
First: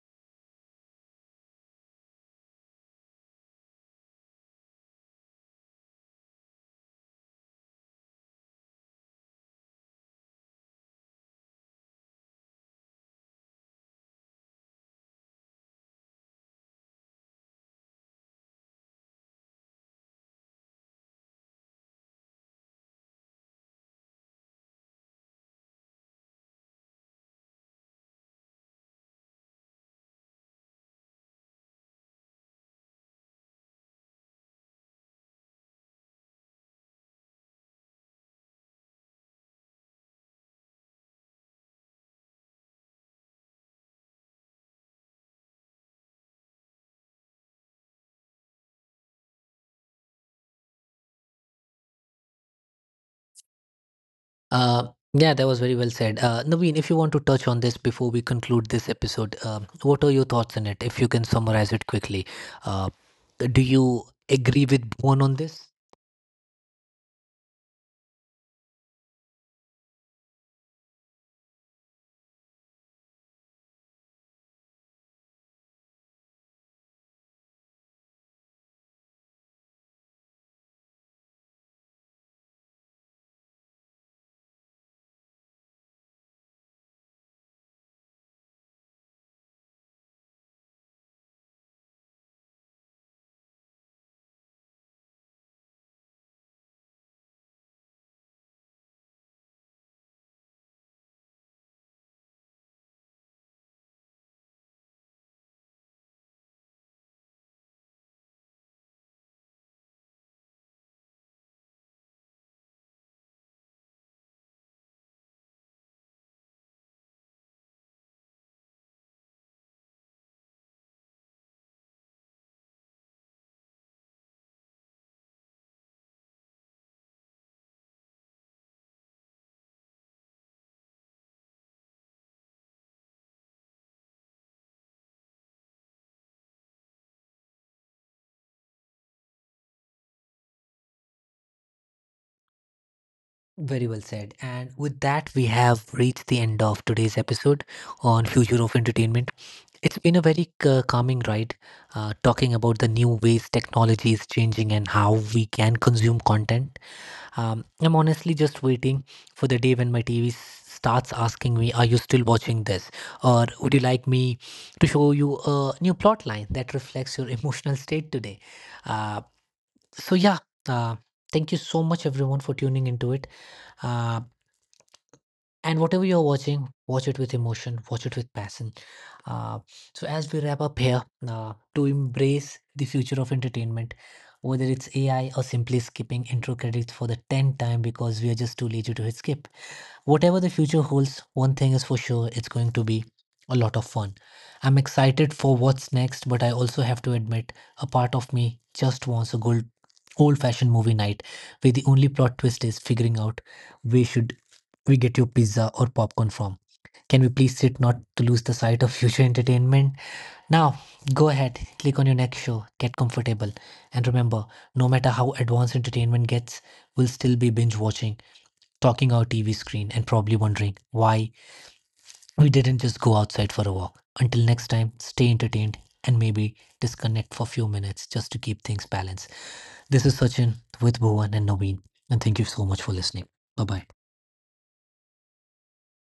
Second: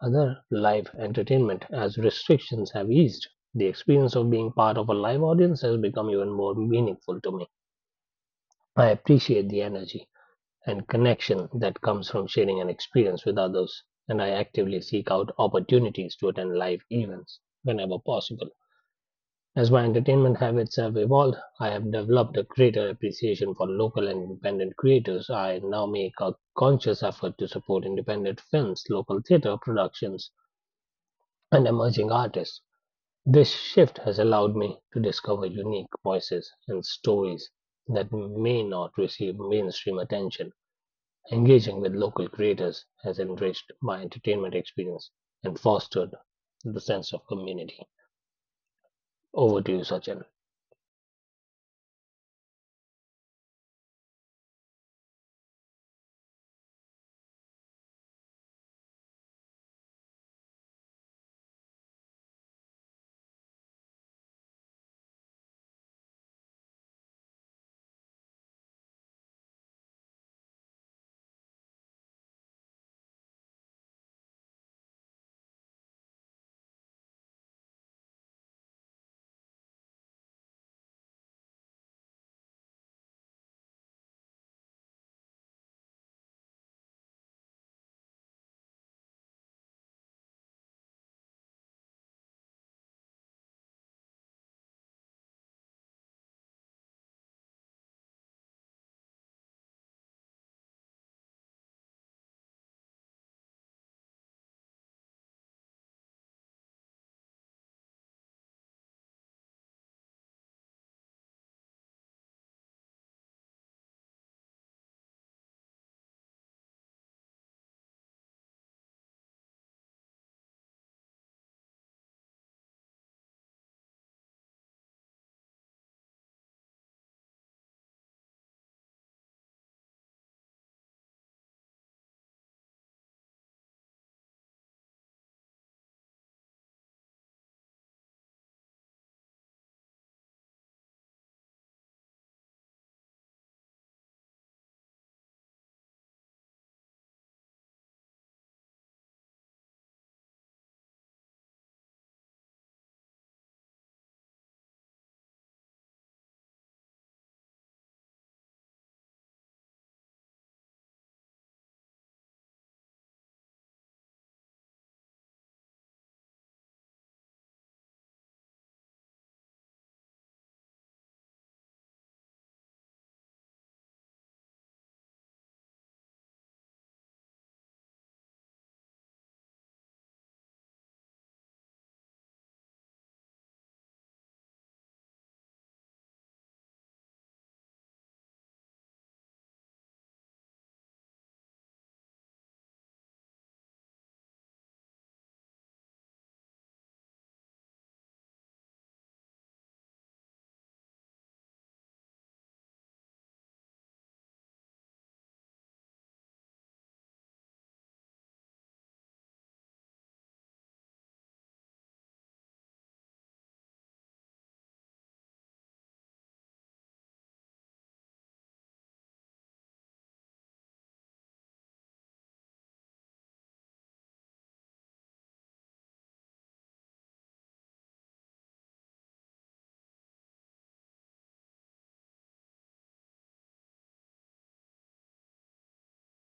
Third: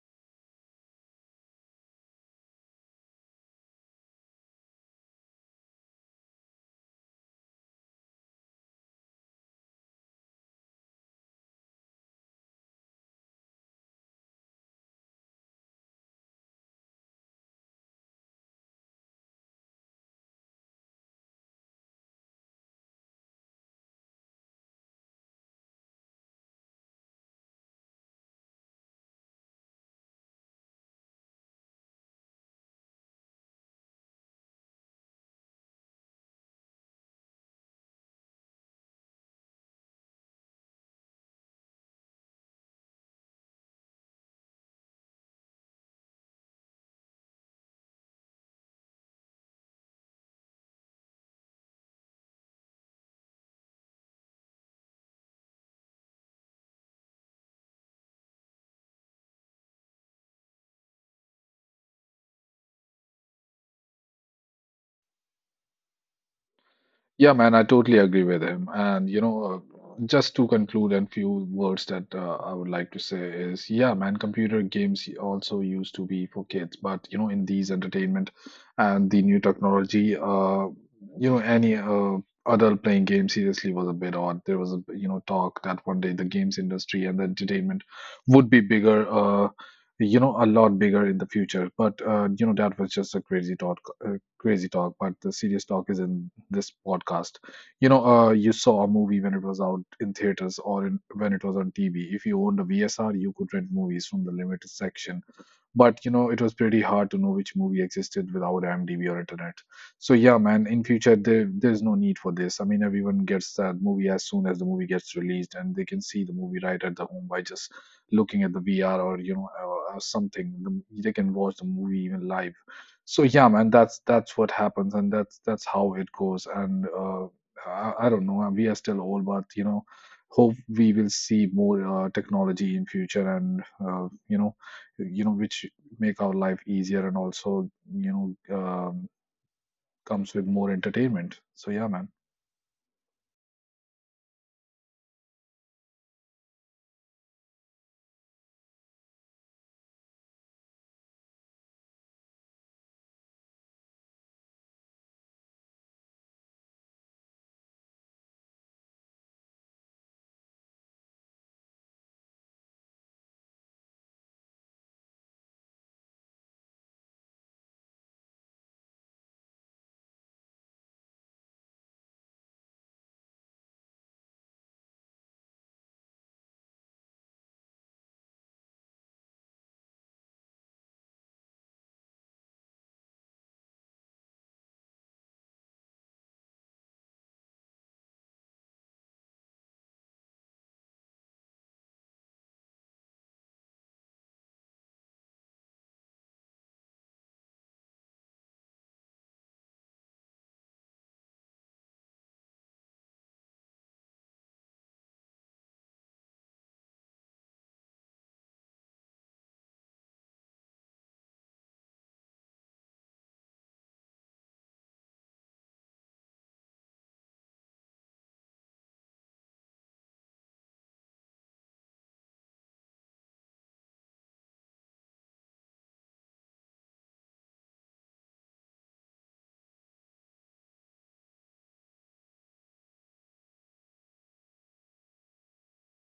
other live entertainment. As restrictions have eased, the experience of being part of a live audience has become even more meaningful to me. I appreciate the energy and connection that comes from sharing an experience with others, and I actively seek out opportunities to attend live events whenever possible. As my entertainment habits have evolved, I have developed a greater appreciation for local and independent creators. I now make a conscious effort to support independent films, local theater productions, and emerging artists. This shift has allowed me to discover unique voices and stories that may not receive mainstream attention. Engaging with local creators has enriched my entertainment experience and fostered the sense of community. Over to you, Sachin.
Uh, yeah, that was very well said. Uh, Naveen, if you want to touch on this before we conclude this episode, um, what are your thoughts on it? If you can summarize it quickly, uh, do you agree with one on this?
Yeah, man, I totally agree with him. And, you know, uh, just to conclude, and few words that uh, I would like to say is, yeah, man, computer games also used to be for kids, but, you know, in these entertainment and the new technology, uh, you know, any uh, adult playing game seriously was a bit odd. There was a, you know, talk that one day the games industry and the entertainment would be bigger. Uh, you know a lot bigger in the future, but uh, you know that was just a crazy talk, uh, crazy talk. But the serious talk is in this podcast, you know uh, you saw a movie when it was out in theaters or in, when it was on tv. If you owned a vsr, you could rent movies from the limited section, but you know it was pretty hard to know which movie existed without IMDb or internet. So yeah, man, in future there there's no need for this. I mean, everyone gets that movie as soon as the movie gets released, and they can see the movie right at the home by just looking at the V R or you know or, or something. The, they can watch the movie even live. So yeah, man, that's that's what happens, and that's that's how it goes. And uh, I, I don't know, we are still old, but you know, hope we will see more uh, technology in future, and uh, you know you know which make our life easier and also you know um, comes with more entertainment. So yeah, man.
Very well said. And with that, we have reached the end of today's episode on Future of Entertainment. It's been a very c- calming ride, uh, talking about the new ways technology is changing and how we can consume content. Um, I'm honestly just waiting for the day when my T V starts asking me, "Are you still watching this?" Or, "Would you like me to show you a new plot line that reflects your emotional state today?" Uh, so, yeah, uh, thank you so much, everyone, for tuning into it. Uh, and whatever you're watching, watch it with emotion, watch it with passion. Uh, so, as we wrap up here, uh, to embrace the future of entertainment, whether it's A I or simply skipping intro credits for the tenth time because we are just too lazy to hit skip, whatever the future holds, one thing is for sure, it's going to be a lot of fun. I'm excited for what's next, but I also have to admit, a part of me just wants a good old fashioned movie night where the only plot twist is figuring out where should we get your pizza or popcorn from. Can we please sit not to lose the sight of future entertainment? Now, go ahead, click on your next show, get comfortable, and remember, no matter how advanced entertainment gets, we'll still be binge watching, talking our T V screen, and probably wondering why we didn't just go outside for a walk. Until next time, stay entertained, and maybe disconnect for a few minutes just to keep things balanced. This is Sachin, with Bhuvan and Naveen, and thank you so much for listening. Bye bye.